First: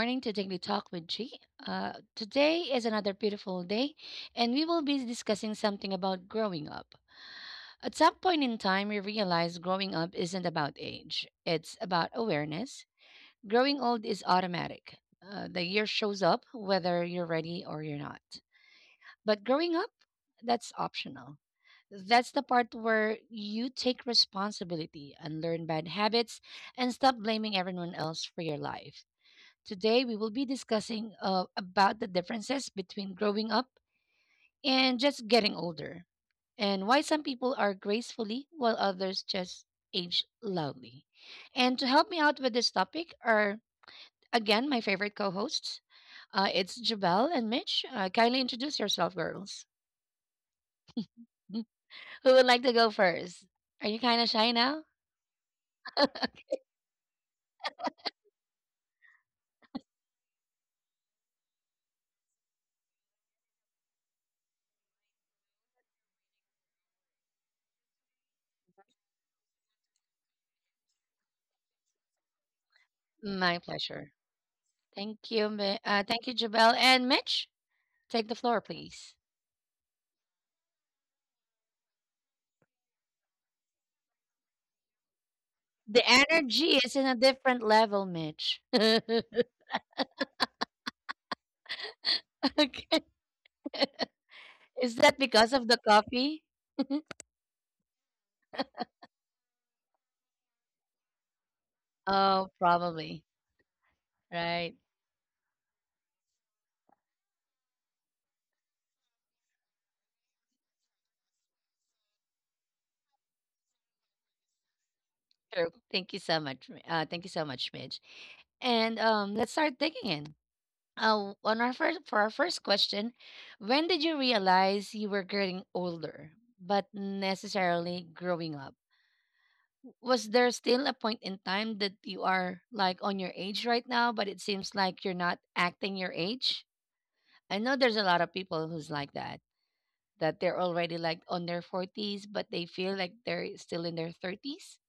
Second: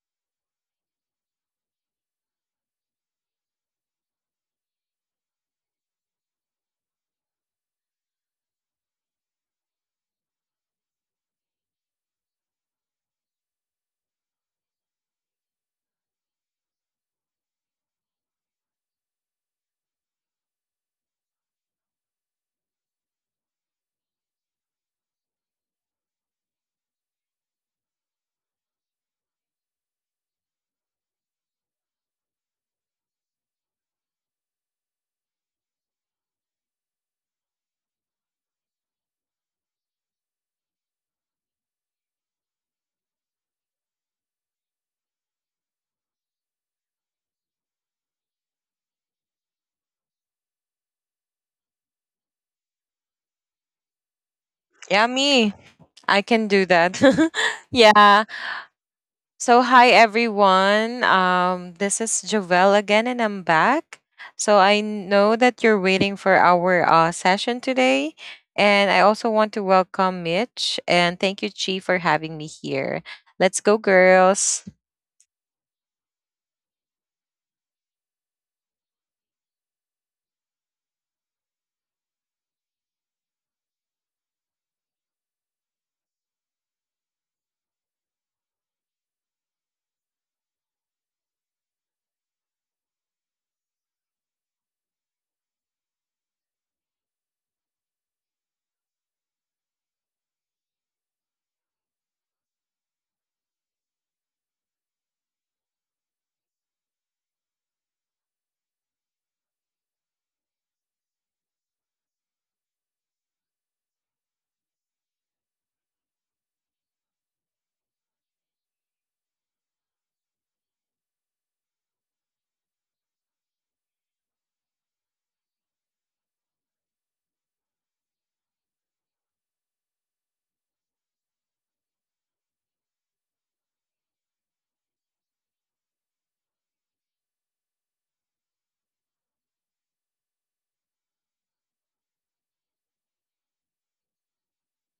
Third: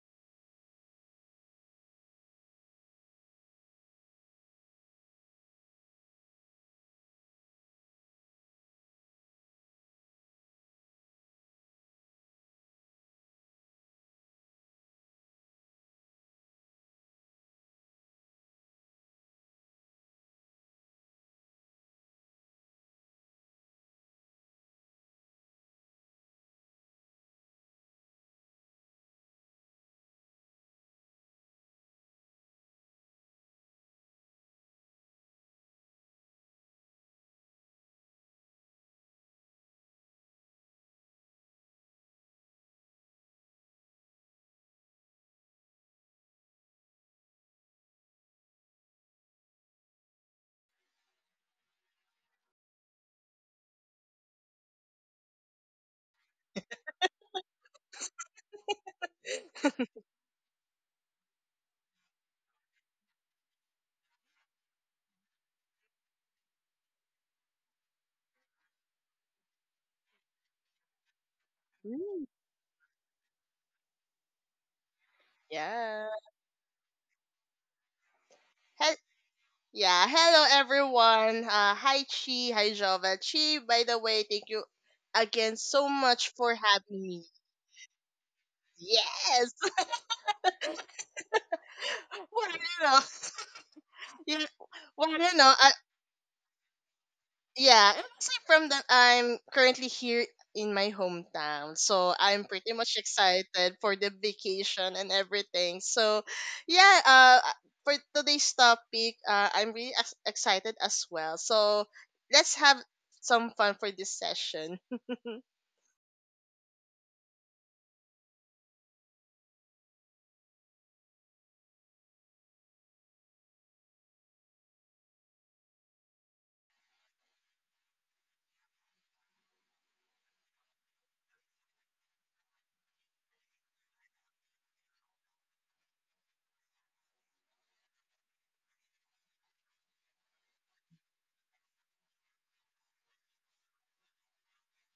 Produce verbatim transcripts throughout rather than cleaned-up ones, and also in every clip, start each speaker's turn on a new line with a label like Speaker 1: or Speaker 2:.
Speaker 1: morning to Daily Talk with G. Uh, today is another beautiful day, and we will be discussing something about growing up. At some point in time, we realize growing up isn't about age, it's about awareness. Growing old is automatic. Uh, the year shows up whether you're ready or you're not. But growing up, that's optional. That's the part where you take responsibility and learn bad habits and stop blaming everyone else for your life. Today we will be discussing uh, about the differences between growing up and just getting older, and why some people are gracefully while others just age loudly. And to help me out with this topic are again my favorite co-hosts. Uh, it's Jabel and Mitch. Uh, kindly introduce yourself, girls. Who would like to go first? Are you kind of shy now?
Speaker 2: Yeah, me. I can do that. Yeah. So hi, everyone. Um this is Jovel again and I'm back. So I know that you're waiting for our uh session today, and I also want to welcome Mitch and thank you, Chi, for
Speaker 3: Mm,
Speaker 2: having me here. Let's
Speaker 1: My
Speaker 2: go,
Speaker 1: pleasure.
Speaker 2: girls.
Speaker 1: Thank you, Mi- uh,
Speaker 3: Yeah.
Speaker 1: thank you, Jabel and Mitch. Take the floor,
Speaker 3: He-
Speaker 1: please.
Speaker 3: yeah. Hello, everyone. Uh, hi, Chi. Hi, Jova. Chi, by the way, thank you again so
Speaker 1: The
Speaker 3: much for
Speaker 1: energy is
Speaker 3: having
Speaker 1: in a
Speaker 3: me.
Speaker 1: different level, Mitch.
Speaker 3: Yes. Well, you know,
Speaker 1: Okay.
Speaker 3: you,
Speaker 1: Is
Speaker 3: well, you
Speaker 1: that
Speaker 3: know,
Speaker 1: because
Speaker 3: uh,
Speaker 1: of the coffee?
Speaker 3: yeah, I'm actually from the I'm currently here in my hometown, so I'm
Speaker 1: Oh,
Speaker 3: pretty much
Speaker 1: probably.
Speaker 3: excited for the
Speaker 1: Right.
Speaker 3: vacation and everything. So, yeah, uh, for today's topic, uh, I'm really ex- excited as well. So, let's have some fun for this session.
Speaker 1: True. Thank you so much. Mi- Uh, thank you so much, Mitch. And um, let's start digging in. Uh, on our first for our first question, when did you realize you were getting older, but necessarily growing up? Was there still a point in time that you are like on your age right now, but it seems like you're not acting your age? I know there's a lot of people who's like that, that they're already like on their forties, but they feel like they're still in their thirties,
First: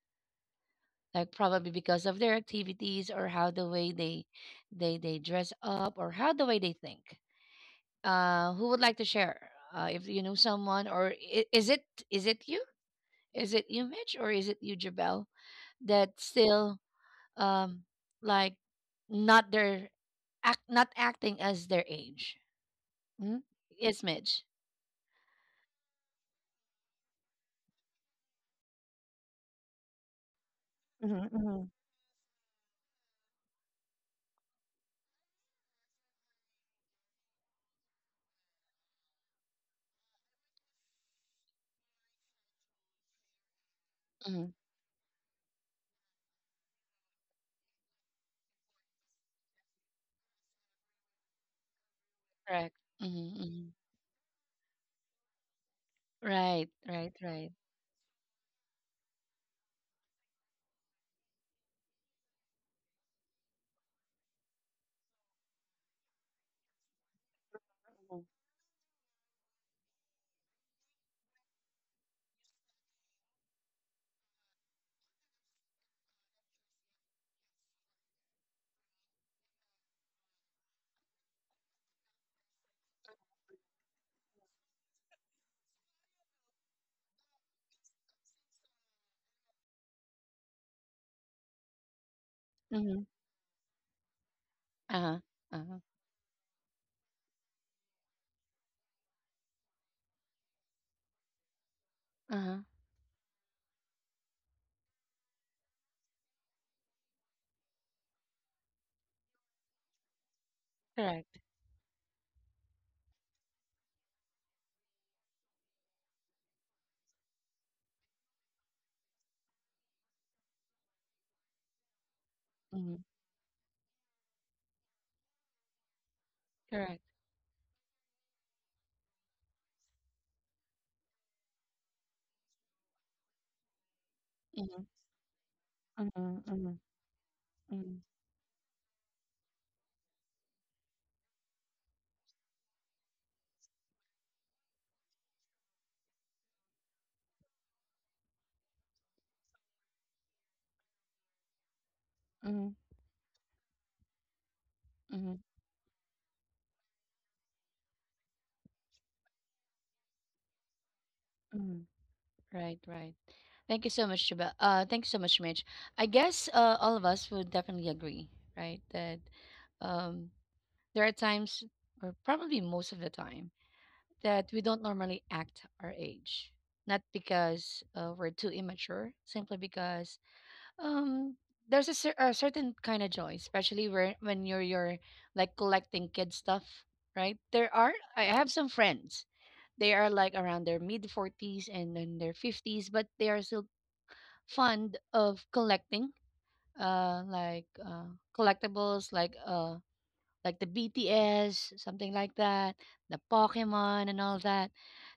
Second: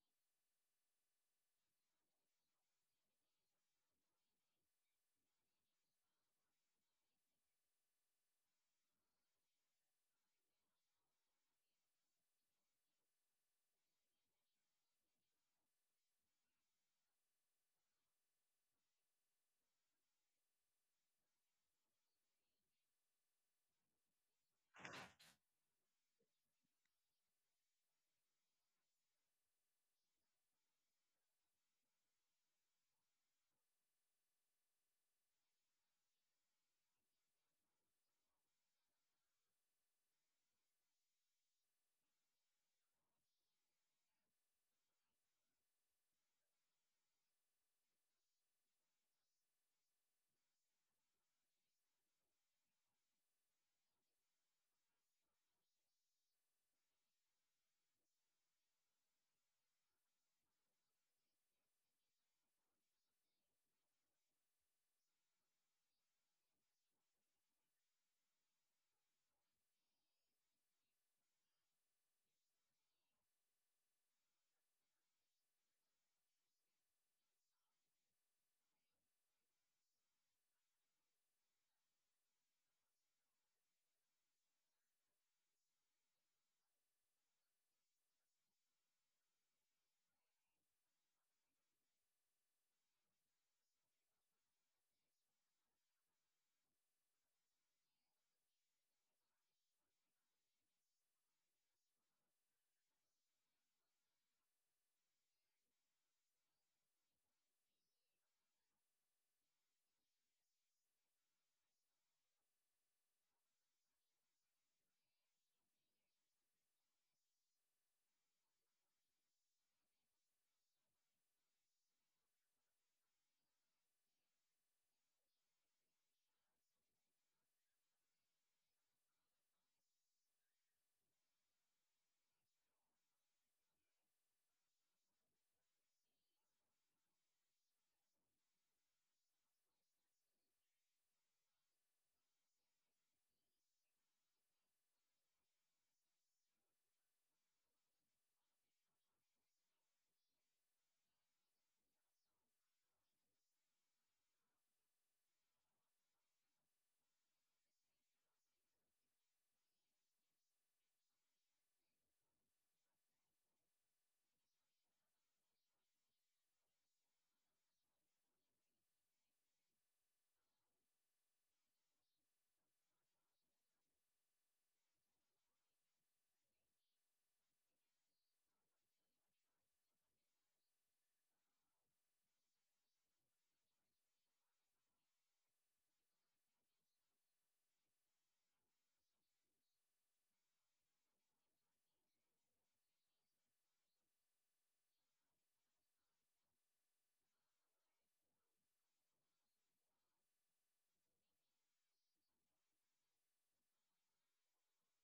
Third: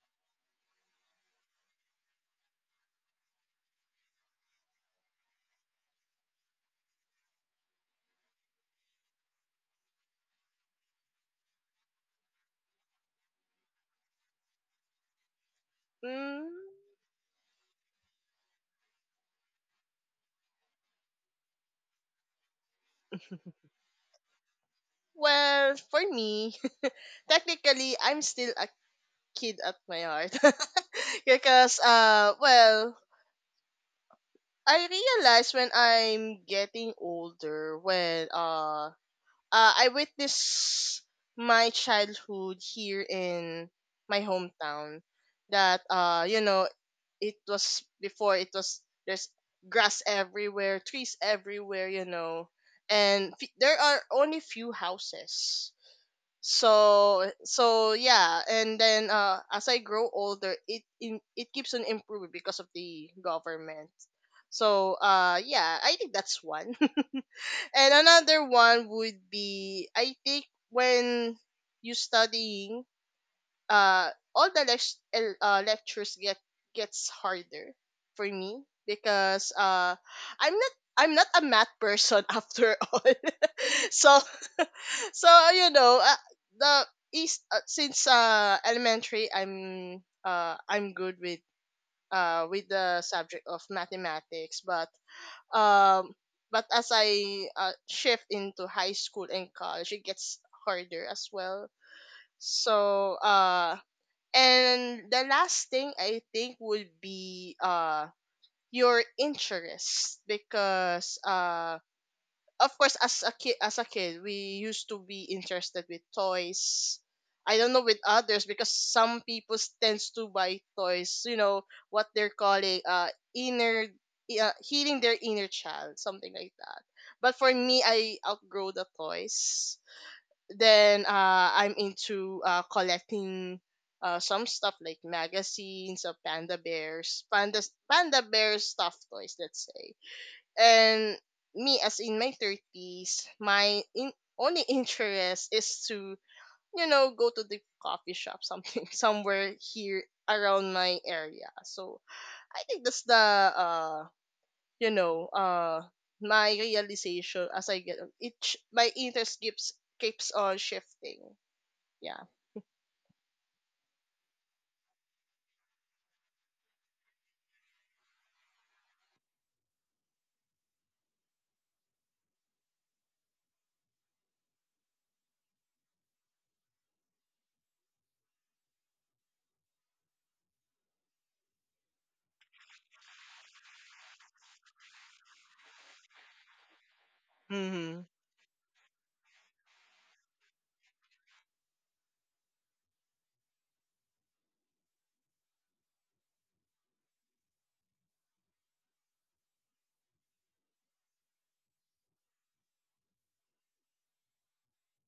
Speaker 1: like probably because of their activities or how the way they they they dress up or how the way they think. Uh, who would like to share? Uh, if you know someone, or i- is it is it you? Is it you, Mitch, or is it you, Jabel? That
Speaker 3: Mm,
Speaker 1: still um like not their act, not acting as their age. Mm? It's Mitch.
Speaker 3: well, for me, technically, I'm still a kid at my heart,
Speaker 1: Mm-hmm, mm-hmm.
Speaker 3: because uh, well, I realize when I'm getting older, when uh, uh I witness my childhood here in my hometown, that uh, you know, it was before it was there's grass everywhere, trees everywhere, you know,
Speaker 1: Correct.
Speaker 3: and
Speaker 1: Mm-hmm,
Speaker 3: f-
Speaker 1: hmm.
Speaker 3: there are only few houses.
Speaker 1: Right, right,
Speaker 3: So eh,
Speaker 1: right.
Speaker 3: so yeah, and then uh as I grow older it in, it keeps on improving because of the government, so uh yeah, I think that's one. And
Speaker 1: Mm-hmm.
Speaker 3: another one would be, I think, when you studying, uh all the lect- el- uh, lectures get gets harder for me, because uh i'm not i'm not a math person after all. So, so uh, you know, uh, the east uh, since uh elementary, i'm uh i'm good with, uh with
Speaker 1: Mm-hmm.
Speaker 3: the subject of mathematics, but
Speaker 1: Uh-huh. Uh-huh.
Speaker 3: um but as I, uh, shift into high school and college, it gets harder as well.
Speaker 1: Uh-huh.
Speaker 3: So, uh and the last thing I think would be uh your interest, because
Speaker 1: Correct.
Speaker 3: uh of course, as a kid as a kid we used to be interested with toys. I don't know with others, because some people tends to buy toys, you know, what they're calling,
Speaker 1: Mm-hmm.
Speaker 3: uh inner, uh, healing their inner child, something like that.
Speaker 1: Correct.
Speaker 3: But for me, I outgrow the toys, then uh I'm into uh collecting, uh, some stuff
Speaker 1: Mm-hmm.
Speaker 3: like magazines of
Speaker 1: Mm-hmm.
Speaker 3: panda
Speaker 1: Mm-hmm.
Speaker 3: bears, panda panda bear stuffed toys, let's say. And me as in my thirties, my in, only interest is to, you know, go to the coffee shop, something, somewhere here around my area. So
Speaker 1: Mm-hmm.
Speaker 3: I think that's the, uh you know,
Speaker 1: Mm-hmm.
Speaker 3: uh my realization as I get o- it sh- my interest keeps keeps on shifting.
Speaker 1: Mm-hmm.
Speaker 3: Yeah.
Speaker 1: Right, right. Thank you so much, Jabel. Uh, thank you so much, Mitch. I guess uh, all of us would definitely agree, right, that um, there are times, or probably most of the time, that we don't normally act our age. Not because uh, we're too immature, simply because Um, there's a, cer a certain kind of joy, especially where when you're you're like collecting kid stuff, right? There are
Speaker 3: Mm-hmm.
Speaker 1: I have some friends. They are like around their mid forties and then their fifties, but they are still fond of collecting, uh, like uh, collectibles, like uh, like the B T S, something like that, the Pokemon and all that.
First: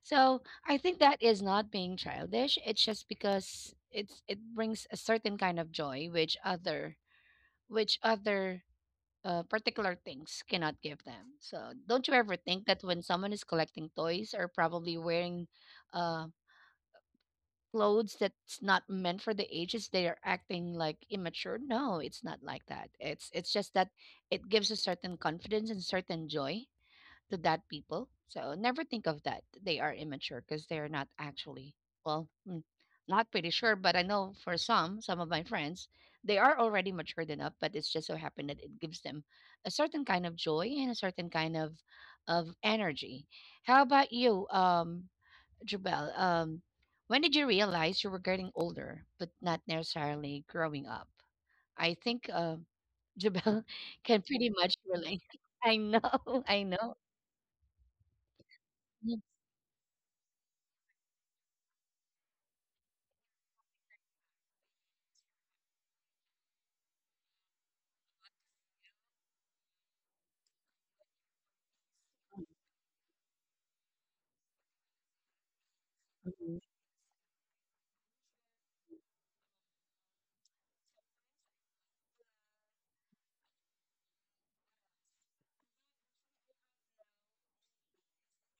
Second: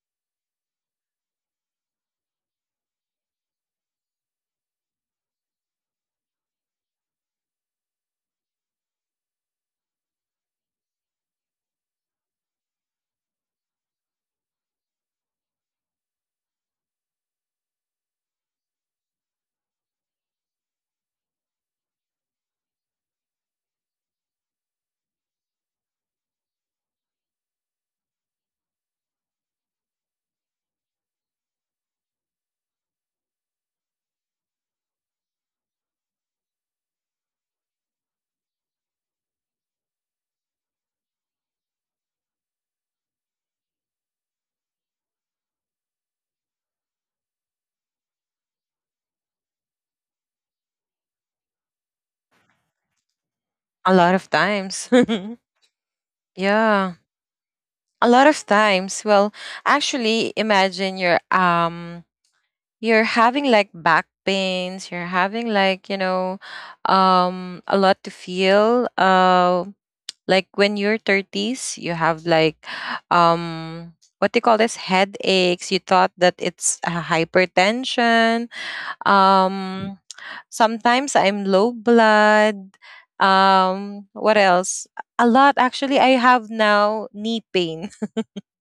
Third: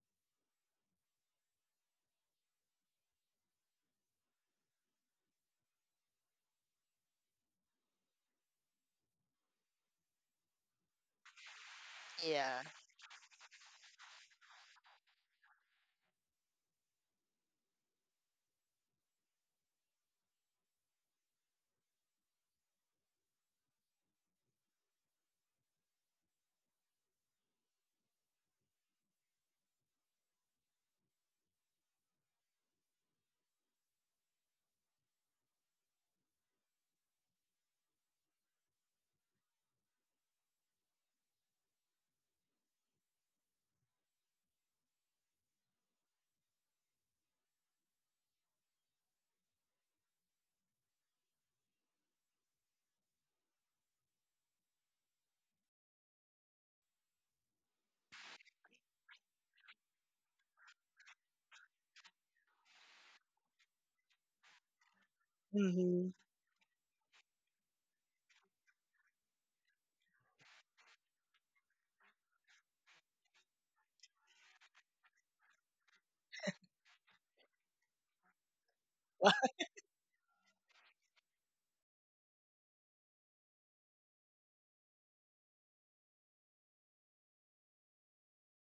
Speaker 1: So I think that is not being childish. It's just because it's it brings a certain kind of joy which other which other uh, particular things cannot give them. So don't you ever
Speaker 3: Yeah.
Speaker 1: think that when someone is collecting toys or probably wearing uh, clothes that's not meant for the ages, they are acting like immature? No, it's not like that. It's it's just that it gives a certain confidence and certain joy to that people. So never think of that. They are immature because they're not actually, well, mm, not pretty sure, but I know for some, some of my friends, they are already matured enough, but it's just so happened that it gives them a certain kind of joy and a certain kind of of energy. How about you, um, Jubel? Um, when did you realize you were getting older, but not necessarily growing up? I think uh, Jubel
Speaker 2: A lot
Speaker 1: can
Speaker 2: of
Speaker 1: pretty much
Speaker 2: times.
Speaker 1: relate. I know, I
Speaker 2: Yeah.
Speaker 1: know.
Speaker 2: A lot of times. Well, actually, imagine you're um you're having like back pains, you're having like, you
Speaker 3: Mm-hmm.
Speaker 2: know um a lot to feel, uh like when you're thirties, you have like, um what do you call this, headaches? You thought that it's, uh, hypertension. um Sometimes I'm low blood. Um what else? A lot. Actually, I have now knee pain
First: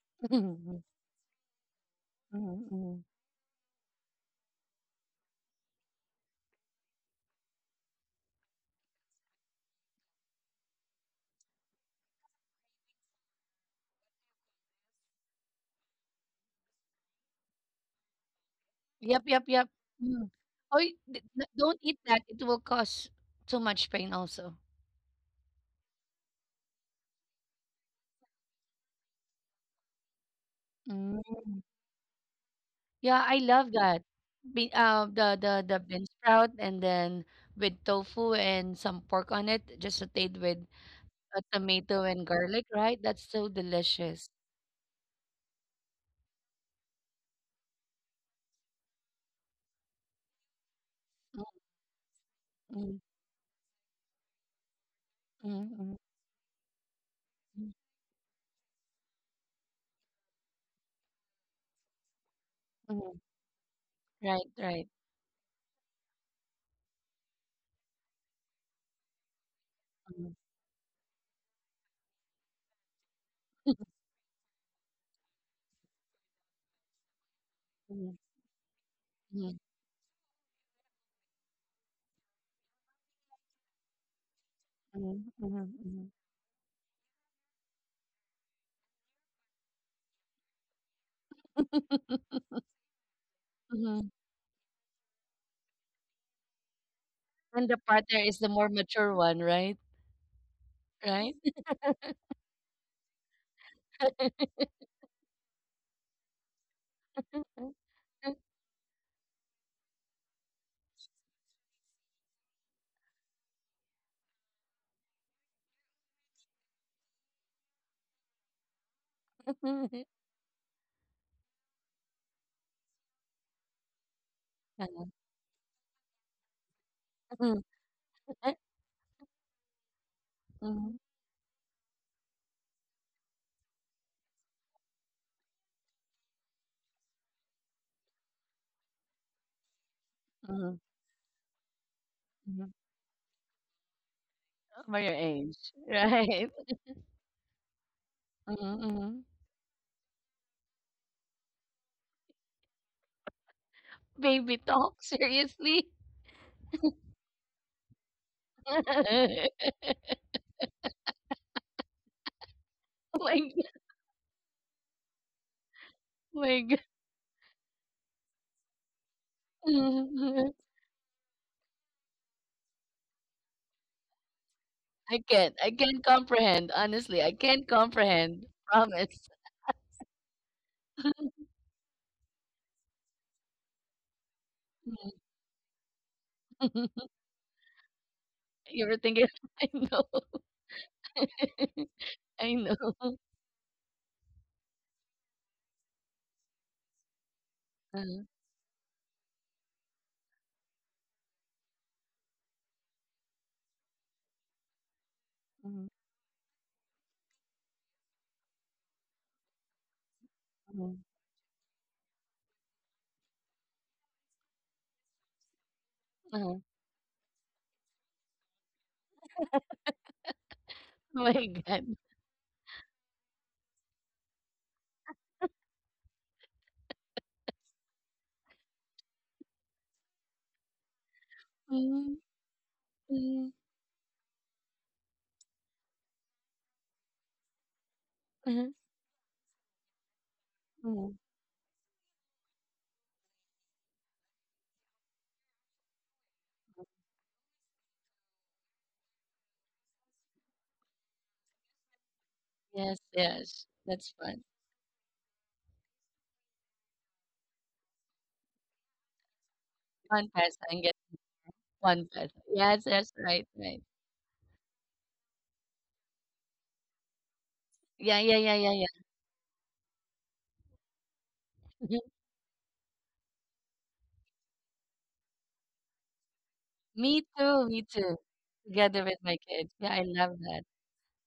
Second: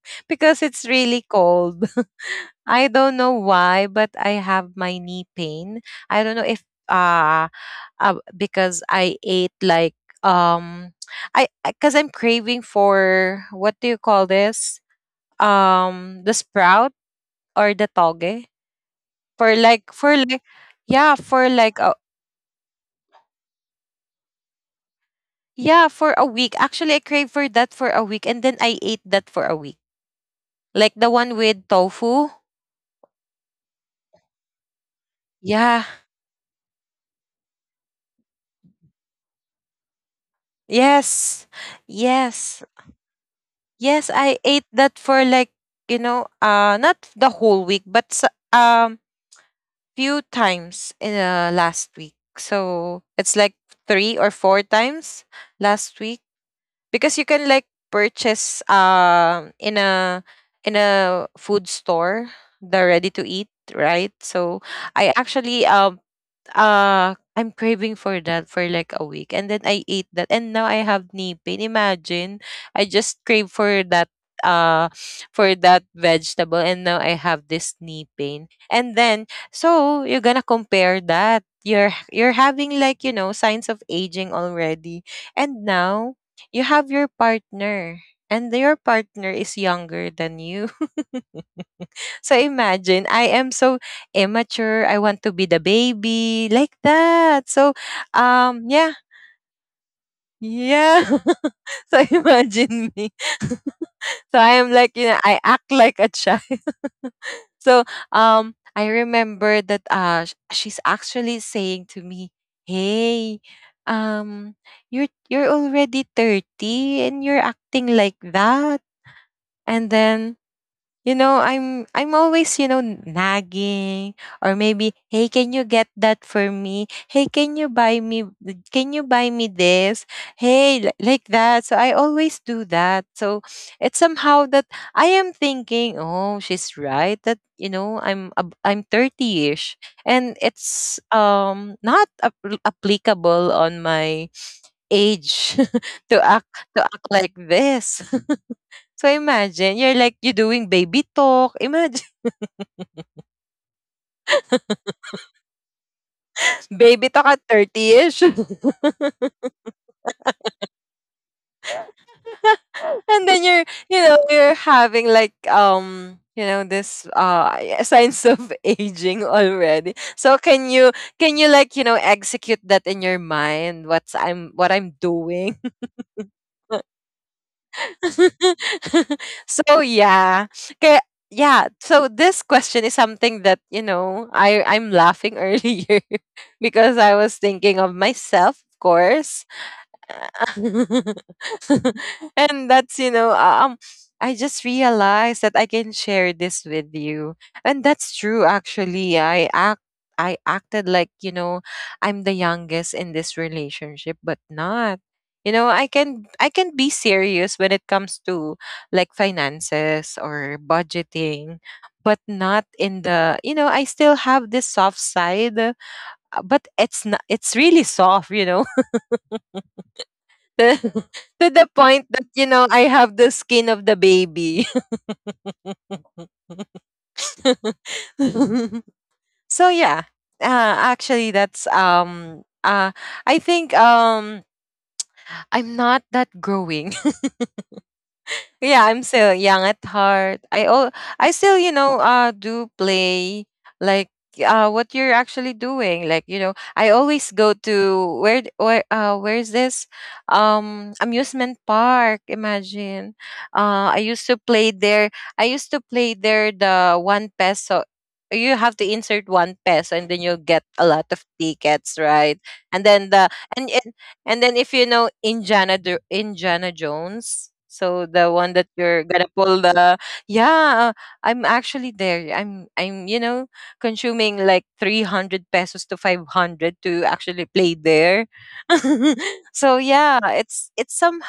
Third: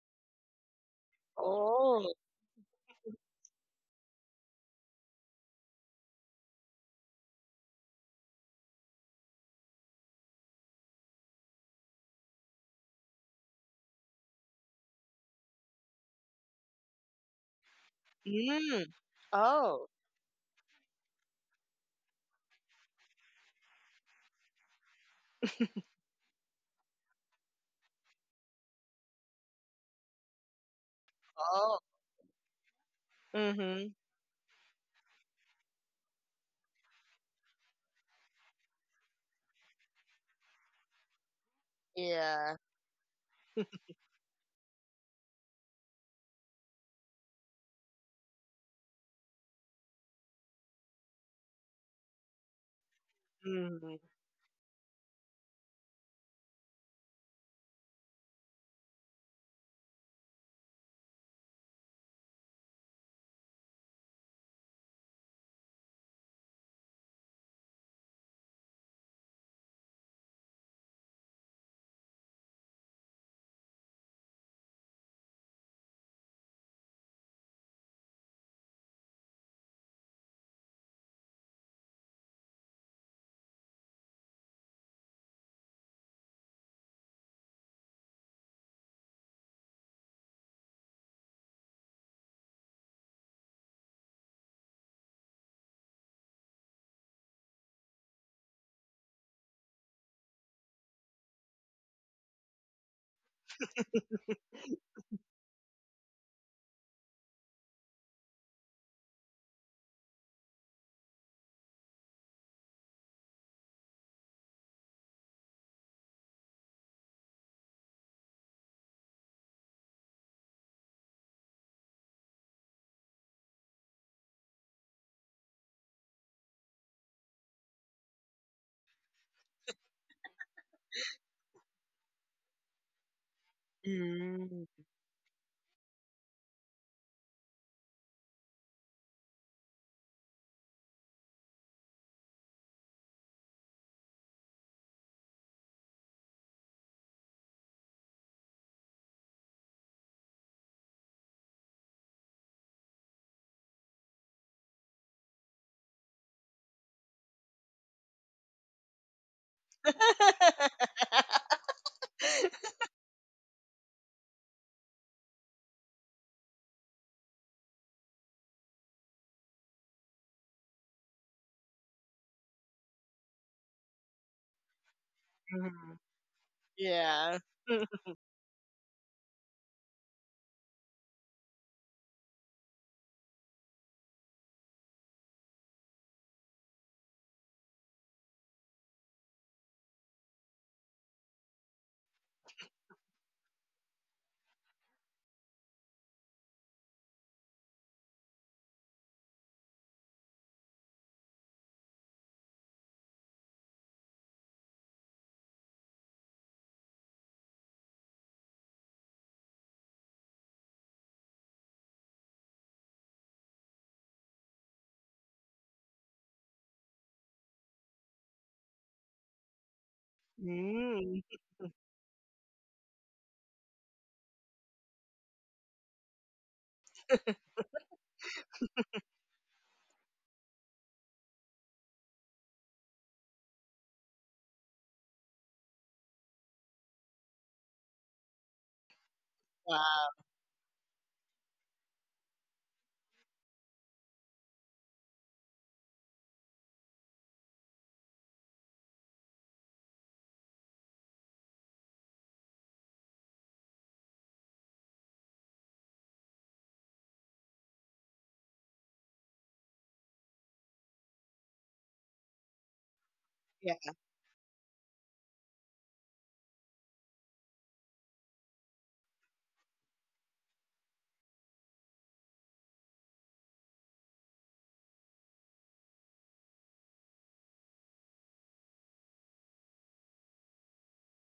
Speaker 2: because
Speaker 1: Mhm,
Speaker 2: it's really cold.
Speaker 3: Oh.
Speaker 1: mhm,
Speaker 2: I
Speaker 1: mhm.
Speaker 2: don't know why, but I have my knee pain. I don't know if, uh, uh because I ate like, um I because I'm craving for, what do you call this? Um the sprout or the toge
Speaker 3: Mm.
Speaker 1: Yep, yep,
Speaker 2: for
Speaker 1: yep.
Speaker 3: Oh.
Speaker 2: like for
Speaker 1: Mm.
Speaker 2: like
Speaker 1: Oh, y
Speaker 2: yeah,
Speaker 1: d d
Speaker 2: for like
Speaker 1: don't
Speaker 2: a,
Speaker 1: eat that. It will cause too much pain also.
Speaker 2: yeah, for a week. Actually, I crave for that for a week and then I ate that for a week. Like the one
Speaker 1: Mm.
Speaker 2: with
Speaker 3: Oh.
Speaker 2: tofu.
Speaker 1: Yeah, I love
Speaker 3: Mm-hmm.
Speaker 1: that. Be uh, the the the
Speaker 2: Yeah.
Speaker 1: bean sprout and then with tofu and some pork on it, just sautéed with a
Speaker 2: Yes.
Speaker 1: tomato and
Speaker 3: Yeah.
Speaker 1: garlic,
Speaker 2: Yes.
Speaker 1: right? That's so
Speaker 2: Yes,
Speaker 1: delicious.
Speaker 2: I ate that for like, you know, uh not the whole week, but, s- um few times in, uh,
Speaker 1: Mm,
Speaker 2: last week. So
Speaker 1: mm,
Speaker 2: it's like three or four times last
Speaker 1: mm,
Speaker 2: week because you can like
Speaker 1: mm,
Speaker 2: purchase, um in a in a food store, the ready
Speaker 1: mm.
Speaker 2: to eat, right?
Speaker 1: Right,
Speaker 2: So
Speaker 1: right.
Speaker 2: I actually, um uh I'm craving for that for like a week, and then I ate that,
Speaker 1: Mm,
Speaker 2: and now I have knee pain. Imagine, I just crave for that uh for that vegetable, and now I have this knee
Speaker 1: mm,
Speaker 2: pain. And then,
Speaker 1: mm,
Speaker 2: so you're gonna compare that. You're you're having like, you know, signs of aging already.
Speaker 1: mm,
Speaker 2: And
Speaker 1: mm, mm,
Speaker 2: now you have your partner, and your partner is younger than you. So imagine, I am so
Speaker 1: mhm.
Speaker 2: immature. I want to be the baby like that.
Speaker 1: And
Speaker 2: So,
Speaker 1: the partner is the
Speaker 2: um,
Speaker 1: more
Speaker 2: yeah,
Speaker 1: mature one, right?
Speaker 2: yeah.
Speaker 1: Right?
Speaker 2: So imagine me. So I am like, you know, I act like a child.
Speaker 1: Mhm,
Speaker 2: So, um, I remember that, uh, sh- she's actually saying to me, Hey, um, you're you're already thirty and you're acting like that. And then, you know i'm i'm always, you know n- nagging, or maybe,
Speaker 1: eh,
Speaker 2: hey, can you get that for me, hey, can
Speaker 1: mhm,
Speaker 2: you buy me can you buy me this, hey, li- like that. So I always do that, so it's somehow that
Speaker 3: Mm-hmm.
Speaker 2: I am thinking, oh, she's right that, you know i'm ab- i'm thirty-ish, and
Speaker 1: mhm,
Speaker 2: it's, um not, ap-
Speaker 1: mhm.
Speaker 2: applicable on my
Speaker 1: For your
Speaker 2: age
Speaker 1: age,
Speaker 2: to act
Speaker 1: right?
Speaker 2: to act like this.
Speaker 1: Mhm,
Speaker 2: So
Speaker 1: mhm.
Speaker 2: imagine, you're like, you're doing baby talk. Imagine,
Speaker 1: Baby talk, seriously?
Speaker 2: baby talk at thirty-ish. And then,
Speaker 1: Like,
Speaker 2: you're, you know, you're having like, um, you know,
Speaker 1: my g.
Speaker 2: this uh yeah, signs of aging already. So
Speaker 1: Mhm.
Speaker 2: can you, can you like, you know, execute that in your mind? What's I'm, what I'm
Speaker 1: I
Speaker 2: doing?
Speaker 1: can't, I
Speaker 3: Mhm.
Speaker 1: can't comprehend, honestly, I
Speaker 3: Yeah.
Speaker 1: can't comprehend, promise.
Speaker 2: So yeah. Kaya, yeah. So this question is something that, you know, I, I'm
Speaker 1: Mhm.
Speaker 2: laughing earlier because I was thinking of myself, of
Speaker 1: You were thinking
Speaker 2: course.
Speaker 1: I know, I
Speaker 2: And that's,
Speaker 1: know.
Speaker 2: you know uh, um I just realized that I can share this with you, and that's
Speaker 1: Uh-huh,
Speaker 2: true. Actually, i act I acted like, you know I'm the youngest in this relationship, but not, you know
Speaker 1: mhm,
Speaker 2: i can i can be serious when it comes to like finances or
Speaker 1: mhm,
Speaker 2: budgeting, but not in the, you know I still have this soft side, uh,
Speaker 1: uh-huh.
Speaker 2: but it's not, it's really soft, you know to,
Speaker 1: Oh
Speaker 3: Mm.
Speaker 1: my
Speaker 2: to the
Speaker 1: god.
Speaker 2: point that, you know I have the skin of the baby. So yeah, uh, actually, that's,
Speaker 1: Mhm,
Speaker 2: um. Uh, I
Speaker 1: mhm,
Speaker 2: think, um, I'm not that growing.
Speaker 1: uh-huh,
Speaker 2: Yeah, I'm still young at
Speaker 3: Wow.
Speaker 2: heart. I oh,
Speaker 1: mhm.
Speaker 2: I still, you know uh do play, like, uh what you're actually doing. Like, you know, I always go to where d- where uh where's this, um amusement park?
Speaker 1: Yes,
Speaker 2: Imagine,
Speaker 1: yes,
Speaker 2: uh, I
Speaker 1: that's
Speaker 2: used to
Speaker 1: fun.
Speaker 2: play there. I used to play there, the one peso. You have to insert one peso, and then
Speaker 1: Fun
Speaker 2: you'll get a
Speaker 1: pastime, get.
Speaker 2: lot of tickets,
Speaker 1: One
Speaker 2: right?
Speaker 1: person.
Speaker 2: And
Speaker 1: Yes,
Speaker 2: then
Speaker 1: that's
Speaker 2: the
Speaker 1: right,
Speaker 2: and
Speaker 3: Yeah.
Speaker 1: right.
Speaker 2: and then if you know Indiana, Do- Indiana Jones, so
Speaker 1: Yeah, yeah,
Speaker 2: the
Speaker 1: yeah,
Speaker 2: one that
Speaker 1: yeah,
Speaker 2: you're gonna pull the, yeah, I'm actually
Speaker 1: yeah.
Speaker 2: there. I'm I'm, you know consuming like three hundred pesos to five hundred to
Speaker 1: Me
Speaker 2: actually
Speaker 1: too,
Speaker 2: play
Speaker 1: me too.
Speaker 2: there.
Speaker 1: Together with my kids.
Speaker 2: So
Speaker 1: Yeah, I
Speaker 2: yeah,
Speaker 1: love that.
Speaker 2: it's it's some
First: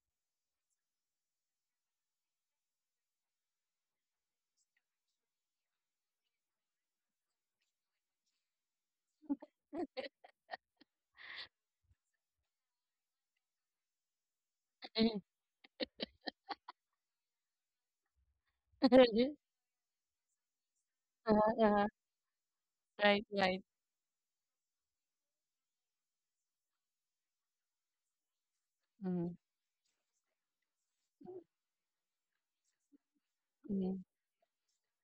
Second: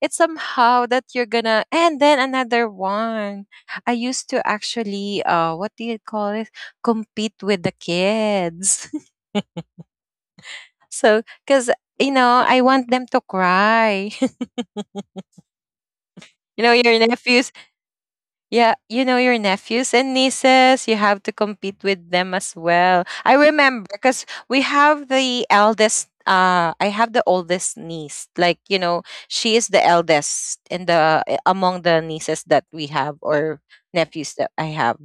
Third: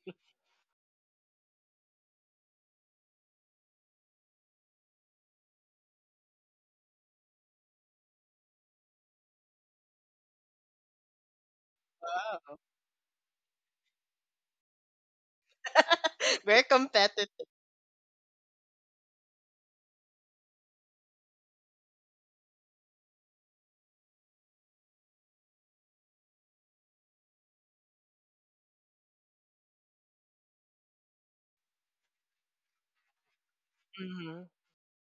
Speaker 2: it's somehow that you're gonna, and then another one. I used to actually, uh what do you call it? Compete with the kids. So cuz, you know, I
Speaker 3: Wow.
Speaker 2: want them to cry.
Speaker 3: Very
Speaker 2: You know your
Speaker 3: competitive.
Speaker 2: nephews. Yeah, you know your nephews and nieces. You have to
Speaker 1: Uh-huh,
Speaker 2: compete
Speaker 1: uh-huh.
Speaker 2: with them as well.
Speaker 1: Right,
Speaker 2: I
Speaker 1: right.
Speaker 2: remember because we have the eldest. Uh, I have the oldest niece. Like, you know,
Speaker 1: Mm-hmm.
Speaker 2: she is the eldest in the, eh, among the nieces that we have, or
Speaker 1: Mm-hmm.
Speaker 2: nephews
Speaker 3: Mhm.
Speaker 2: that I have.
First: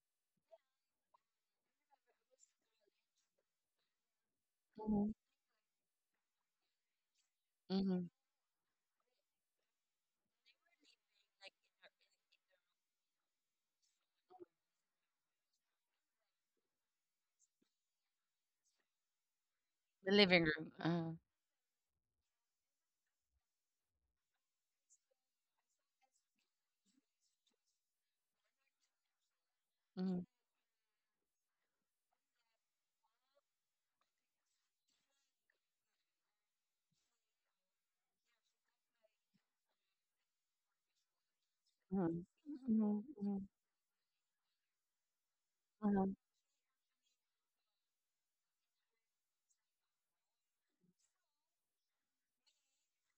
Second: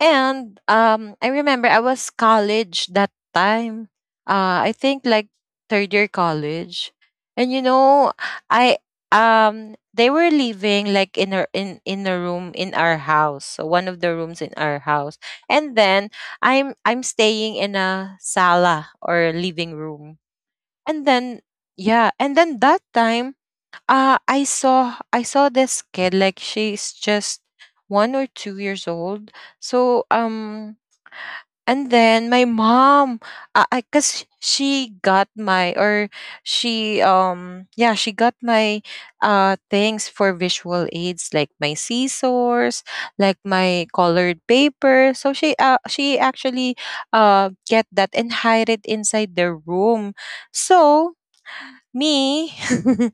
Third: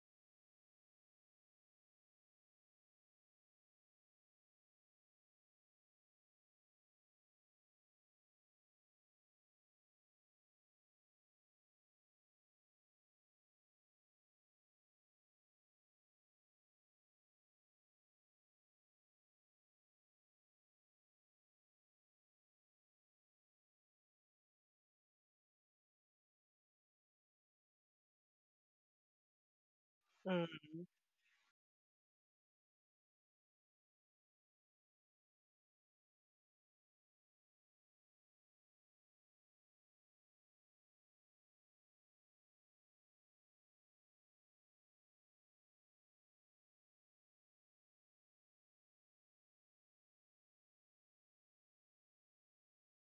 Speaker 2: And, um, I remember I was college that time. Uh, I think
Speaker 1: Mm-hmm.
Speaker 2: like third year college, and, you
Speaker 1: Mm-hmm.
Speaker 2: know, I um they were living like in a in in a room in our house, so one of the rooms in our house, and then I'm I'm staying in a sala or living
Speaker 1: The
Speaker 2: room,
Speaker 1: living room.
Speaker 2: and
Speaker 1: Uh-huh.
Speaker 2: then yeah, and then that time, uh, I saw I saw this kid, like she's just one or two years old. So,
Speaker 1: Mm-hmm.
Speaker 2: um,
Speaker 3: Mhm.
Speaker 2: and then my mom, uh, I cause she got my or she, um yeah, she got my, uh things for visual aids, like my
Speaker 1: Mm-hmm.
Speaker 2: scissors, like
Speaker 1: Mm-hmm.
Speaker 2: my colored paper. So she uh
Speaker 1: Mm-hmm. Uh-huh.
Speaker 2: she actually, uh get that and hide it inside the room. So me,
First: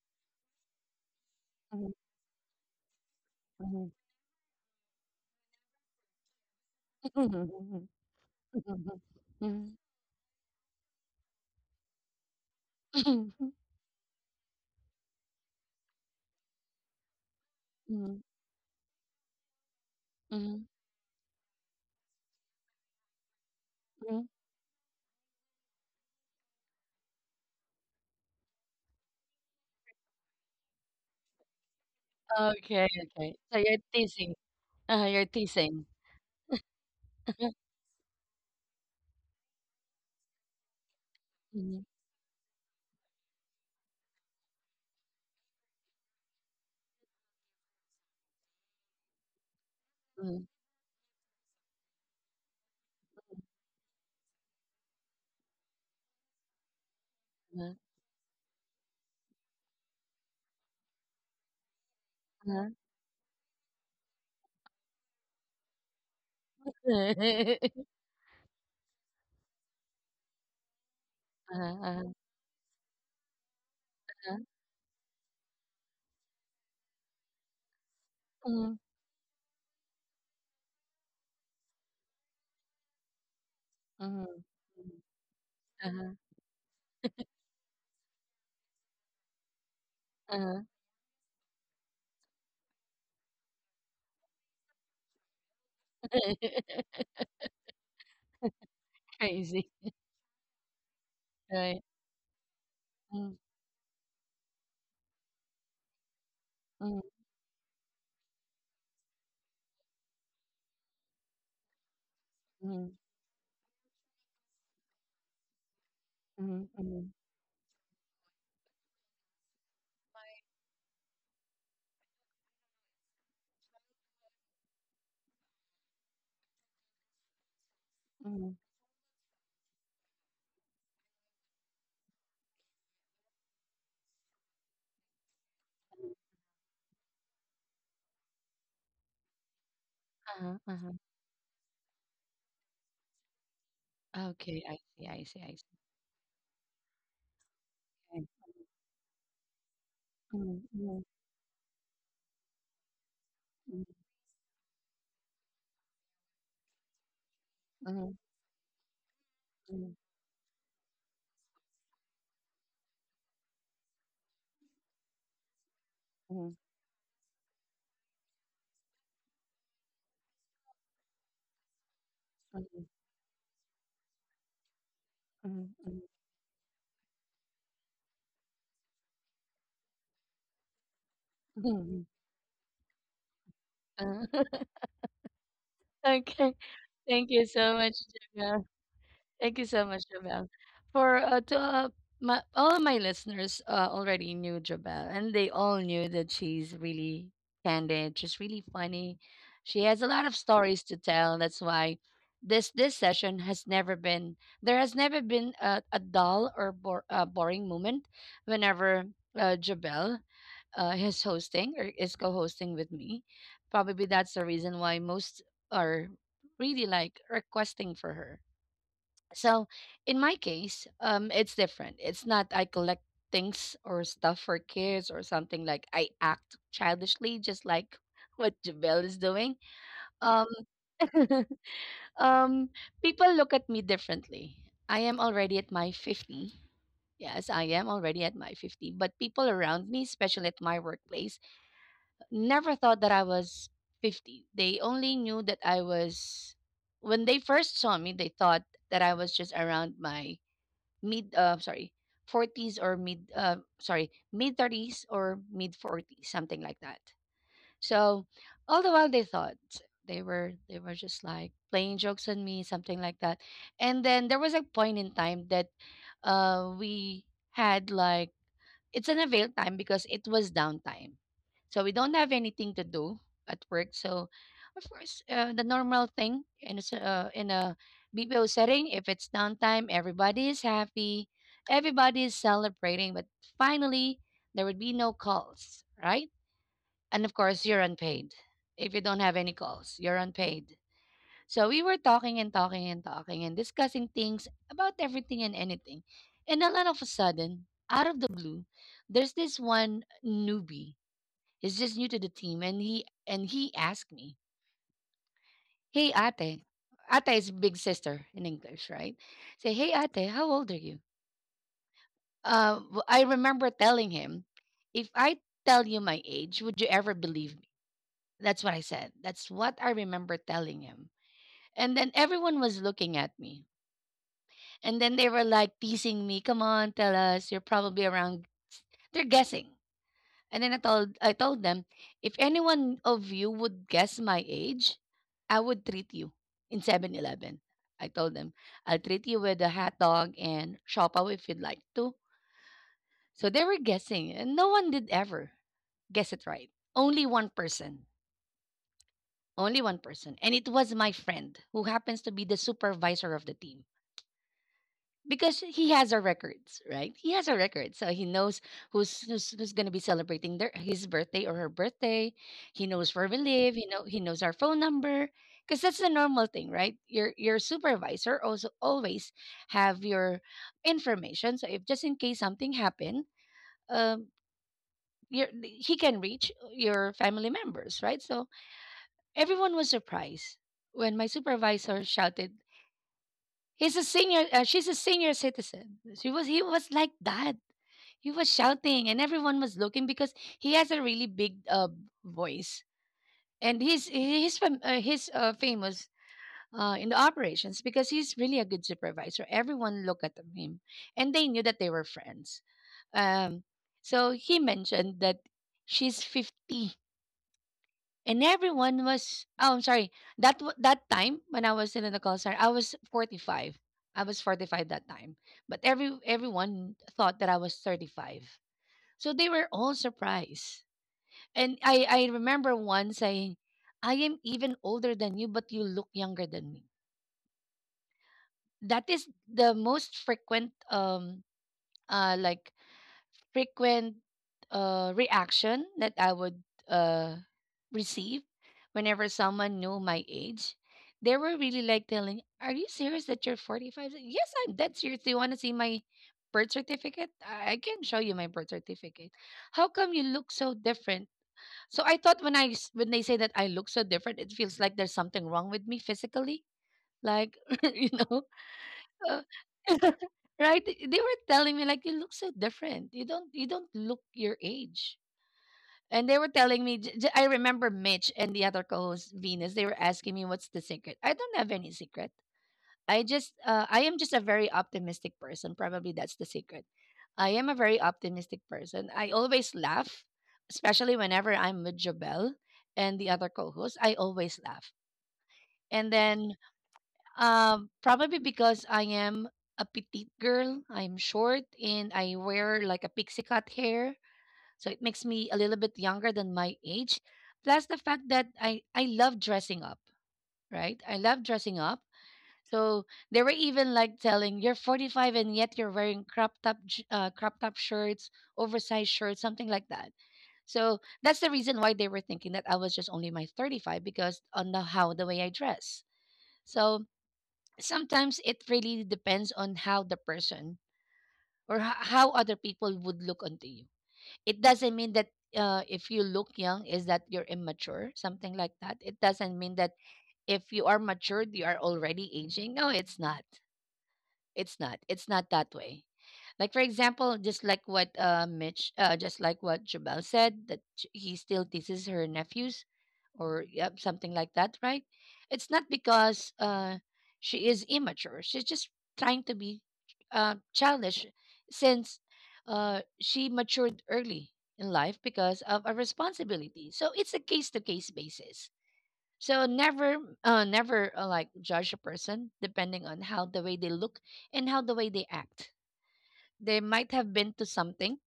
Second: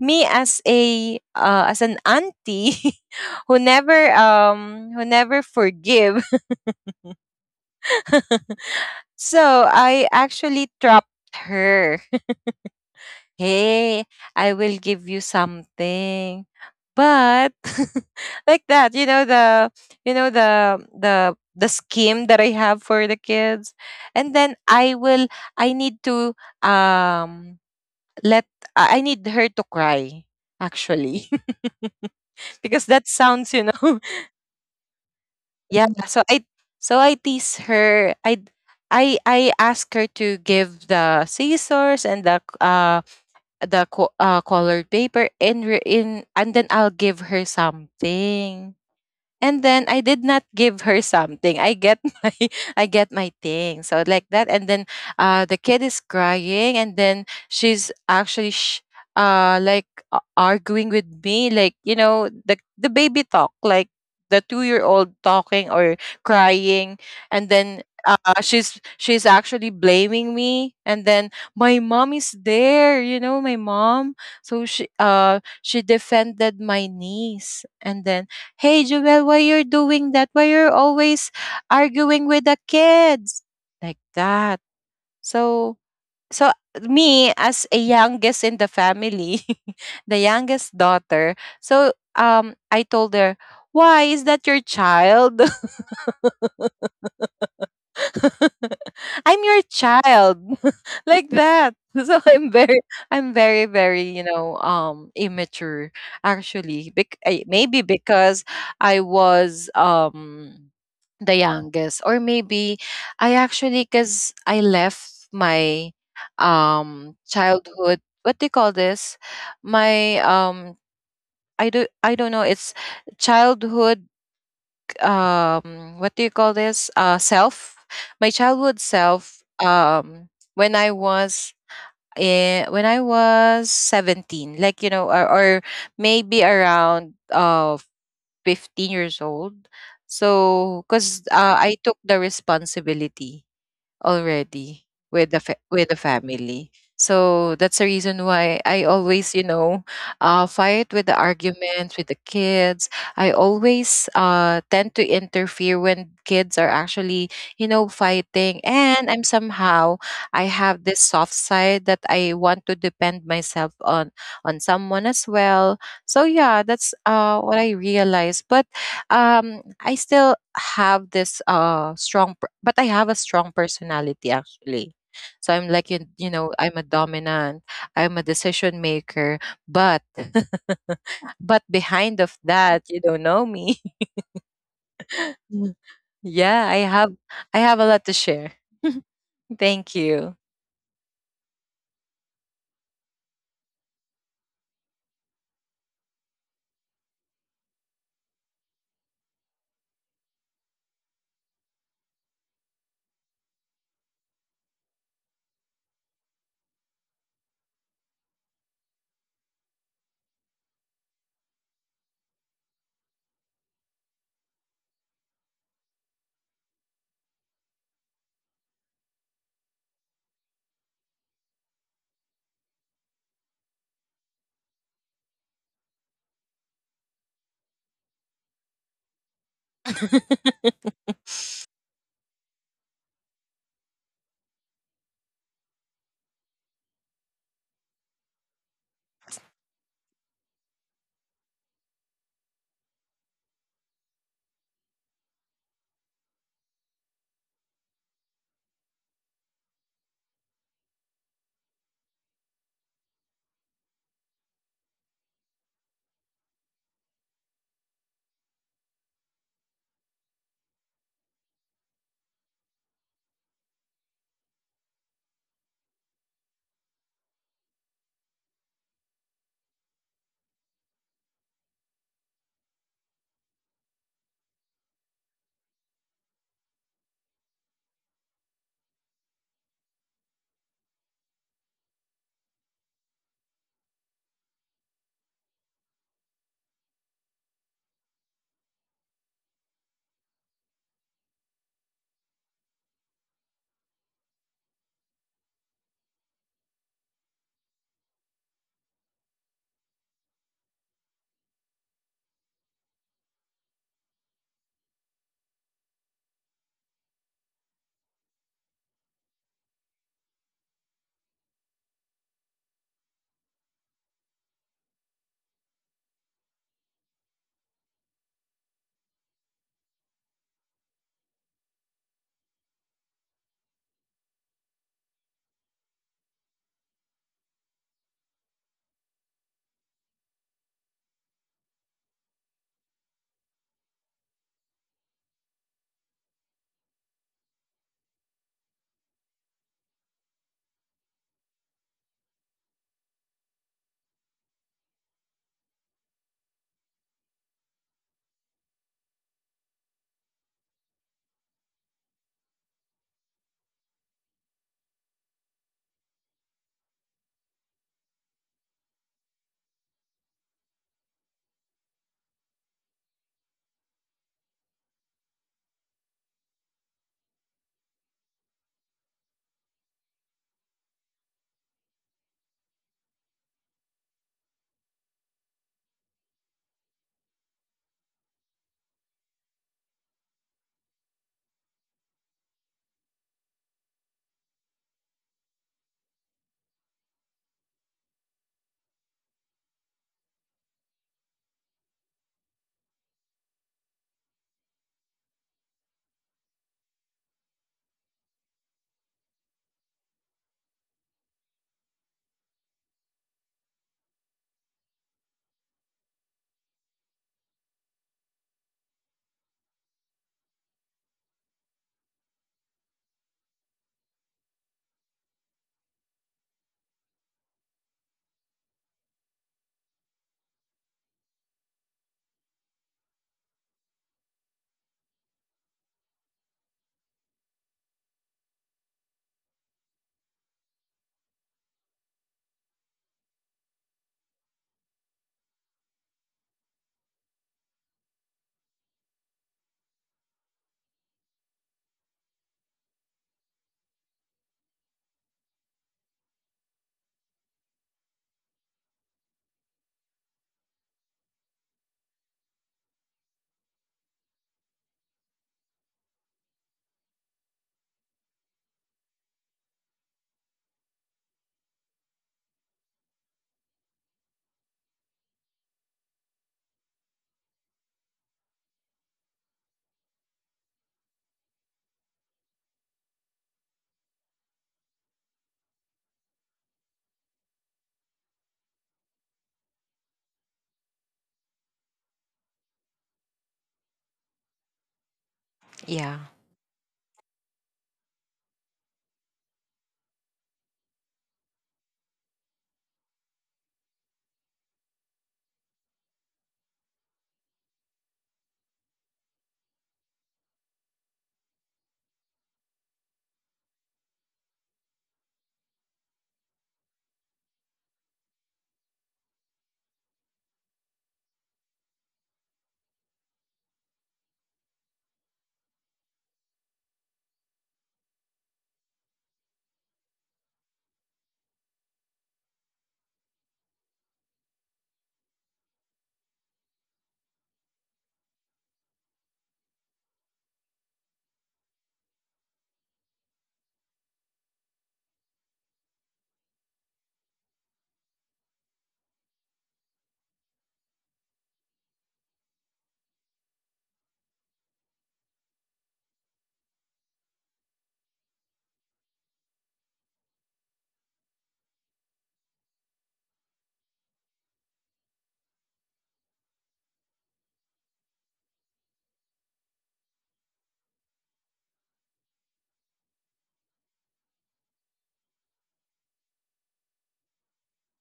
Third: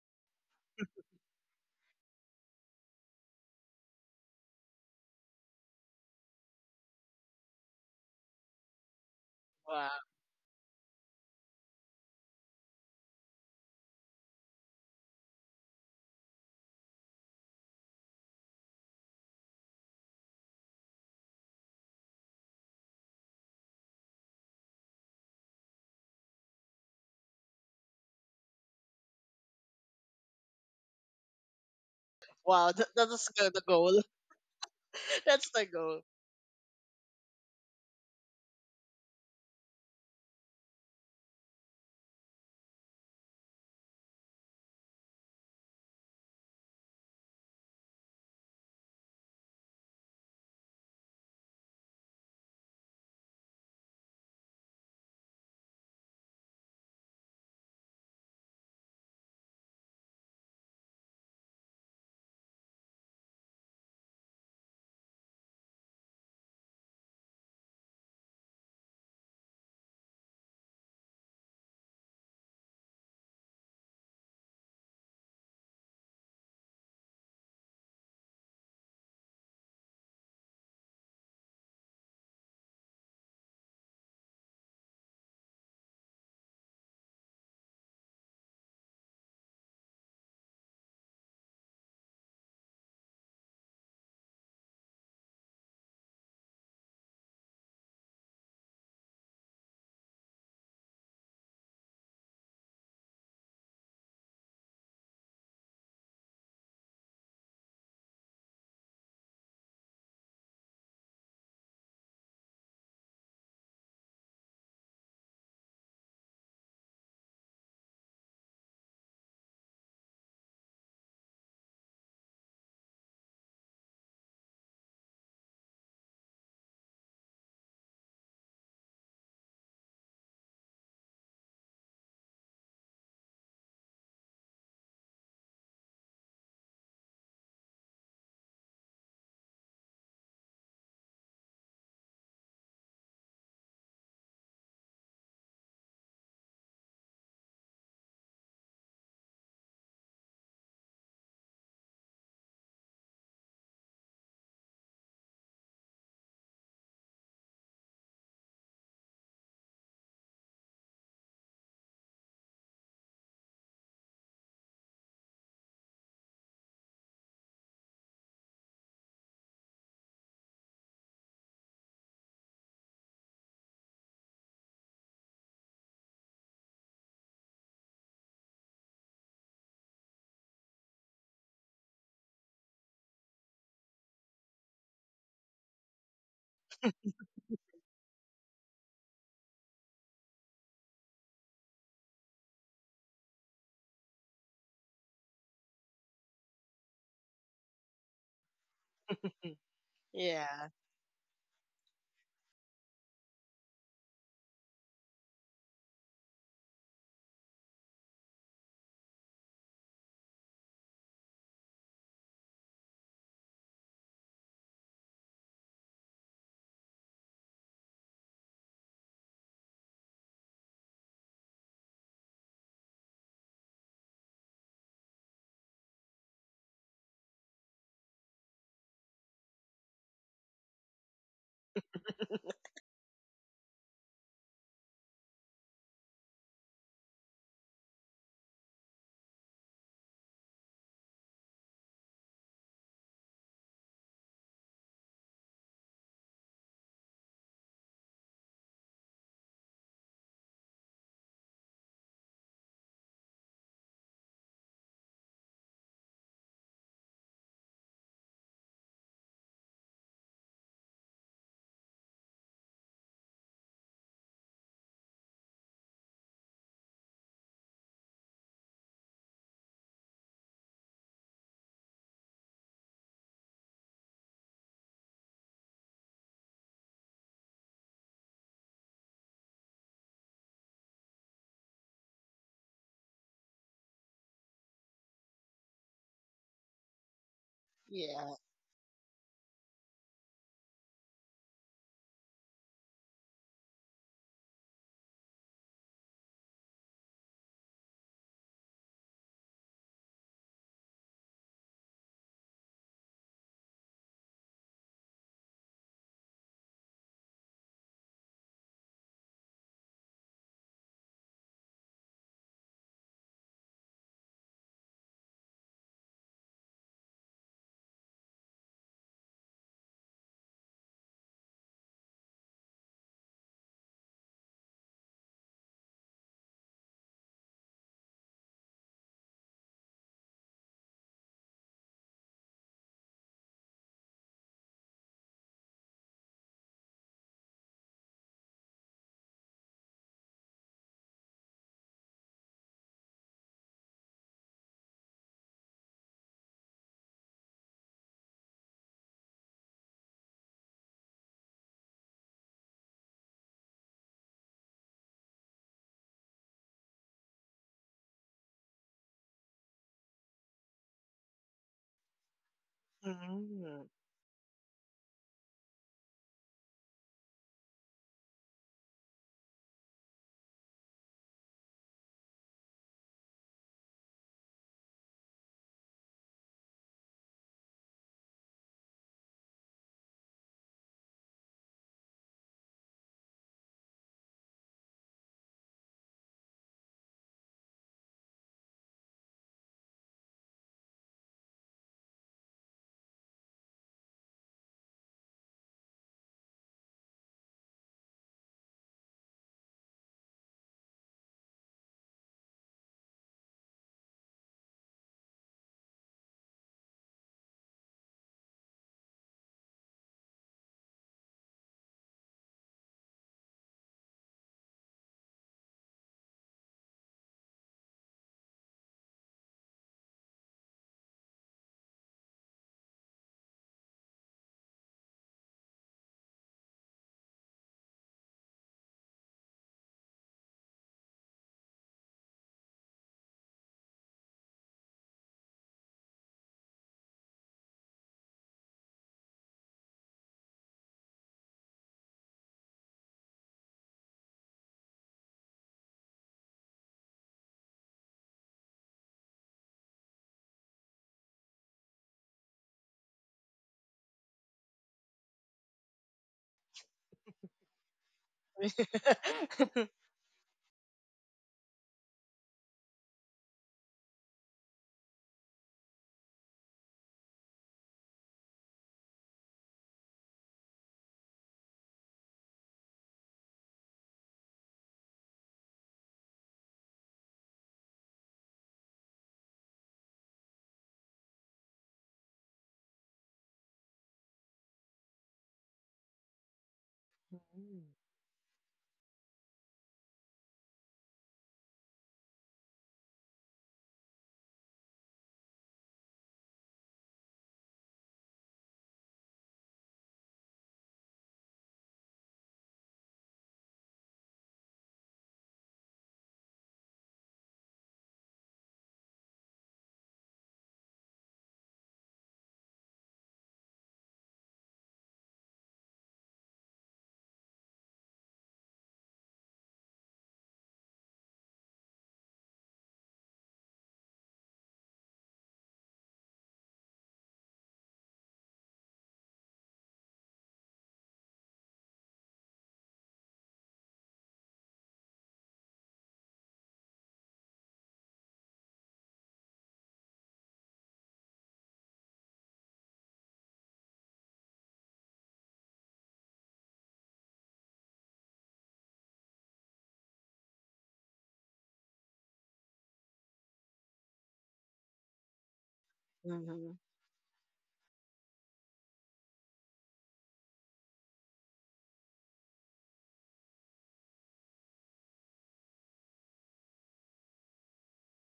Speaker 2: me as a uh, as
Speaker 1: Mm-hmm.
Speaker 2: an auntie who
Speaker 1: Mm-hmm.
Speaker 2: never um who never forgive. So
Speaker 3: Wow.
Speaker 2: I actually trapped her.
Speaker 1: Mm-hmm, mm-hmm,
Speaker 2: Hey, I will give you something. But
Speaker 1: mm-hmm,
Speaker 2: like that, you know the you know
Speaker 1: mm-hmm.
Speaker 2: the the the scheme that I have for the kids. And then I will I need to um let I I need her to cry, actually.
Speaker 3: Wow.
Speaker 1: Okay,
Speaker 3: That,
Speaker 2: Because that
Speaker 3: that's
Speaker 1: okay.
Speaker 3: the
Speaker 2: sounds,
Speaker 1: So
Speaker 3: the
Speaker 2: you
Speaker 1: you're
Speaker 2: know.
Speaker 3: goal.
Speaker 1: teasing. Uh, you're
Speaker 3: That's the
Speaker 1: teasing.
Speaker 2: Yeah,
Speaker 3: goal.
Speaker 2: so I so I tease her. I I I ask her to give the
Speaker 1: Mm-hmm.
Speaker 2: scissors and the uh the co- uh, colored paper, and re- in and then I'll give her something. And then I did
Speaker 1: Mm-hmm.
Speaker 2: not give her something. I get my I get my thing. So like that, and then, uh, the kid is crying, and then she's actually sh- uh like, a- arguing with me, like, you know the
Speaker 1: Uh-huh.
Speaker 2: the baby talk, like the two year old talking or crying, and then,
Speaker 1: Uh-huh.
Speaker 2: Uh, she's she's actually blaming me, and then my mom
Speaker 1: Uh-huh.
Speaker 2: is there, you know my mom,
Speaker 1: Huh?
Speaker 2: so she uh she defended my niece, and then,
Speaker 1: Mhm,
Speaker 2: Hey Joel, why you're doing that? Why you're always arguing with the kids? Like
Speaker 1: mhm.
Speaker 2: that. So
Speaker 1: Mhm.
Speaker 2: so me as a youngest in the family, the
Speaker 1: Uh-huh, uh-huh.
Speaker 2: youngest daughter, so, um I told her, Why is that your child? I'm your
Speaker 1: Crazy,
Speaker 2: child, like that.
Speaker 1: right.
Speaker 2: So I'm very I'm
Speaker 1: Mm,
Speaker 2: very very you know um immature, actually.
Speaker 1: mhm,
Speaker 2: Bec- I- maybe because I was, um the youngest, or maybe
Speaker 1: mhm,
Speaker 2: I actually, cuz I left my,
Speaker 1: mhm, mhm,
Speaker 2: um childhood, what do you call this, my, um I do I don't know, it's childhood, um what do you call this, uh self, my
Speaker 1: mhm.
Speaker 2: childhood self, um when i was in, when i was seventeen, like, you know or, or maybe around, uh fifteen years old.
Speaker 1: Uh-huh,
Speaker 2: So
Speaker 1: uh-huh.
Speaker 2: cuz, uh, I took the responsibility
Speaker 1: Okay, I
Speaker 2: already
Speaker 1: see, I
Speaker 2: with the
Speaker 1: see, I
Speaker 2: fa-
Speaker 1: see.
Speaker 2: with the family. So that's the reason
Speaker 1: Okay.
Speaker 2: why I always, you know, uh,
Speaker 1: Mhm,
Speaker 2: fight
Speaker 1: mhm,
Speaker 2: with the arguments with the kids. I
Speaker 1: mhm,
Speaker 2: always, uh, tend to interfere when kids are actually, you know, fighting. And I'm
Speaker 1: mhm,
Speaker 2: somehow I have this soft side that I want to depend myself on on someone as well. So
Speaker 1: mhm,
Speaker 2: yeah, that's, uh, what I realized. But, um I still have this, uh strong per- but I
Speaker 1: mhm,
Speaker 2: have a strong personality, actually. So I'm
Speaker 1: mhm,
Speaker 2: like you,
Speaker 1: mhm,
Speaker 2: you know, I'm a dominant, I'm a decision maker, but but
Speaker 1: mhm.
Speaker 2: behind of that, you don't know me. Mm.
Speaker 1: Okay,
Speaker 2: Yeah, I have
Speaker 1: thank you
Speaker 2: I have
Speaker 1: so
Speaker 2: a
Speaker 1: much,
Speaker 2: lot to share.
Speaker 1: Javel. Thank you so
Speaker 2: Thank
Speaker 1: much,
Speaker 2: you.
Speaker 1: Jabel. For uh, to uh, my, all of my listeners uh, already knew Jabel, and they all knew that she's really candid. She's really funny.
Speaker 3: Mm.
Speaker 1: She has a lot of
Speaker 3: Yeah.
Speaker 1: stories to tell. That's why this this session has never been there has never been a, a dull or bor- uh, boring moment whenever uh, Jabel uh, is hosting or is co-hosting with me. Probably that's the reason why most are really like requesting for her, so in my case, um, it's different. It's not I collect things or stuff for kids or something like I act childishly, just like what Jabel is doing. Um, um, people look at me differently. I am already at my fifty. Yes, I am already at my fifty, but people around me, especially at my workplace, never thought that I was fifty. They only knew that I was, when they first saw me, they thought that I was just around my mid uh sorry forties or mid uh sorry mid thirties or mid forties, something like that. So all the while they thought they were they were just like playing jokes on me, something like that. And then there was a point in time that uh we had like, it's an avail time because it was downtime. So we don't have anything to do at work. So of course, uh, the normal thing in a, s- uh, in a B P O setting, if it's downtime, everybody is happy, everybody is celebrating, but finally there would be no calls, right? And of course, you're unpaid.
Speaker 3: Yeah.
Speaker 1: If you don't have any calls, you're unpaid. So we were talking and talking and talking and discussing things about everything and anything. And then all of a sudden, out of the blue, there's this one newbie. He's just new to the team and he and he asked me, "Hey Ate." Ate is big sister in English, right? Say, "Hey Ate, how old are you?" Uh, w- I remember telling him, if I tell you my age, would you ever believe me? That's what I said. That's what I remember telling him. And then everyone was looking at me. And then they were like teasing me, "Come on, tell us. You're probably around." They're guessing. And then I told I told them, "If anyone of you would guess my age, I would treat you in Seven Eleven. I told them, "I'll treat you with a hot dog and shopaw if you'd like to." So they were guessing, and no one did ever guess it right. Only one person. Only one person. And it was my friend who happens to be the supervisor of the team, because he has our records, right? He has our records, so he knows who's who's, who's going to be celebrating their his birthday or her birthday. He knows where we live. He
Speaker 3: Mhm.
Speaker 1: know he knows our phone number because that's the normal thing, right? Your your supervisor also always have your information. So if just in case something happened, um, your he can reach your family members, right? So everyone was surprised when my supervisor shouted, "He's a senior. Uh, she's a senior citizen." She was. He was like that. He was shouting and everyone was looking because he has a really big uh, voice, and he's he's fam- uh, he's uh, famous uh, in the operations because he's really a good supervisor. Everyone looked at him and they knew that they were friends. um, so he mentioned that she's fifty, and everyone was, oh I'm sorry, that wa- that time when I was in the call center I was forty-five. I was forty-five that time, but every everyone thought that I was thirty-five, so they were all surprised. And I, I remember one saying, "I am even older than you, but you look younger than me." That is the most frequent um uh like frequent uh reaction that I would uh receive whenever someone knew my age. They were really like telling, "Are you serious that you're forty five?" Yes, I'm dead serious. Do you want to see my birth certificate? I I can show you my birth certificate. How come you look so different? So I thought when I s- when they say that I look so different, it feels like there's something wrong with me physically. Like you know, uh, right? They they were telling me like you look so different. You don't you don't look your age. And they were telling me. j- j- I remember Mitch and the other co-host Venus. They were asking me what's the secret. I don't have any secret. I just uh, I am just a very optimistic person. Probably that's the secret. I am a very optimistic person. I always laugh, especially whenever I'm with Jobel and the other co-hosts. I always laugh. And
Speaker 2: Yeah.
Speaker 1: then
Speaker 3: Mhm.
Speaker 1: um, probably because I am a petite girl, I'm short and I wear like a pixie cut hair, so it makes me a little bit younger than my age. Plus the fact that I I love dressing up, right? I love dressing up, so they were even like telling you're forty five and yet you're wearing crop top j- uh, crop top shirts, oversized shirts, something like that. So that's the reason why they were thinking that I was just only my thirty five because on the how the way I dress. So sometimes it really depends on how the person or h- how other people would look onto you. It doesn't mean that uh, if you look young is that you're immature, something like that. It doesn't mean that if you are matured you are already aging. No, it's not. It's not. It's not that way. Like for example, just like what uh, Mitch, uh, just like what Jabal said, that sh- he still teases her nephews, or yep, something like that, right? It's not because uh, she is immature. She's just trying to be uh, childish, since uh, she matured early in life because of a
Speaker 3: Mhm.
Speaker 1: responsibility. So it's a case to case basis, so never, uh, never uh, like judge a person depending on how the way they look and how the way they act. They might have been to something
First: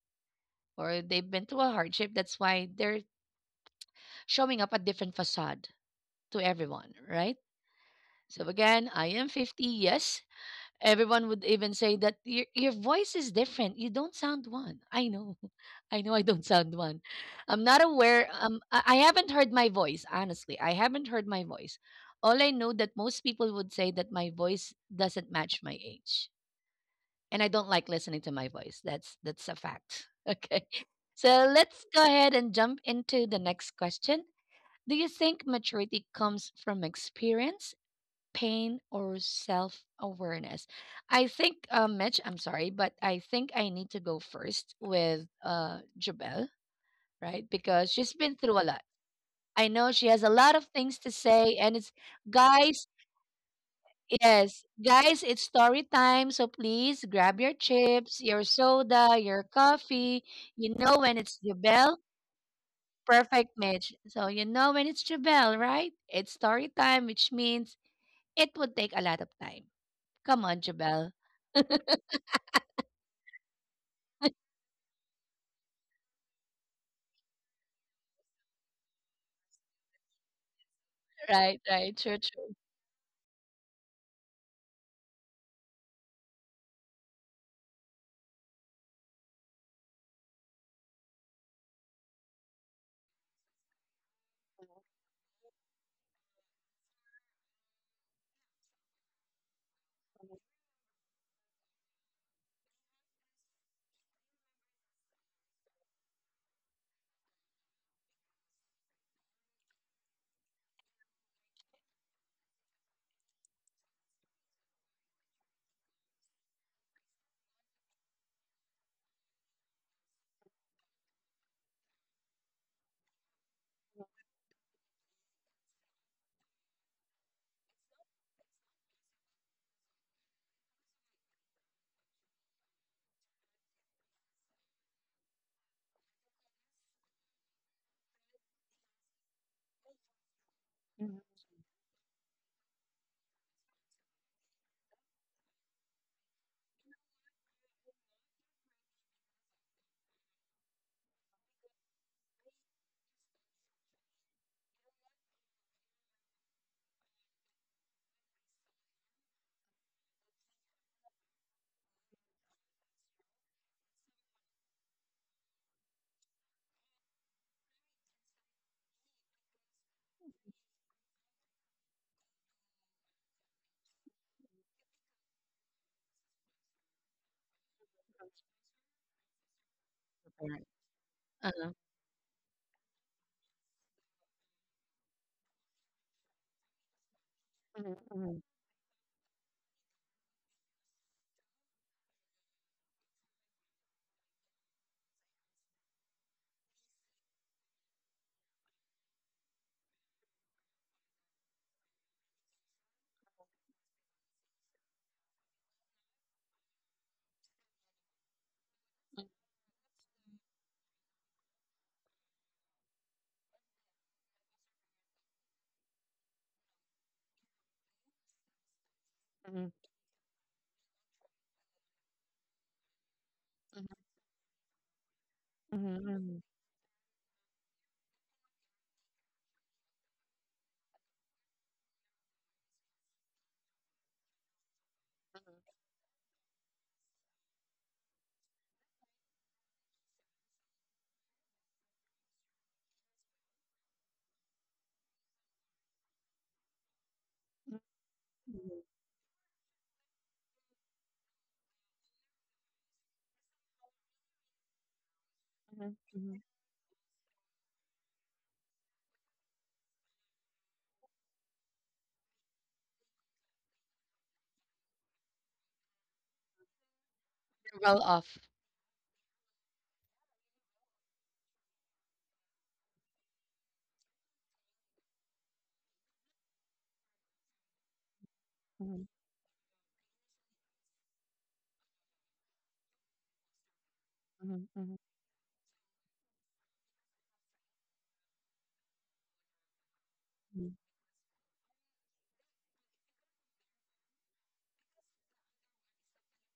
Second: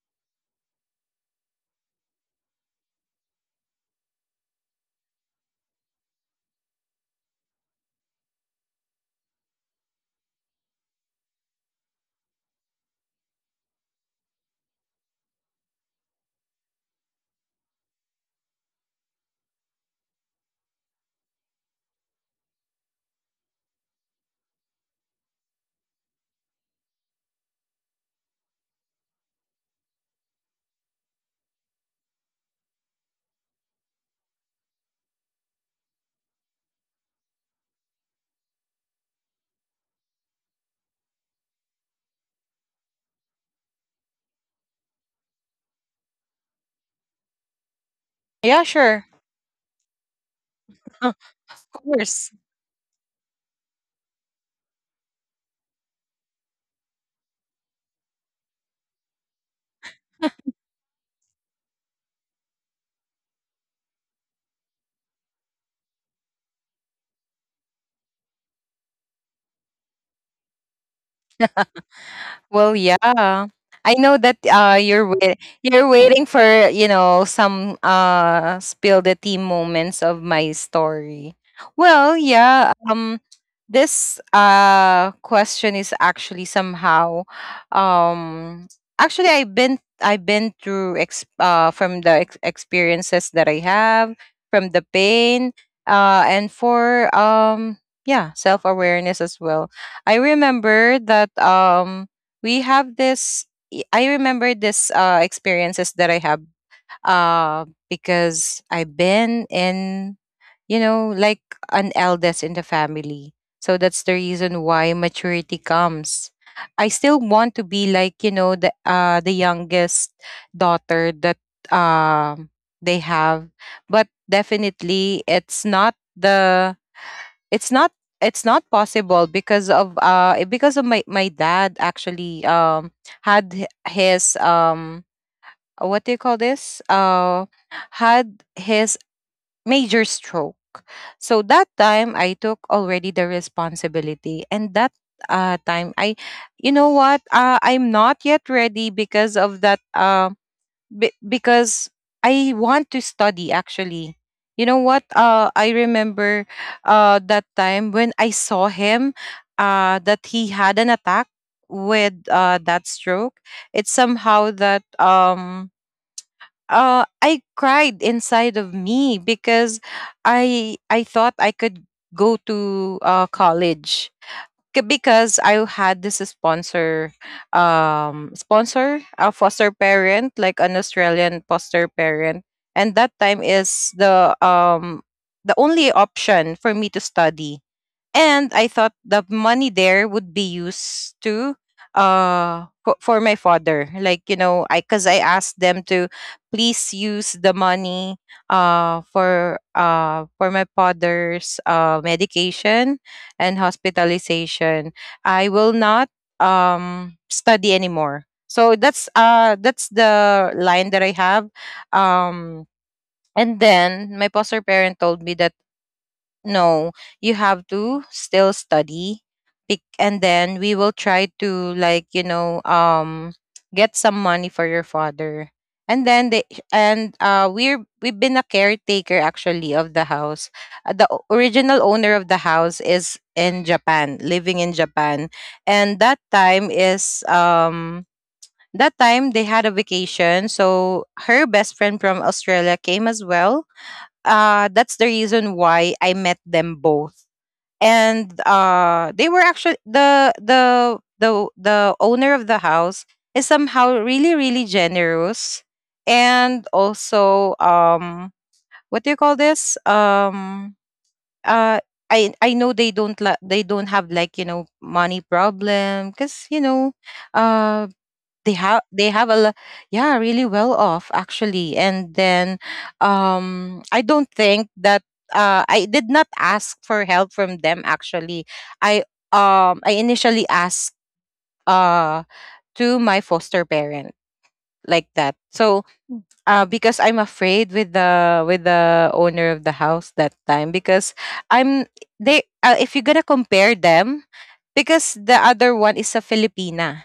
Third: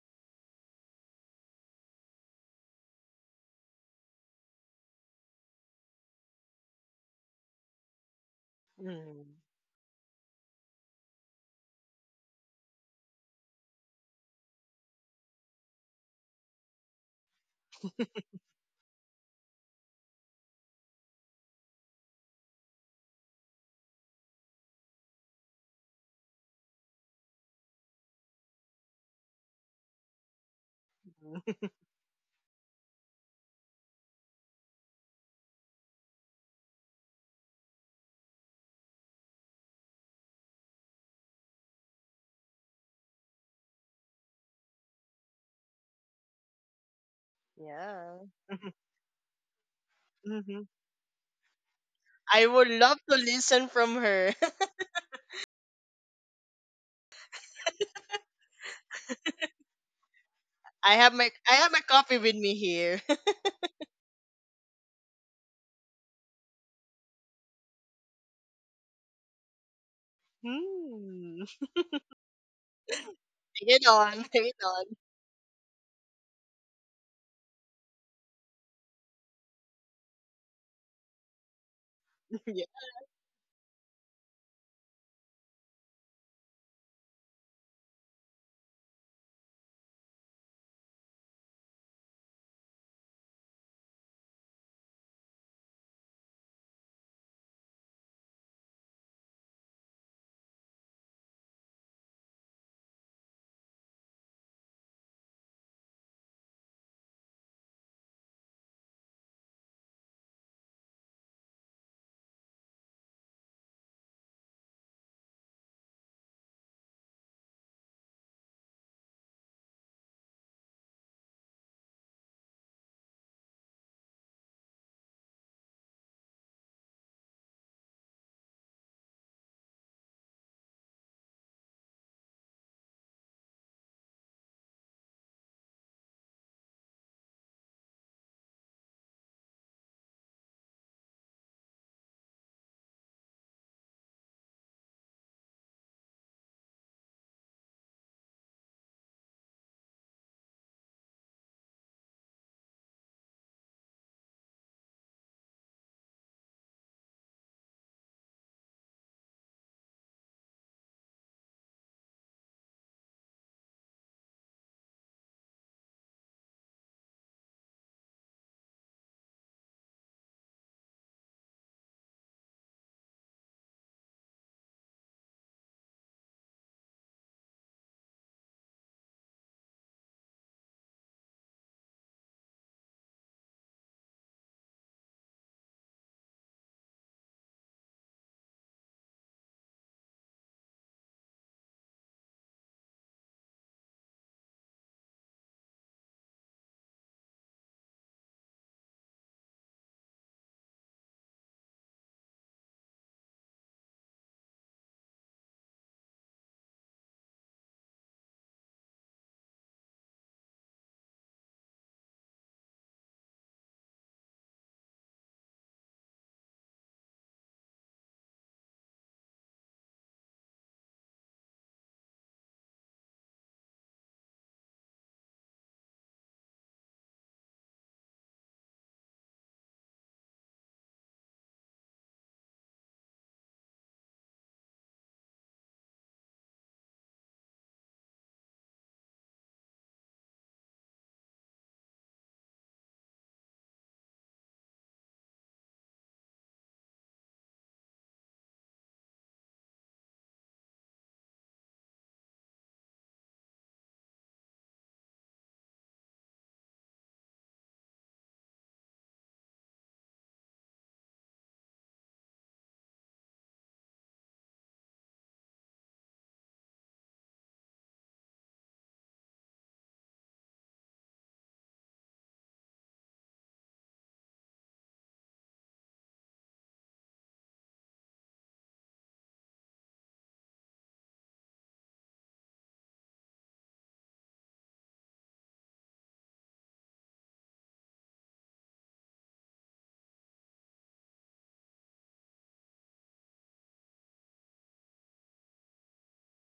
Speaker 1: or they've been to a hardship. That's why they're showing up a different facade to everyone, right? So again, I am
Speaker 3: Mhm.
Speaker 1: fifty, yes. Everyone would even say that your your voice is different. You don't sound one. I know. I know I don't sound one. I'm not aware. Um, I I haven't heard my voice, honestly. I haven't heard my voice. All I know that most people would say that my voice doesn't match my age. And I don't like listening to my voice. That's that's a fact. Okay. So let's go ahead and jump into the next question. Do you think maturity comes from experience, pain, or self awareness? I think, uh, Mitch, I'm sorry, but I think I need to go first with uh, Jabel, right? Because she's
Speaker 3: Yeah.
Speaker 1: been through a
Speaker 2: Yeah,
Speaker 1: lot.
Speaker 2: sure.
Speaker 1: I know she has a lot of
Speaker 3: Mhm.
Speaker 1: things to say,
Speaker 2: Of
Speaker 1: and it's
Speaker 2: course.
Speaker 3: I would
Speaker 1: guys.
Speaker 3: love to listen from her.
Speaker 1: Yes, guys, it's story time. So please grab your chips, your soda, your coffee. You
Speaker 3: I
Speaker 1: know
Speaker 3: have
Speaker 1: when
Speaker 3: my
Speaker 1: it's
Speaker 3: I have my
Speaker 1: Jabel.
Speaker 3: coffee with me here.
Speaker 1: Perfect, Mitch. So you know when it's Jabel, right? It's story time, which means it would take a lot of time. Come on, Jabel.
Speaker 3: Mhm.
Speaker 2: Well, yeah.
Speaker 3: Hang
Speaker 2: I know
Speaker 3: on,
Speaker 2: that,
Speaker 3: hang
Speaker 2: uh,
Speaker 3: on.
Speaker 2: you're wait- you're waiting for, you know some, uh, spill the tea moments of my story.
Speaker 1: Right, right. True,
Speaker 2: Well,
Speaker 1: true.
Speaker 3: Yeah.
Speaker 2: yeah. Um, this, uh question is actually somehow, um, actually, I've been I've been through, ex- uh from the ex- experiences that I have, from the pain, uh and for, um yeah, self awareness as well. I remember that um we have this y- i remember this uh experiences that I have uh because I've been in you know like an eldest in the family, so that's the reason why maturity comes. I still want to be like, you know, the uh the youngest daughter that um they have, but definitely it's not the it's not it's not possible because of uh eh, because of my my dad actually. um had h- his um uh, what do you call this uh Had his major stroke. So that time I took already the responsibility, and that uh time I, you know what, uh, I'm not yet ready because of that um. Be- because I want to study actually. You know what? Uh, I remember uh, that time when I saw him, uh, that he had an attack with, uh, that stroke. It's somehow that um, uh, I cried inside of me because I I thought I could go to, uh, college. K- because I had this sponsor, um, sponsor, a foster parent, like an
Speaker 1: Correct.
Speaker 2: Australian foster
Speaker 1: Uh-huh.
Speaker 2: parent, and that time is the um the only option for me to study.
Speaker 1: Mhm,
Speaker 2: And I
Speaker 1: mhm,
Speaker 2: thought the money there would be used to uh for, for my father, like, you know, I, because I asked them to please use the money uh for uh for my father's uh medication and hospitalization. I will not um study anymore, so that's uh that's the line that I have. um and then my foster parent told me that no, you have to still study. bec-
Speaker 1: mhm,
Speaker 2: And then we will try to, like, you know, um get some
Speaker 1: mhm,
Speaker 2: money for your father. And then they,
Speaker 1: mhm,
Speaker 2: and uh we're we've been a caretaker actually of the house. Uh, The o- original owner of the house is in Japan, living in Japan. And that time is, um that time they had a vacation, so her best friend from Australia came as well. Uh, that's the reason why I met them both.
Speaker 1: mhm,
Speaker 2: And uh, they
Speaker 1: mhm,
Speaker 2: were actually the, the the the owner of the house is somehow really really generous,
Speaker 1: mhm,
Speaker 2: and
Speaker 1: mhm.
Speaker 2: also um, what do you call this? Um, uh, I I know they don't la- they don't have, like, you know, money problem, because you know, uh,
Speaker 1: Well
Speaker 2: they
Speaker 1: off.
Speaker 2: have, they have a lo- yeah, really well off actually. And then um I don't think that, uh I did not ask for help from them actually. i
Speaker 1: Mhm,
Speaker 2: um I initially asked uh to my foster parent
Speaker 1: mhm,
Speaker 2: like
Speaker 1: mhm.
Speaker 2: that. So uh because I'm afraid with, the with the owner of the house that time,
Speaker 1: Mm.
Speaker 2: because I'm they, uh, if you're gonna compare them, because the other one is a filipina,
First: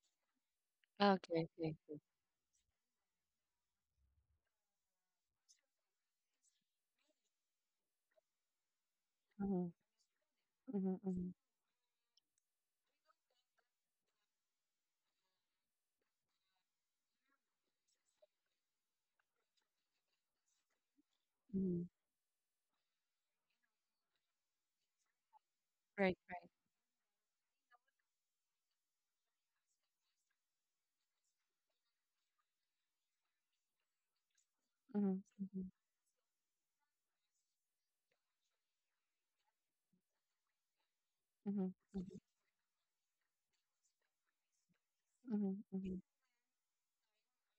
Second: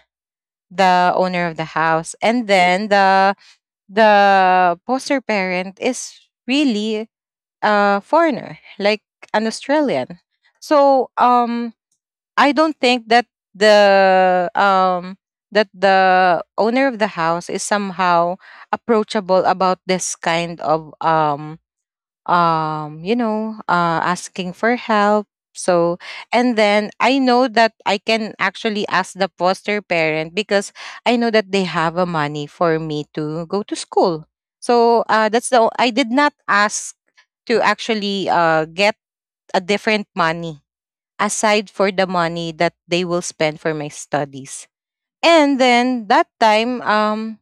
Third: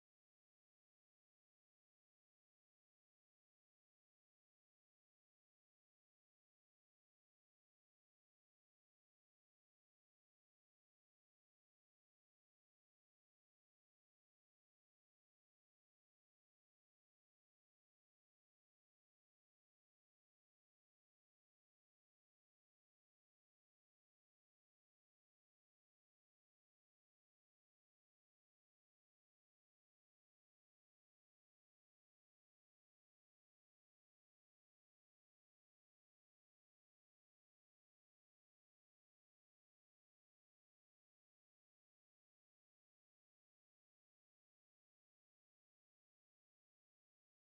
Speaker 2: the
Speaker 1: Okay,
Speaker 2: owner of the
Speaker 1: okay, okay.
Speaker 2: house, and then the the poster parent is really a foreigner, like an
Speaker 1: Mhm,
Speaker 2: Australian.
Speaker 1: mhm,
Speaker 2: So
Speaker 1: mhm.
Speaker 2: um, I don't think that the um, that the owner of the house is somehow approachable about this kind of um,
Speaker 1: Mm.
Speaker 2: um you know, uh asking for help. So
Speaker 1: Right, right.
Speaker 2: and then I know that I can actually ask the foster parent, because I know that they have a money for me to go to school. So
Speaker 1: Mhm,
Speaker 2: uh that's
Speaker 1: mhm,
Speaker 2: the o- I did not ask to actually uh get a different money
Speaker 1: mhm,
Speaker 2: aside for
Speaker 1: mhm,
Speaker 2: the money that they will spend for my studies.
Speaker 1: mhm,
Speaker 2: And
Speaker 1: mhm.
Speaker 2: then that time, um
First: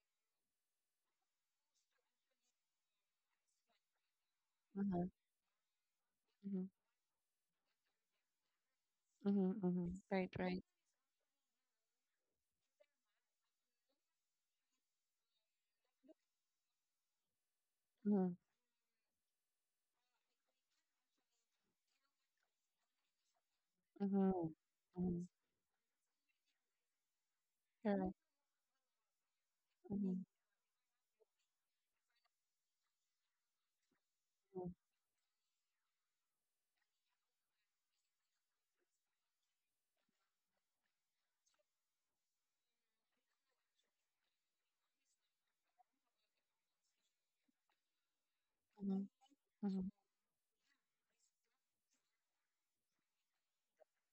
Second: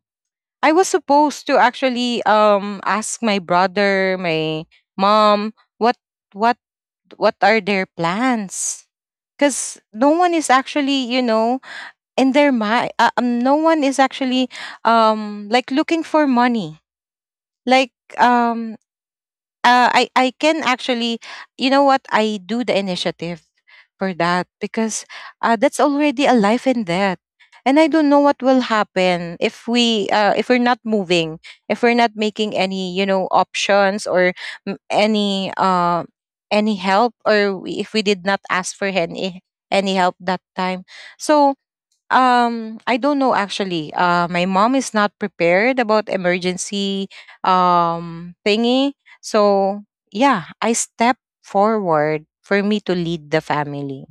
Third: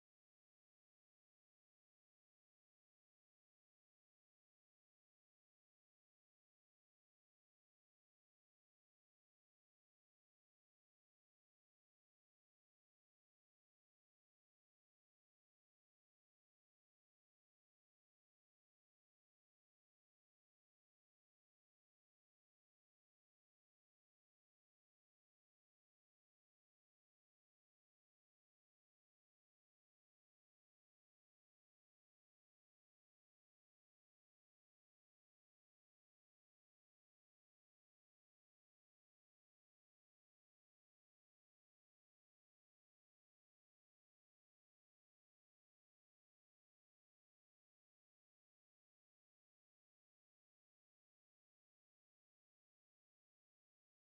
Speaker 2: I was supposed to actually um ask my brother, my
Speaker 1: Uh-huh.
Speaker 2: mom, what what
Speaker 1: Mhm,
Speaker 2: what are their plans?
Speaker 1: mhm,
Speaker 2: Because
Speaker 1: mhm.
Speaker 2: no
Speaker 1: Right,
Speaker 2: one is
Speaker 1: right.
Speaker 2: actually, you know, in their mind. Uh, um, no one is actually um like looking for money. Like
Speaker 1: Mhm,
Speaker 2: um uh, I I can actually, you know what? I do the initiative for that
Speaker 1: mhm,
Speaker 2: because,
Speaker 1: mhm.
Speaker 2: uh, that's already a life and death, and I don't know
Speaker 1: Correct.
Speaker 2: what will happen if we, uh,
Speaker 1: Mhm,
Speaker 2: if we're not moving, if we're not making any, you know, options, or mm, any uh any help, or we- if we did not ask for any any help that time. So Um, I don't know actually. Uh, my mom is not prepared about emergency um thingy.
Speaker 1: mhm. Mhm. Mhm,
Speaker 2: So
Speaker 1: mhm.
Speaker 2: yeah, I step forward for me to lead the family.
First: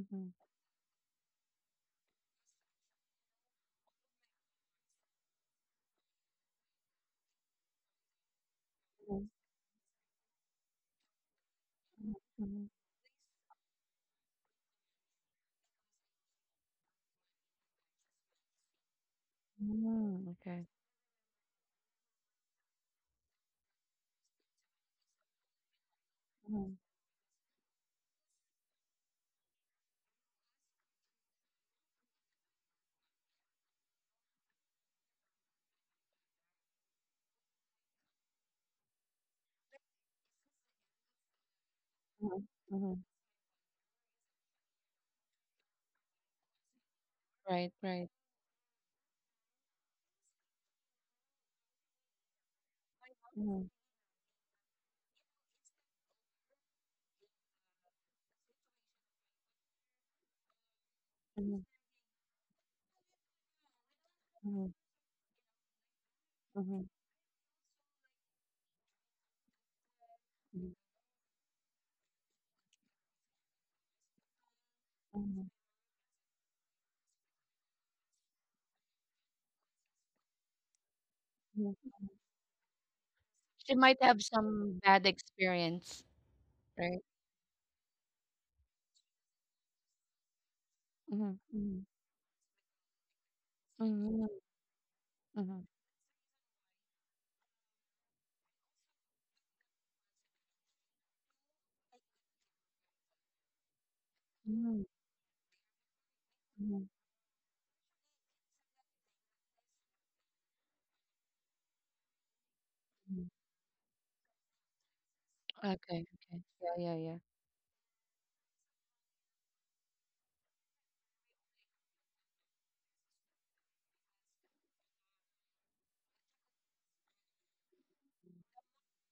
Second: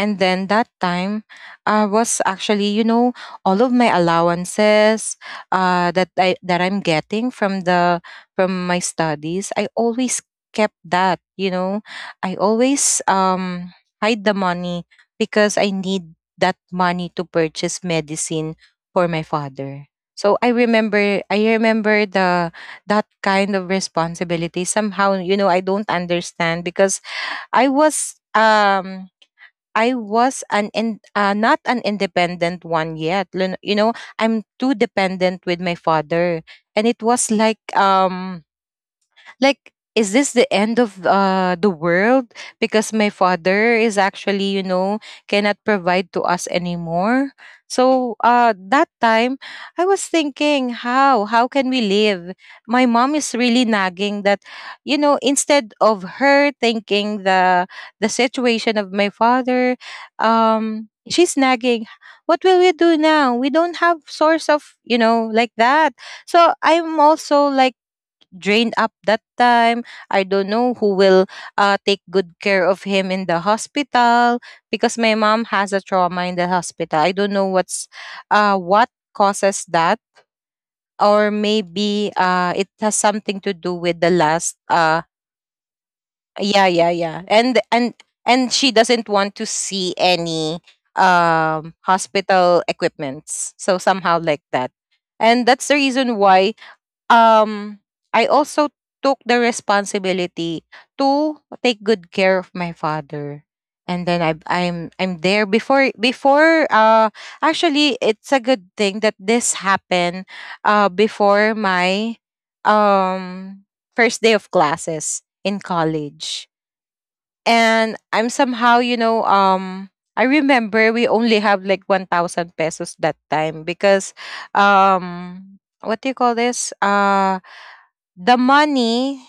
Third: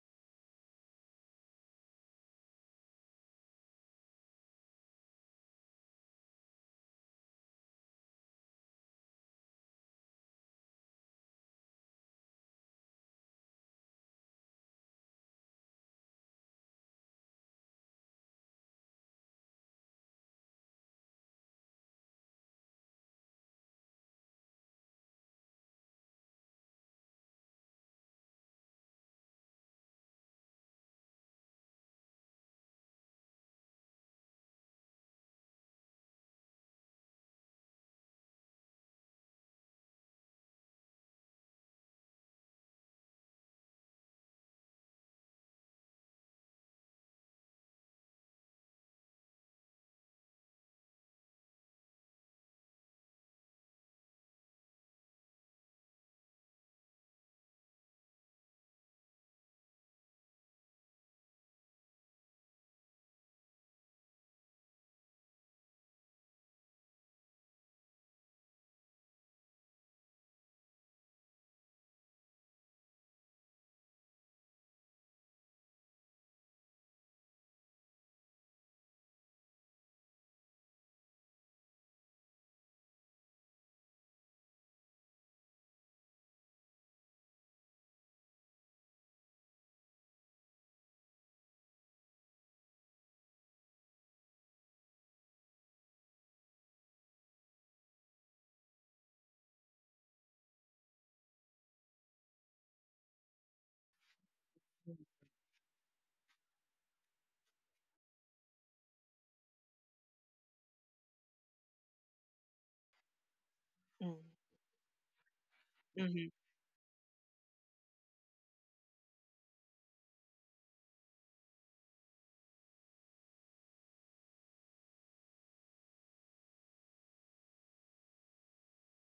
Speaker 2: And then that time, I was actually, you know, all of my allowances, uh, that I that I'm getting from the, from my studies, I always kept that. You know, I
Speaker 1: Mhm, mhm,
Speaker 2: always um, hide the money, because I need that money to purchase medicine for my father.
Speaker 1: mhm.
Speaker 2: So I
Speaker 1: Okay.
Speaker 2: remember, I remember the that kind of responsibility. Somehow, you know, I don't understand
Speaker 1: Mhm.
Speaker 2: because I was um I was an in, uh, not an independent one yet. Lun- You know, I'm too dependent with my father, and it was like um like, is this the end of, uh, the world?
Speaker 1: Mhm.
Speaker 2: Because
Speaker 1: Mhm,
Speaker 2: my
Speaker 1: mhm.
Speaker 2: father is actually, you know, cannot provide to us anymore.
Speaker 1: Right,
Speaker 2: So
Speaker 1: right.
Speaker 2: uh that time I was thinking, how how can we live? My mom is really
Speaker 1: Mhm,
Speaker 2: nagging that, you know, instead of her thinking the the situation of my father, um she's
Speaker 1: mhm.
Speaker 2: nagging, what will we do now? We don't have source
Speaker 1: Mhm,
Speaker 2: of, you know, like that. So
Speaker 1: mhm,
Speaker 2: I'm also like drained up that time. I don't
Speaker 1: mhm,
Speaker 2: know who will, uh, take good care of him in the hospital, because my mom
Speaker 1: mhm,
Speaker 2: has a trauma in the hospital. I don't know what's, uh, what causes that, or
Speaker 1: mhm.
Speaker 2: maybe uh, it has something to do
Speaker 1: She
Speaker 2: with
Speaker 1: might
Speaker 2: the
Speaker 1: have
Speaker 2: last.
Speaker 1: some
Speaker 2: Uh,
Speaker 1: bad experience,
Speaker 2: yeah, yeah,
Speaker 1: right?
Speaker 2: yeah, and and and she doesn't want to see any
Speaker 1: Mhm,
Speaker 2: um
Speaker 1: mhm,
Speaker 2: hospital equipments, so somehow
Speaker 1: mhm,
Speaker 2: like that. And that's
Speaker 1: mhm,
Speaker 2: the reason why um I also took the responsibility to take good care of my father. And then I I'm
Speaker 1: mhm,
Speaker 2: I'm there before before
Speaker 1: mhm,
Speaker 2: uh actually it's a good thing that this happened uh before my
Speaker 1: mhm.
Speaker 2: um first day
Speaker 3: Mm.
Speaker 2: of classes in
Speaker 1: Okay,
Speaker 3: Mhm.
Speaker 2: college.
Speaker 1: okay. Yeah, yeah, yeah.
Speaker 2: And I'm somehow, you know, um I remember we only have like one thousand pesos that time because um what do you call this? Uh the money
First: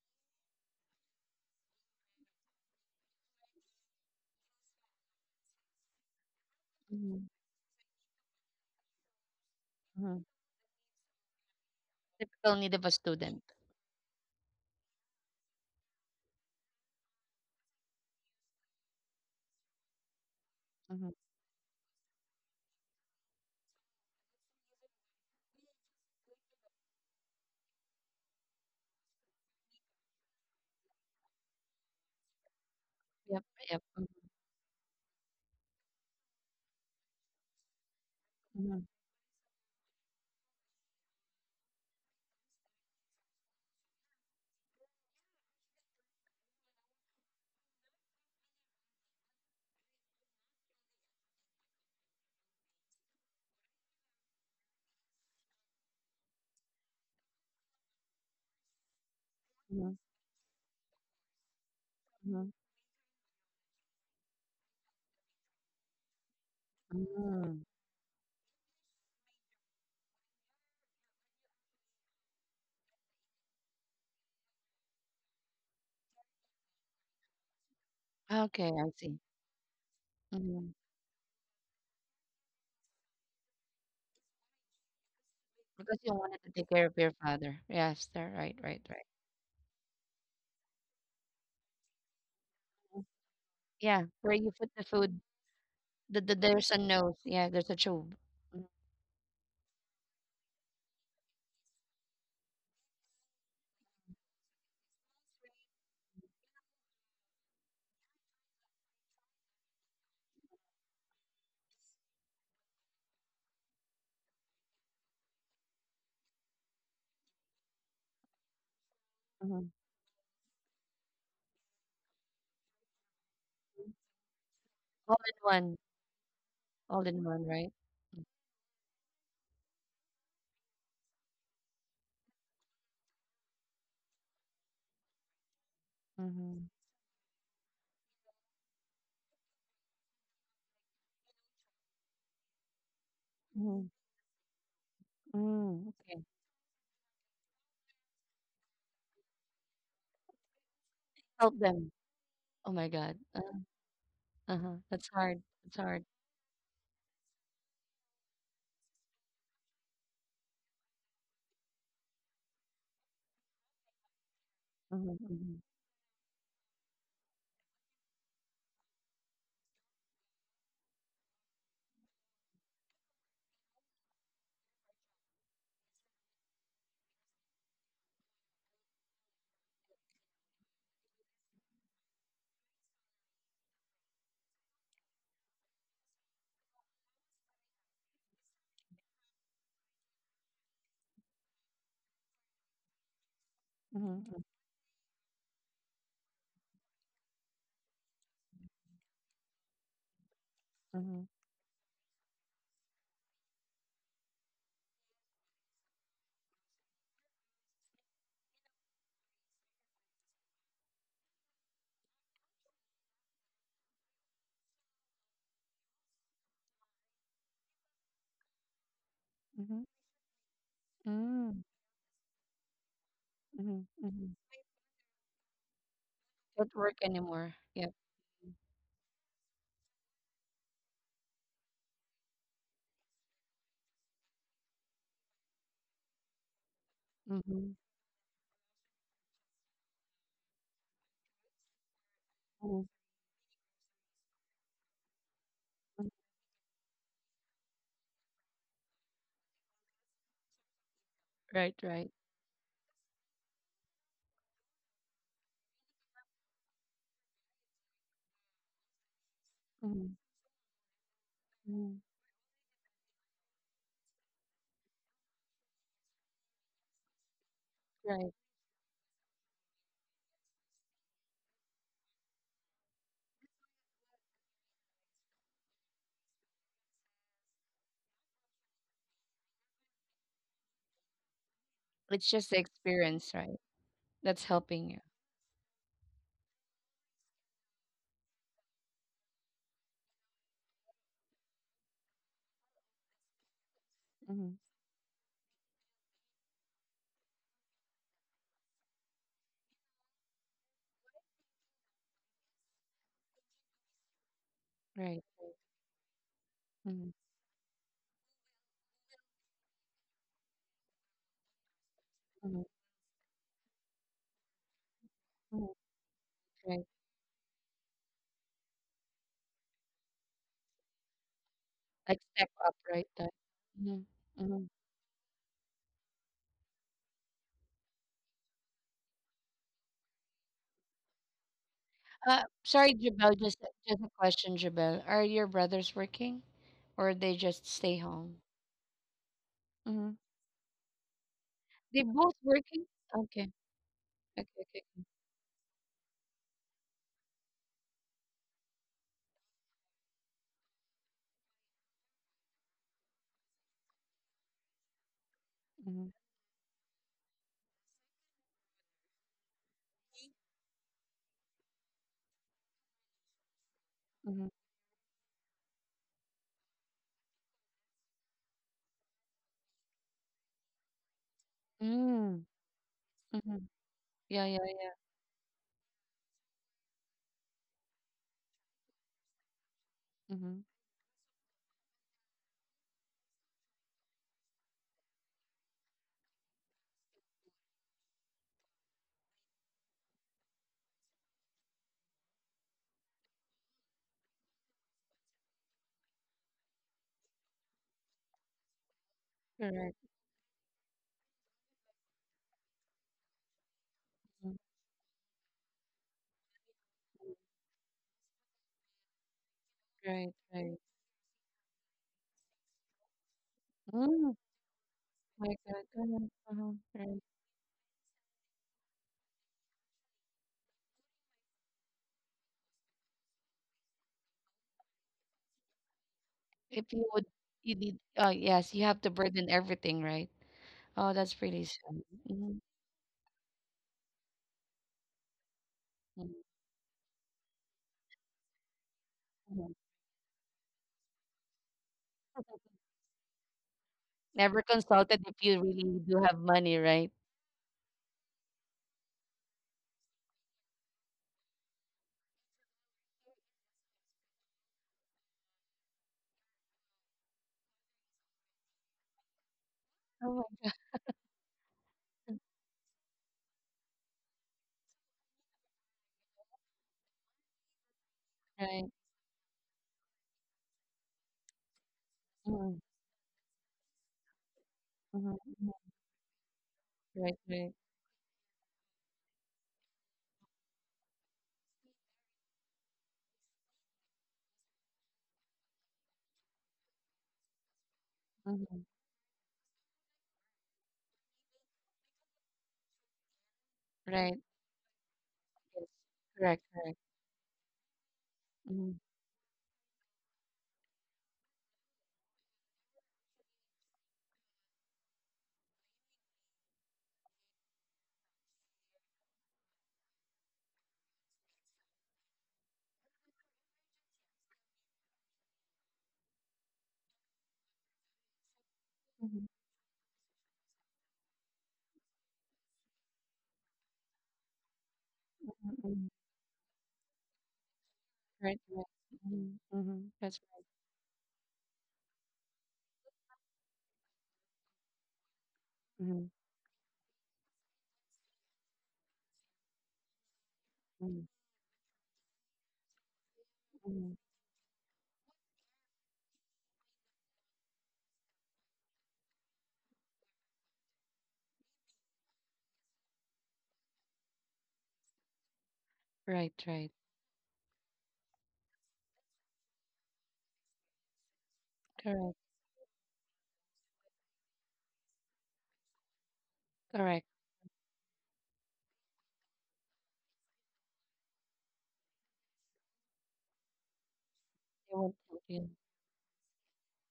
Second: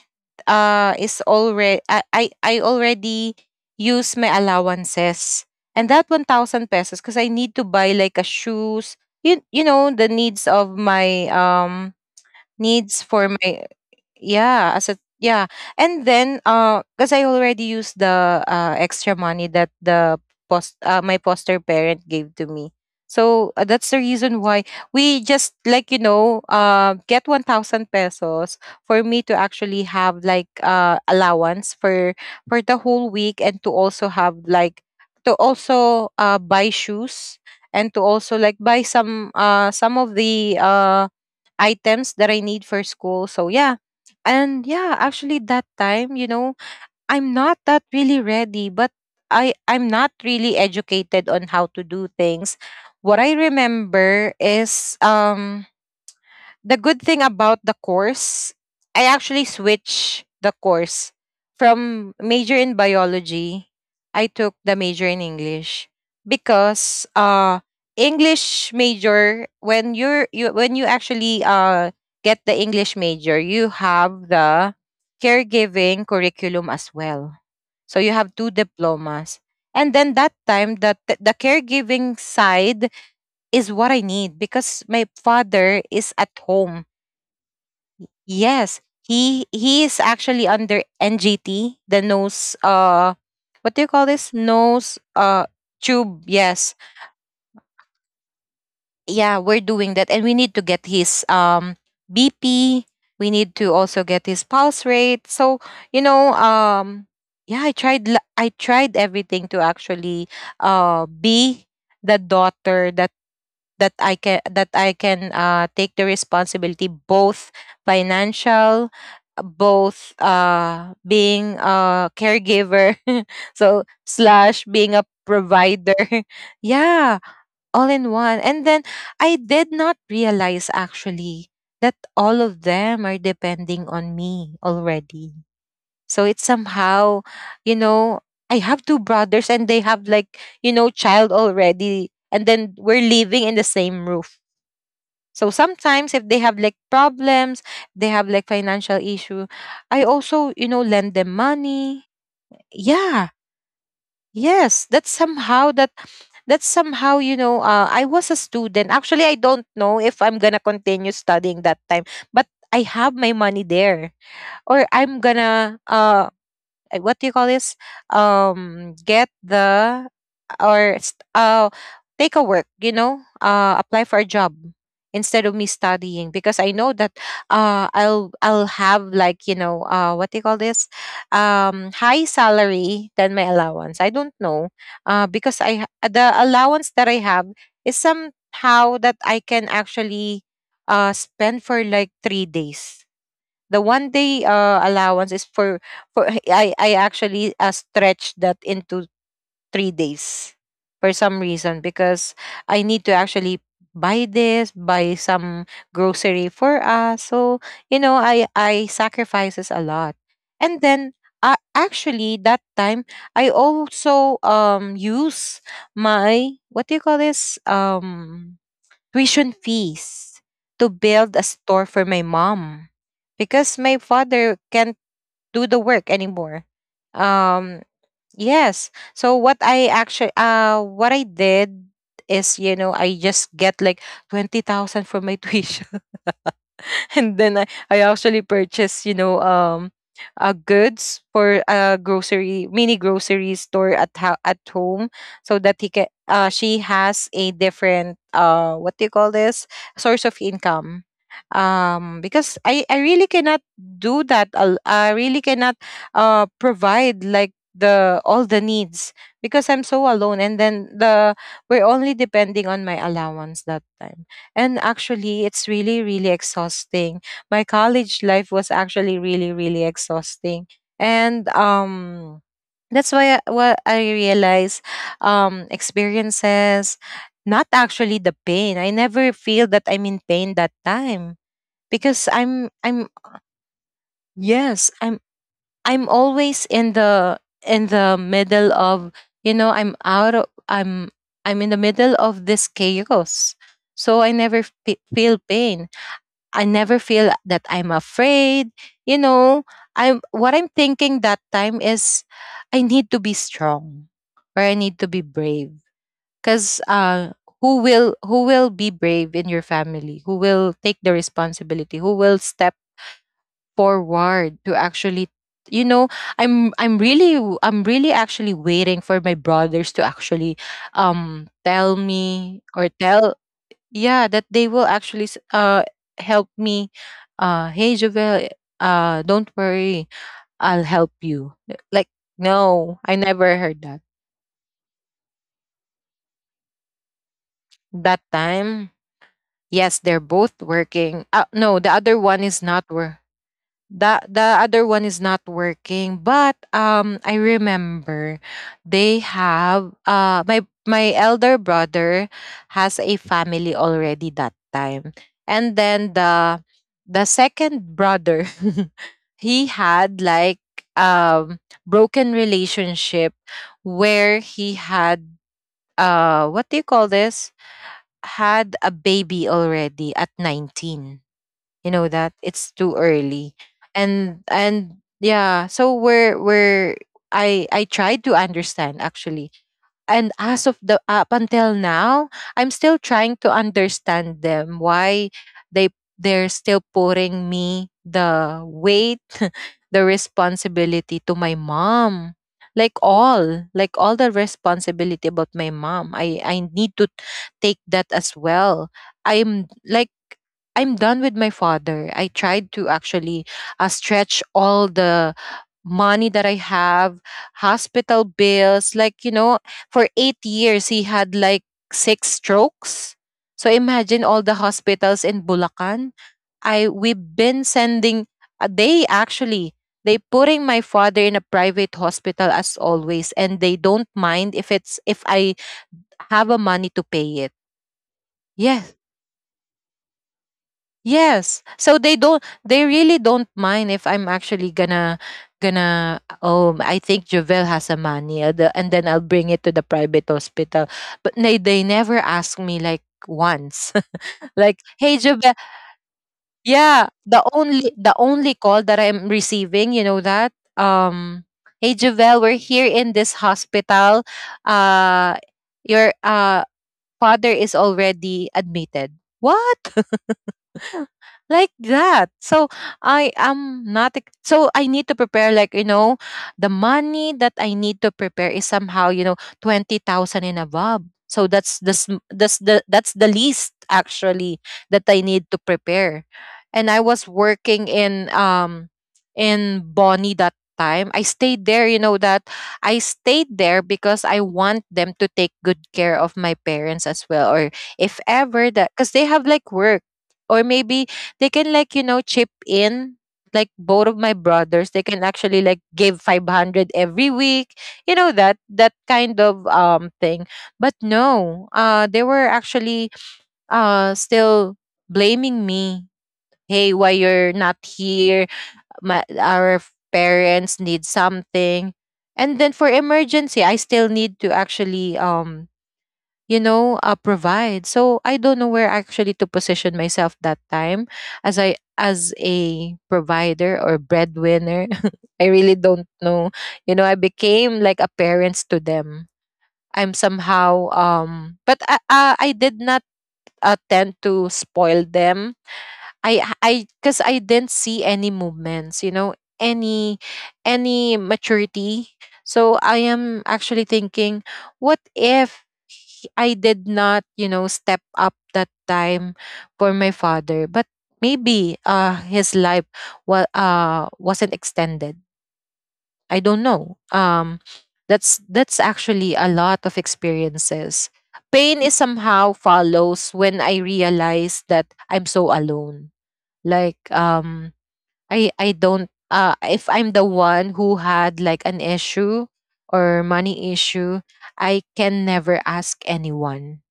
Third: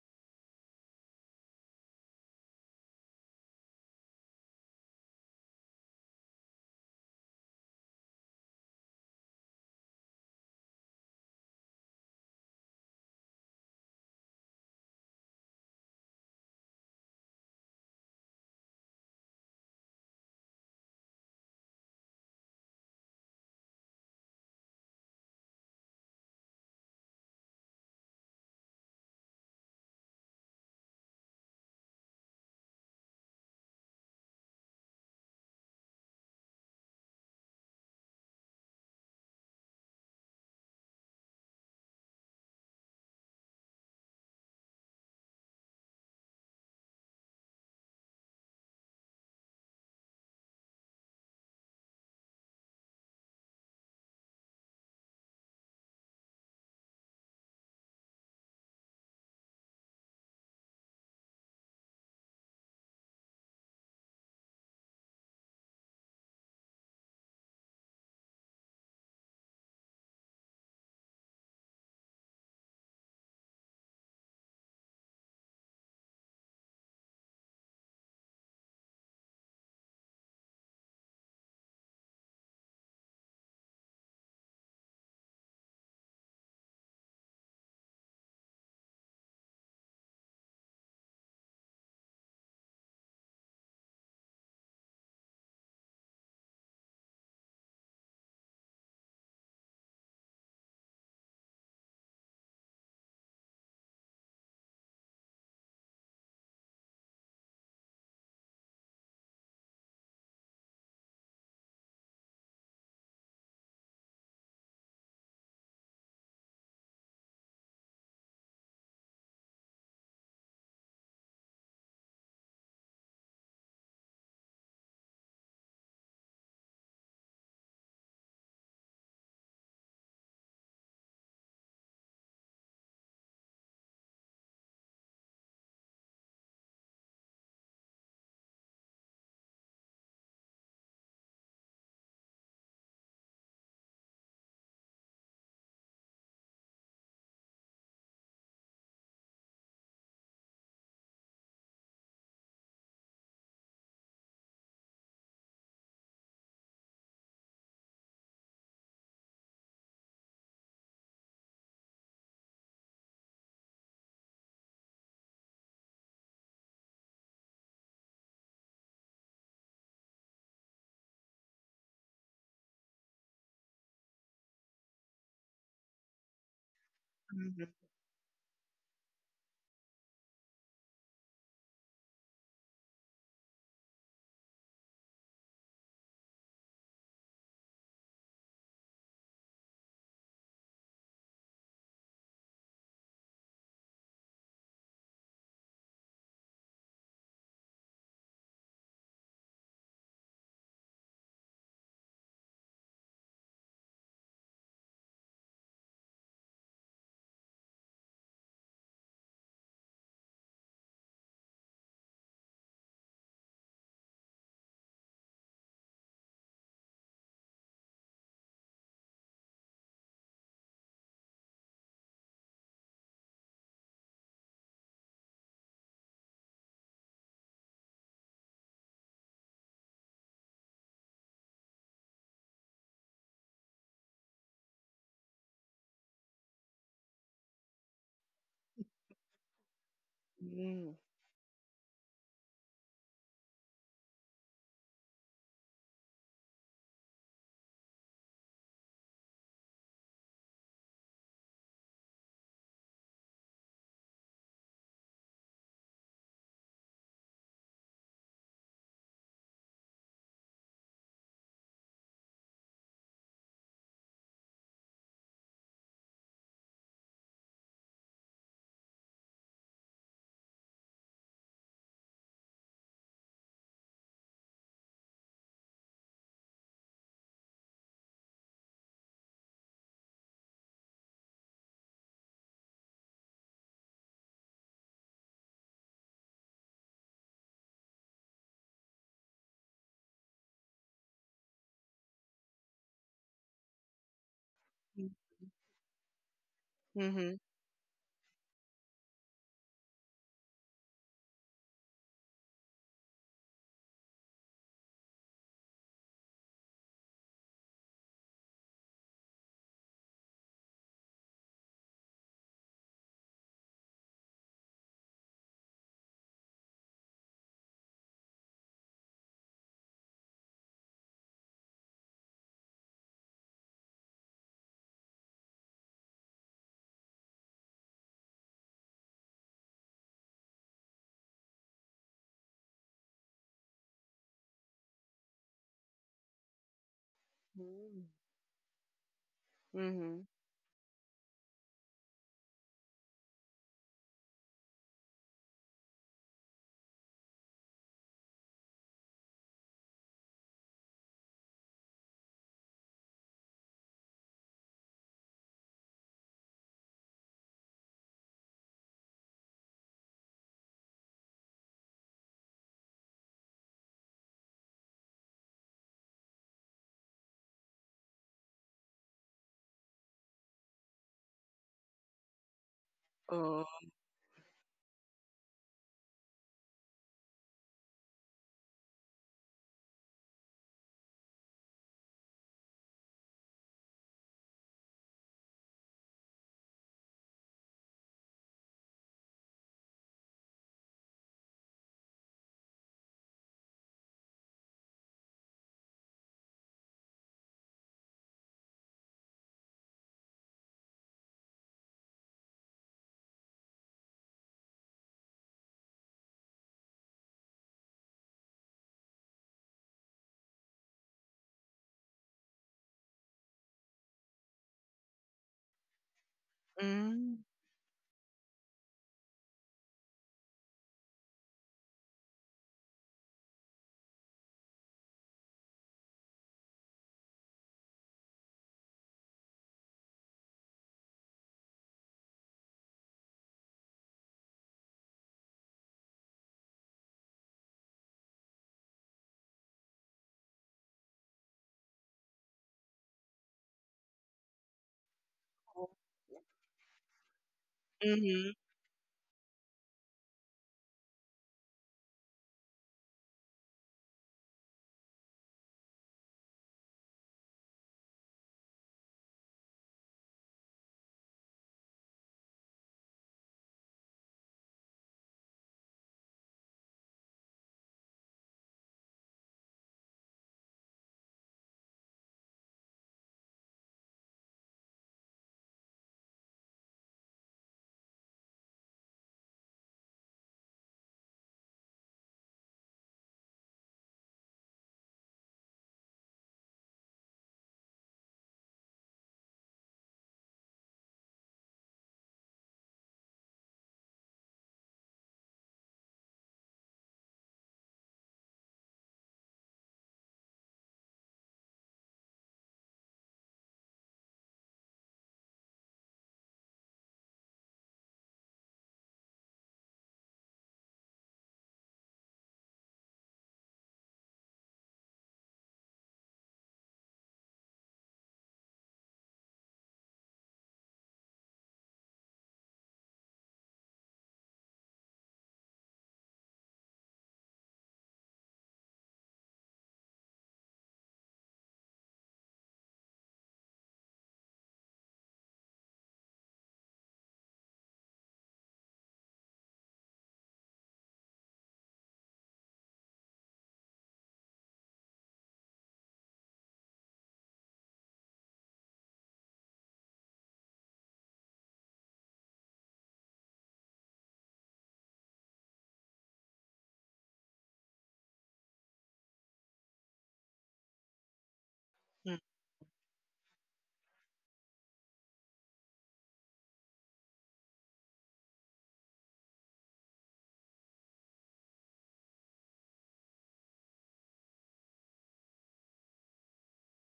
Speaker 2: uh is already, I, I I already use my allowances, and that one thousand pesos
Speaker 1: Mhm,
Speaker 2: because I need to buy like a shoes. You, you know,
Speaker 1: mhm.
Speaker 2: the needs of my um
Speaker 1: Typical need of a
Speaker 2: needs
Speaker 1: student.
Speaker 2: for my, yeah, as a, yeah. And then uh because I already used the uh extra money that the post
Speaker 1: Mhm.
Speaker 2: uh, my poster parent gave to me. So uh, that's the reason why we just, like, you know, uh get one thousand pesos for me to actually have like uh allowance for for the whole
Speaker 1: Yep,
Speaker 2: week, and
Speaker 1: yep.
Speaker 2: to
Speaker 1: Mhm.
Speaker 2: also have like, to also uh buy shoes, and to also like
Speaker 1: Mhm,
Speaker 2: buy some uh some of the uh, items that I need for school. So yeah. And yeah, actually that time, you know, I'm not that really ready, but I I'm not really educated on how to do things. What I remember is um the good thing about the course, I actually
Speaker 1: mhm,
Speaker 2: switched the course from
Speaker 1: mhm,
Speaker 2: major in biology. I took the major in English, because uh
Speaker 1: mhm.
Speaker 2: English major when you're, you when you actually uh get the English major, you have the caregiving curriculum as well. So you have two
Speaker 1: Okay, I see.
Speaker 2: diplomas. And then that
Speaker 1: Mhm.
Speaker 2: time the t- the caregiving side is what I need because my
Speaker 1: Because
Speaker 2: father
Speaker 1: you
Speaker 2: is
Speaker 1: wanted
Speaker 2: at
Speaker 1: to take care of
Speaker 2: home.
Speaker 1: your father. Yes, there, right, right,
Speaker 2: Yes,
Speaker 1: right.
Speaker 2: he he is actually under N G T, the nose, uh what do
Speaker 1: Yeah,
Speaker 2: you call
Speaker 1: where you
Speaker 2: this?
Speaker 1: put the
Speaker 2: Nose,
Speaker 1: food,
Speaker 2: uh
Speaker 1: the, the,
Speaker 2: tube.
Speaker 1: there's a
Speaker 2: Yes.
Speaker 1: nose. Yeah, there's a tube. Mhm,
Speaker 2: Yeah, we're doing that, and we need to get his um B P. We need to also get his pulse rate. So, you know, um yeah, I tried la- I tried everything to actually uh be the daughter that that I can that I can, uh, take the responsibility, both financial,
Speaker 1: mhm.
Speaker 2: both, uh, being a caregiver, so slash being a
Speaker 1: All in one,
Speaker 2: provider.
Speaker 1: all
Speaker 2: Yeah,
Speaker 1: in one, right?
Speaker 2: all in one. And then I did not realize actually that all of them are depending on me already. So it's
Speaker 1: Mhm.
Speaker 2: somehow, you know, I have two brothers and they have, like, you know, child already. And then we're living in the
Speaker 1: Mhm.
Speaker 2: same roof. So
Speaker 1: Mm, okay.
Speaker 2: sometimes if they have like problems, they have like financial issue, I also, you know, lend them
Speaker 1: Help them.
Speaker 2: money.
Speaker 1: Oh my God.
Speaker 2: Yeah.
Speaker 1: Uh-huh. Uh-huh.
Speaker 2: Yes,
Speaker 1: That's
Speaker 2: that's
Speaker 1: hard. That's
Speaker 2: somehow
Speaker 1: hard.
Speaker 2: that, that's somehow, you know, uh, I was a student. Actually, I don't know if I'm going to continue studying that time, but I have my money there, or
Speaker 1: Mhm,
Speaker 2: I'm going
Speaker 1: mhm,
Speaker 2: to uh uh, what do you call this? Um, get the, or st- uh, take a work. You know, uh, apply for a job instead of me studying, because I know that,
Speaker 3: Mhm.
Speaker 2: uh, I'll I'll have like, you know, uh, what do you call this? Um, high salary than my allowance. I don't know, uh, because I ha- uh, the allowance that I have is somehow that I can actually, uh, spend for like three days. The one
Speaker 1: mhm,
Speaker 2: day uh, allowance is for for I I actually, uh, stretched that into three days for
Speaker 1: mm,
Speaker 2: some reason, because I need to actually buy this, buy some grocery for us. So you know, I I sacrifices a lot. And then uh, actually that time I also um use my what do you call this um tuition
Speaker 1: mhm,
Speaker 2: fees to
Speaker 1: mhm,
Speaker 2: build a
Speaker 1: mm,
Speaker 2: store for my mom
Speaker 1: mhm,
Speaker 2: because my
Speaker 1: mhm.
Speaker 2: father can't do the work
Speaker 1: Don't
Speaker 2: anymore.
Speaker 1: work anymore. Yep.
Speaker 2: um yes, so what I actually uh what I did is, you know, I just get like twenty thousand for my tuition and then
Speaker 1: Mhm,
Speaker 2: I, I actually purchased, you know, um, uh,
Speaker 3: Mm.
Speaker 2: goods for a grocery
Speaker 1: mhm,
Speaker 2: mini grocery store at ho- at home, so that he can.
Speaker 1: mm.
Speaker 2: Uh, she has a different uh, what do you call this source of income.
Speaker 1: Right, right.
Speaker 2: Um, because I I really cannot do that. al- I really cannot uh provide like the all the needs because I'm so
Speaker 1: Mhm,
Speaker 2: alone, and then the we're
Speaker 1: mhm.
Speaker 2: only depending on my allowance that time. And actually, it's really, really exhausting. My college
Speaker 1: Right.
Speaker 2: life was actually really, really exhausting. And um, that's why I- what I realize, um, experiences, not actually the pain. I never feel that I'm in pain that time
Speaker 1: It's
Speaker 2: because
Speaker 1: just the
Speaker 2: I'm, I'm,
Speaker 1: experience, right? That's helping you.
Speaker 2: yes, I'm, I'm always in the, in the middle of, you know, I'm out of, I'm, I'm in the middle of this chaos. So I
Speaker 1: Mhm.
Speaker 2: never
Speaker 3: Mm.
Speaker 2: fe- feel pain. I never
Speaker 3: Mhm.
Speaker 2: feel that I'm afraid. You know, I'm what I'm thinking that time is I need to be strong or I need
Speaker 1: Right.
Speaker 2: to be brave cuz
Speaker 1: Mhm,
Speaker 2: uh who will who will be brave in your family? Who will take the responsibility? Who will
Speaker 1: mhm,
Speaker 2: step forward to actually,
Speaker 1: mhm.
Speaker 2: you know, I'm
Speaker 1: Right.
Speaker 2: I'm really w- I'm really actually waiting for my brothers to actually um tell
Speaker 1: Like step
Speaker 2: me
Speaker 1: up,
Speaker 2: or
Speaker 1: right? That.
Speaker 2: tell, yeah,
Speaker 1: Mm-hmm.
Speaker 2: that
Speaker 1: Mm-hmm.
Speaker 2: they will actually s- uh help me. Uh, hey Jovel, uh don't worry, I'll help you, like.
Speaker 1: Uh, sorry,
Speaker 2: No, I
Speaker 1: Jabel,
Speaker 2: never
Speaker 1: just
Speaker 2: heard that.
Speaker 1: just a question, Jabel. Are your brothers working or they just stay
Speaker 3: Mm.
Speaker 2: That
Speaker 1: home?
Speaker 2: time, yes,
Speaker 1: Mhm.
Speaker 2: they're
Speaker 3: Mhm.
Speaker 2: both working. Uh, no the
Speaker 1: They
Speaker 2: other
Speaker 1: both
Speaker 2: one is
Speaker 1: working?
Speaker 2: not work.
Speaker 1: Okay.
Speaker 2: the
Speaker 1: Okay,
Speaker 2: the
Speaker 1: okay.
Speaker 2: other one is not working, but um I remember they have uh my my elder brother has a family already that time, and
Speaker 1: Mhm.
Speaker 2: then the the second brother he had like, um broken relationship
Speaker 1: Mhm.
Speaker 2: where he had uh what do you call this, had a baby already at nineteen. You know
Speaker 1: Mm.
Speaker 2: that it's too
Speaker 1: Mhm.
Speaker 3: Oh.
Speaker 2: early.
Speaker 1: Yeah,
Speaker 2: and
Speaker 1: yeah.
Speaker 2: and yeah, so we're we're i i tried to understand actually, and
Speaker 1: Mhm.
Speaker 2: as of the up until now, I'm still trying to understand them. Why they they're still putting me the weight the responsibility to my mom, like all like all the responsibility about my mom, i i need to take that as well. I'm
Speaker 1: Correct.
Speaker 2: like, I'm done with my father. I tried to actually uh, stretch
Speaker 1: Mhm.
Speaker 2: all the money that I have, hospital bills. Like, you know, for
Speaker 1: Right,
Speaker 2: eight
Speaker 1: right.
Speaker 2: years, he had like six strokes. So imagine
Speaker 1: Mm.
Speaker 2: all the hospitals in
Speaker 1: My God.
Speaker 2: Bulacan.
Speaker 1: Uh-huh. Uh-huh.
Speaker 2: I We've
Speaker 1: Right.
Speaker 3: Mm.
Speaker 2: been sending. uh, They actually they putting my father in a private hospital as always, and they don't mind if it's if I have a
Speaker 1: If you
Speaker 2: money to
Speaker 1: would
Speaker 2: pay it.
Speaker 1: you need oh yes, you have to
Speaker 2: Yes.
Speaker 1: burden everything, right? Oh, that's pretty
Speaker 2: Yes.
Speaker 1: sad.
Speaker 2: So they don't,
Speaker 1: Mhm,
Speaker 2: they really don't mind if I'm actually gonna
Speaker 1: mhm,
Speaker 2: gonna, oh, I think Jovel has a mania the, and then I'll bring
Speaker 1: mhm.
Speaker 2: it to the private hospital. But they they never ask me like once.
Speaker 1: Never
Speaker 2: Like,
Speaker 1: consulted
Speaker 2: hey
Speaker 1: if you
Speaker 2: Jovel.
Speaker 3: Hmm.
Speaker 1: really do have
Speaker 3: Yeah.
Speaker 1: money, right?
Speaker 2: Yeah, the only the
Speaker 3: Mhm.
Speaker 2: only call that I'm receiving, you know that? Um hey Jovel, we're here in this hospital. Uh, your uh father is already admitted. What?
Speaker 1: Oh,
Speaker 2: Like that. So I am not ex- so I need to prepare, like, you know, the money that I need to prepare is somehow, you know, twenty thousand and above. So that's the sm- that's
Speaker 1: right.
Speaker 2: the that's the least actually that I
Speaker 1: Mhm,
Speaker 2: need to
Speaker 1: mhm.
Speaker 2: prepare. And I was
Speaker 1: Right, right.
Speaker 2: working in um in Bonnie that time. I stayed there, you know that I stayed there because I want them to take good care of my parents as well, or if
Speaker 1: Mhm.
Speaker 2: ever that, because they have like work, or maybe they can like, you know, chip in. Like, both
Speaker 1: Right.
Speaker 2: of my brothers, they can actually
Speaker 1: Yes.
Speaker 2: like give
Speaker 1: Correct, correct.
Speaker 2: five hundred every week, you know, that
Speaker 1: Mhm.
Speaker 2: that kind of um thing. But no, uh they were actually uh still blaming me, hey, why you're not here, my our f- parents need something, and then for emergency I still need to actually um you know, uh, provide. So I don't know where
Speaker 1: Mhm,
Speaker 2: actually to position myself that time, as I as a provider or breadwinner. I
Speaker 1: mhm,
Speaker 2: really
Speaker 1: mhm.
Speaker 2: don't know. You know, I became like a
Speaker 1: Right,
Speaker 2: parents to
Speaker 1: right.
Speaker 2: them.
Speaker 1: Mhm, mhm.
Speaker 2: I'm
Speaker 1: That's
Speaker 2: somehow um but I, uh, I did not uh, tend to spoil them.
Speaker 1: right. Mhm,
Speaker 2: I I because I didn't see any movements, you know, any any
Speaker 1: mhm,
Speaker 2: maturity. So I am actually
Speaker 1: mhm.
Speaker 2: thinking, what if he- I did not, you know, step up that time for my father? But maybe uh his life was uh wasn't extended. I
Speaker 1: Right,
Speaker 2: don't
Speaker 1: right.
Speaker 2: know. Um that's that's actually a lot of experiences. Pain is
Speaker 1: Correct,
Speaker 3: Mm.
Speaker 2: somehow follows when I realize that I'm so alone, like
Speaker 1: correct.
Speaker 2: um i i don't uh if I'm the one who had like an issue or money issue,
Speaker 1: They
Speaker 2: I
Speaker 1: won't help
Speaker 2: can
Speaker 1: you.
Speaker 2: never ask anyone.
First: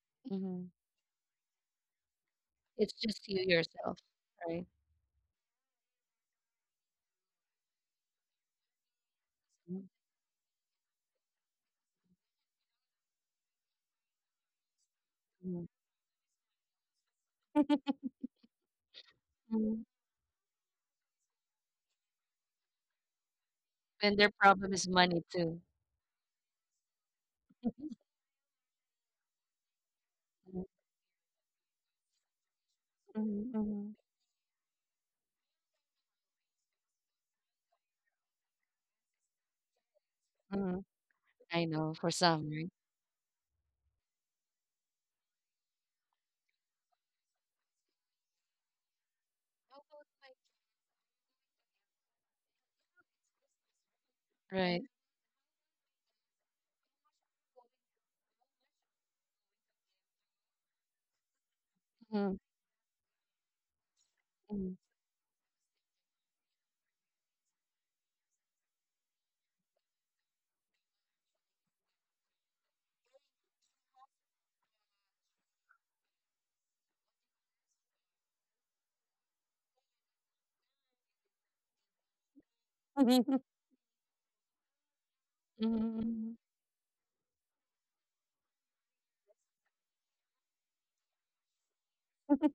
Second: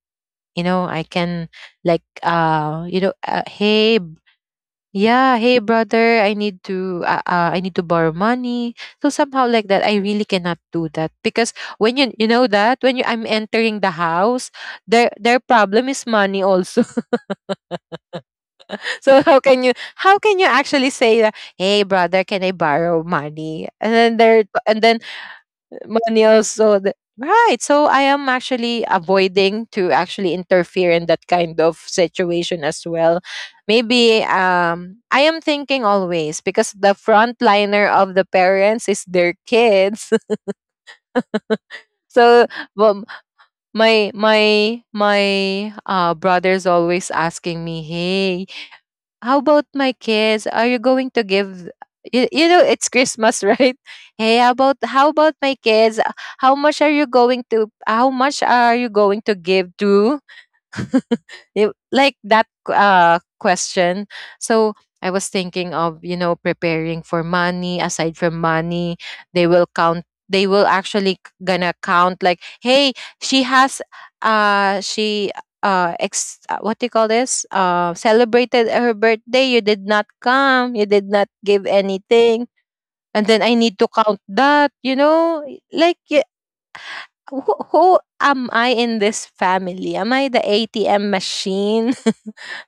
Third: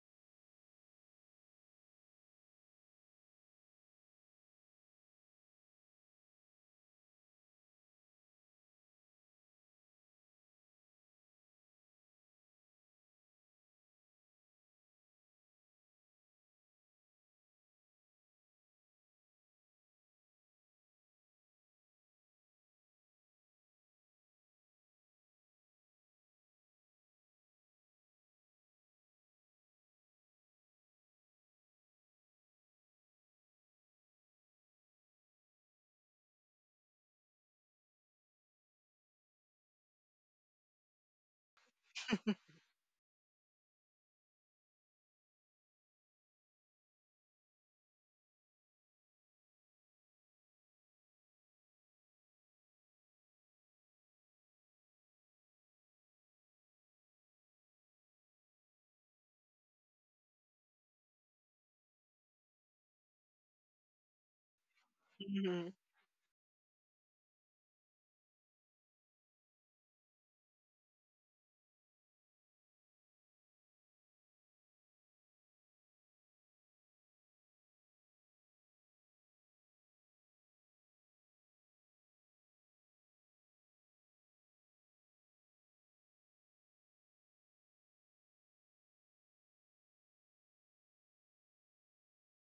Speaker 2: You
Speaker 1: Mhm.
Speaker 2: know, I can like, uh
Speaker 1: It's
Speaker 2: you know
Speaker 1: just you
Speaker 2: uh,
Speaker 1: yourself,
Speaker 2: hey b-
Speaker 1: right?
Speaker 2: yeah, hey brother, I need to uh, uh, I need to borrow money. So somehow like that,
Speaker 1: Mhm,
Speaker 2: I really cannot do that because when you you know that when you I'm entering the house, their their
Speaker 1: mhm,
Speaker 2: problem is money also. So how can you,
Speaker 1: mhm.
Speaker 2: how can you actually say that, hey brother, can I borrow money? And then
Speaker 1: And their
Speaker 2: there, and
Speaker 1: problem is
Speaker 2: then
Speaker 1: money too.
Speaker 2: money also the, right. So
Speaker 1: Mhm,
Speaker 2: I am actually avoiding to actually interfere in that kind of situation as well.
Speaker 1: mhm, mhm,
Speaker 2: Maybe um I am thinking always, because the frontliner of the parents is their kids.
Speaker 1: mhm. I know for
Speaker 2: So,
Speaker 1: some, right?
Speaker 2: well, my my my uh brother's always asking me, hey, how about my kids? Are you going to give you, you know it's Christmas, right? Hey, how about
Speaker 1: Right.
Speaker 2: how about my kids? How much are you going to how much are you going to give to they, like
Speaker 1: Mhm,
Speaker 2: that uh, question. So
Speaker 1: mhm.
Speaker 2: I was
Speaker 3: Mhm.
Speaker 2: thinking of, you know, preparing for money. Aside from money, they will count. They will actually c- gonna count, like, hey, she has, uh, she, uh, ex, uh, what do you call this? Uh, celebrated her birthday. You did not come. You did not give anything. And
Speaker 1: Mhm,
Speaker 2: then I need to count that, you know, like y-
Speaker 1: mhm.
Speaker 2: who, who am I in this family? Am I the A T M machine?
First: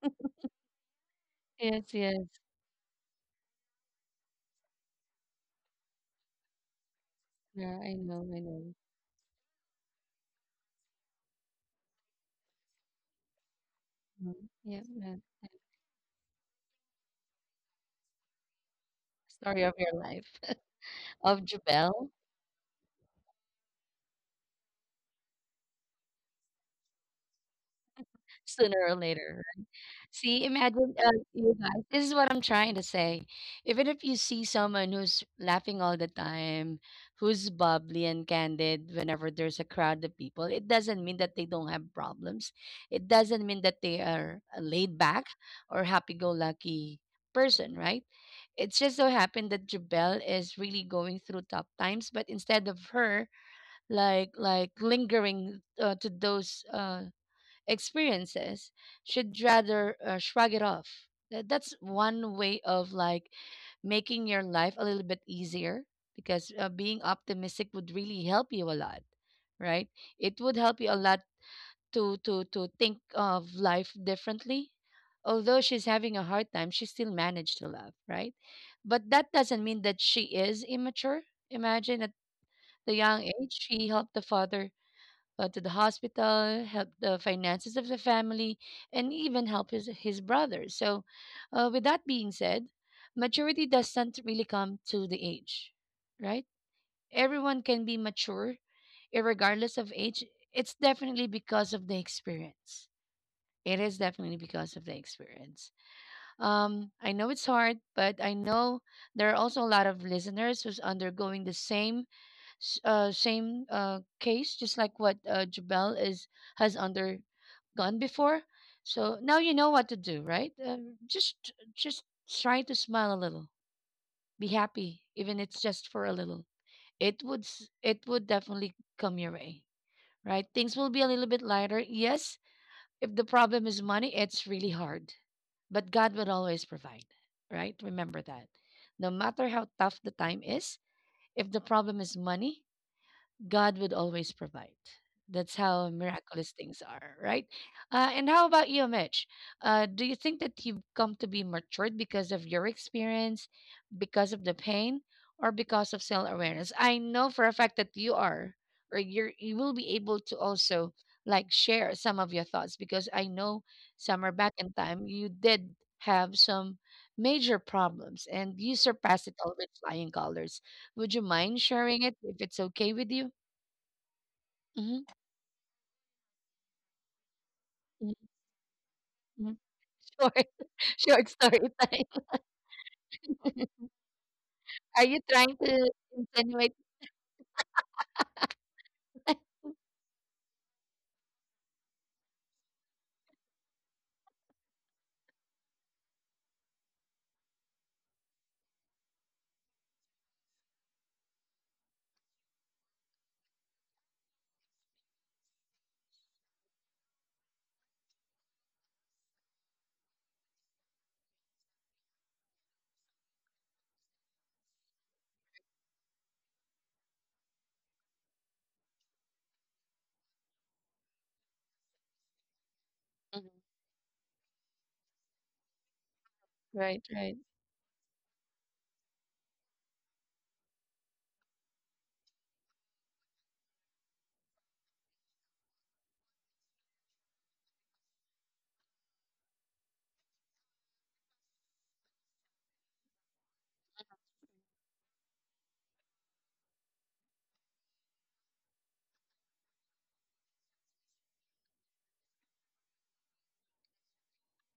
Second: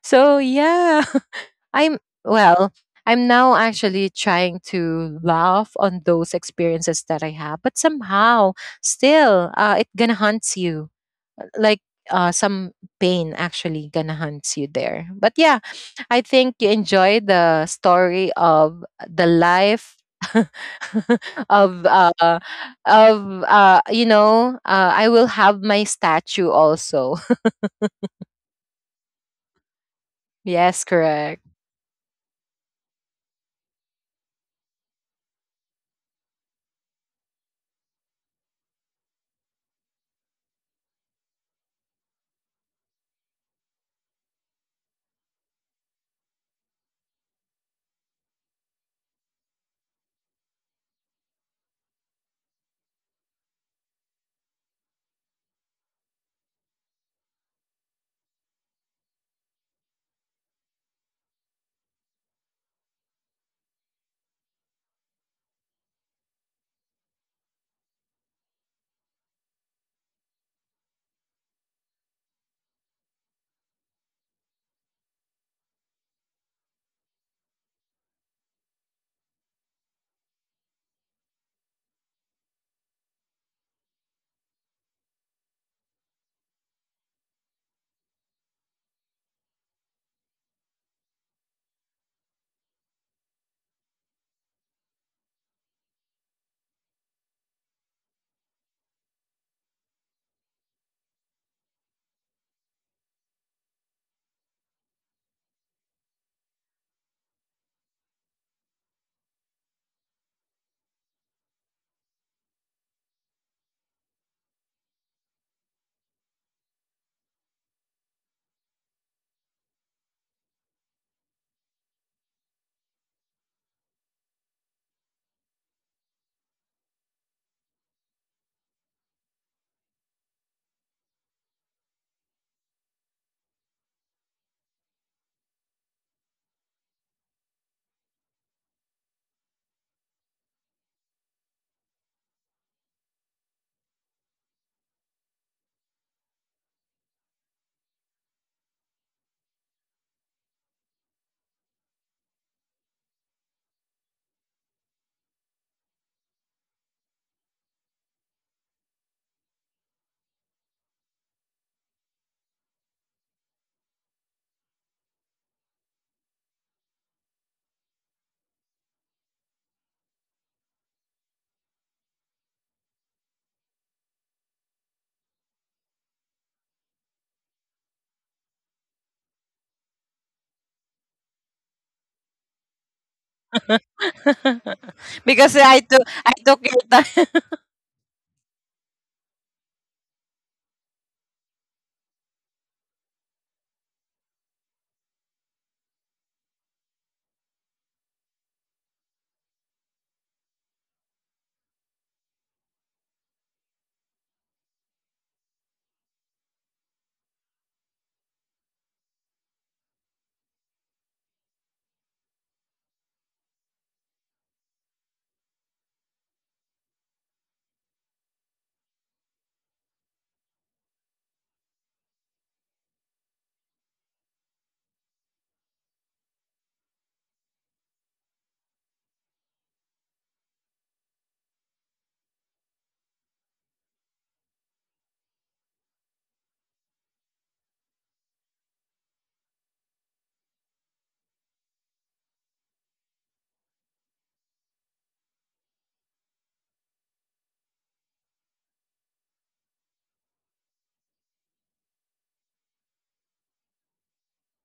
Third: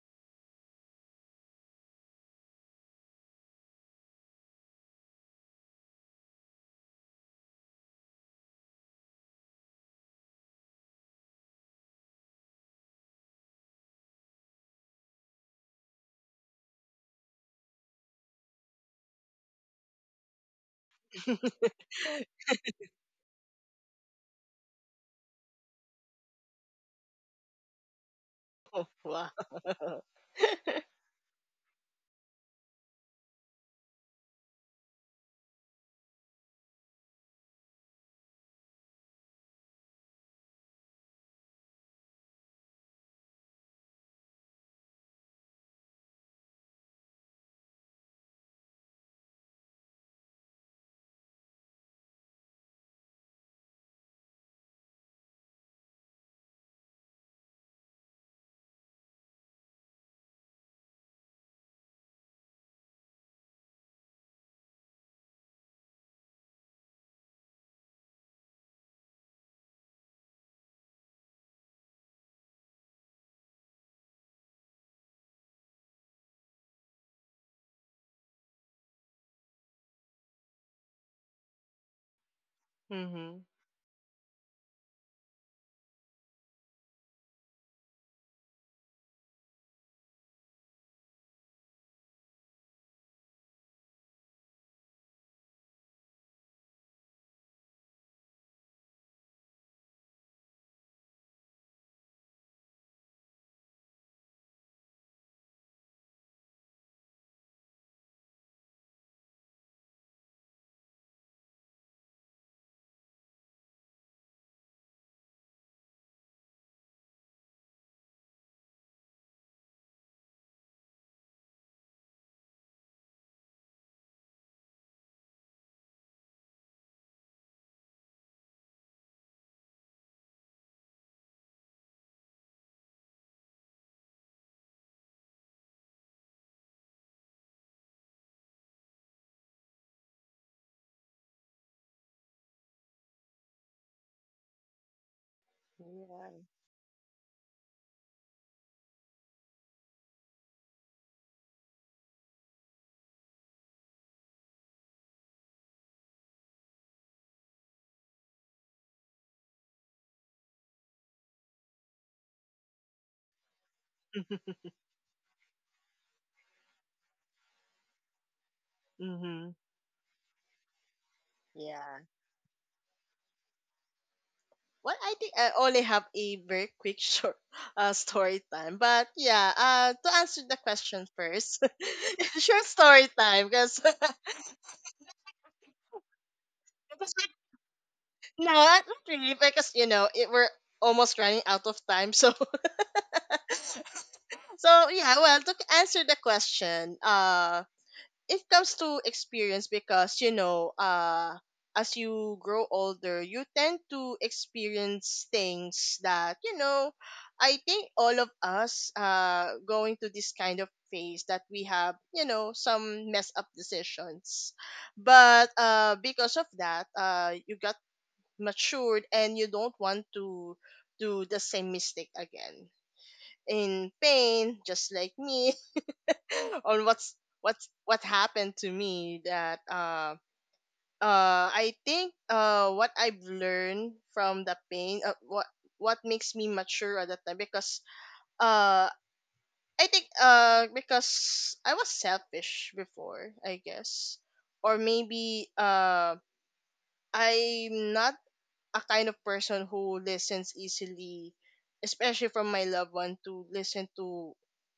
Speaker 2: So yeah,
Speaker 1: Yes,
Speaker 2: I'm,
Speaker 1: yes.
Speaker 2: well, I'm now actually trying to laugh on those experiences that I have, but
Speaker 1: Yeah, I know, I
Speaker 2: somehow
Speaker 1: know.
Speaker 2: still uh it gonna haunts you. Like uh some pain actually gonna
Speaker 1: Mhm.
Speaker 2: haunts you
Speaker 1: Yeah,
Speaker 2: there.
Speaker 1: yeah.
Speaker 2: But yeah, I think you enjoy the story of the
Speaker 1: Story of your
Speaker 2: life
Speaker 1: life, of
Speaker 2: of
Speaker 1: Jabel,
Speaker 2: uh of uh you know, uh I will have my statue also.
Speaker 1: sooner
Speaker 3: Oh,
Speaker 1: or
Speaker 3: wow.
Speaker 1: later. See, imagine
Speaker 2: Yes,
Speaker 1: uh, you
Speaker 2: correct.
Speaker 1: guys. This is what I'm trying to say. Even if you see someone who's laughing all the time, who's bubbly and candid whenever there's a crowd of people, it doesn't mean that they don't have problems. It doesn't mean that they are a laid back or happy go lucky person, right? It just so happened that Jabel is really going through tough times, but instead of her, like like lingering uh, to those uh, experiences should rather uh, shrug it off. That- that's one way of like making your life a little bit easier because uh, being optimistic would really help you a lot, right? It would help you a lot to to to think of life differently. Although she's having a hard time, she still managed to love, right? But that doesn't mean that she is immature. Imagine at the young
Speaker 3: Mhm.
Speaker 1: age she helped the father, uh, to the hospital, help the finances of the family, and even help his, his brothers. So, uh, with that being said, maturity doesn't really come to the age, right? Everyone can be mature, regardless of age. It's definitely because of the experience. It is definitely because of the experience. Um, I know it's hard, but I know there are also a lot of listeners who's undergoing the same s- uh, same uh, case, just like what uh, Jabel is has undergone before. So now you know what to do, right? Um, just just try to smile a little, be happy, even it's just for a little. It would s- it would definitely come your way, right? Things will be a little bit lighter. Yes, if the problem is money, it's really hard, but God will always provide, right? Remember that. No matter how tough the time is, if the problem is money, God would always provide. That's how
Speaker 3: Yeah.
Speaker 1: miraculous things are, right? Uh, and how about you, Mitch? Uh, do you think that you've come to be matured because of your experience, because of the pain, or because of self awareness? I know for a fact that you are, or you're, you will be able to also like share some of your thoughts because I know somewhere back in time you did have some major problems and you surpassed it all
Speaker 3: Mhm.
Speaker 1: with flying colors. Would you mind
Speaker 3: Yeah.
Speaker 1: sharing it if it's okay with you?
Speaker 3: Well,
Speaker 1: Mhm,
Speaker 3: I think I only have a very quick short uh,
Speaker 1: mm,
Speaker 3: story time. But yeah,
Speaker 1: mm,
Speaker 3: uh, to
Speaker 1: short
Speaker 3: answer the question
Speaker 1: short
Speaker 3: first,
Speaker 1: story time.
Speaker 3: short story time, because it
Speaker 1: Are you trying
Speaker 2: Because
Speaker 1: to
Speaker 2: I took I
Speaker 1: insinuate
Speaker 2: took it.
Speaker 3: was no, not really, because you know it, we're almost running out of time. So, so yeah. Well, to answer the question, uh, it comes to experience, because, you know, uh, as you grow older, you tend to experience things that you know. I think all of us, uh, going to this kind of phase that we have, you know, some mess up decisions, but, uh, because of that, uh, you got matured and you don't want to do the same mistake again,
Speaker 1: Mhm,
Speaker 3: in pain just like me. On
Speaker 1: right,
Speaker 3: what's
Speaker 1: right,
Speaker 3: what's what happened to me, that uh uh I think, uh what I've learned from the pain, uh, what what makes me mature at that time, because uh I think, uh because I was selfish before, I guess, or maybe uh I'm not a kind of person who listens easily, especially from my loved one, to listen to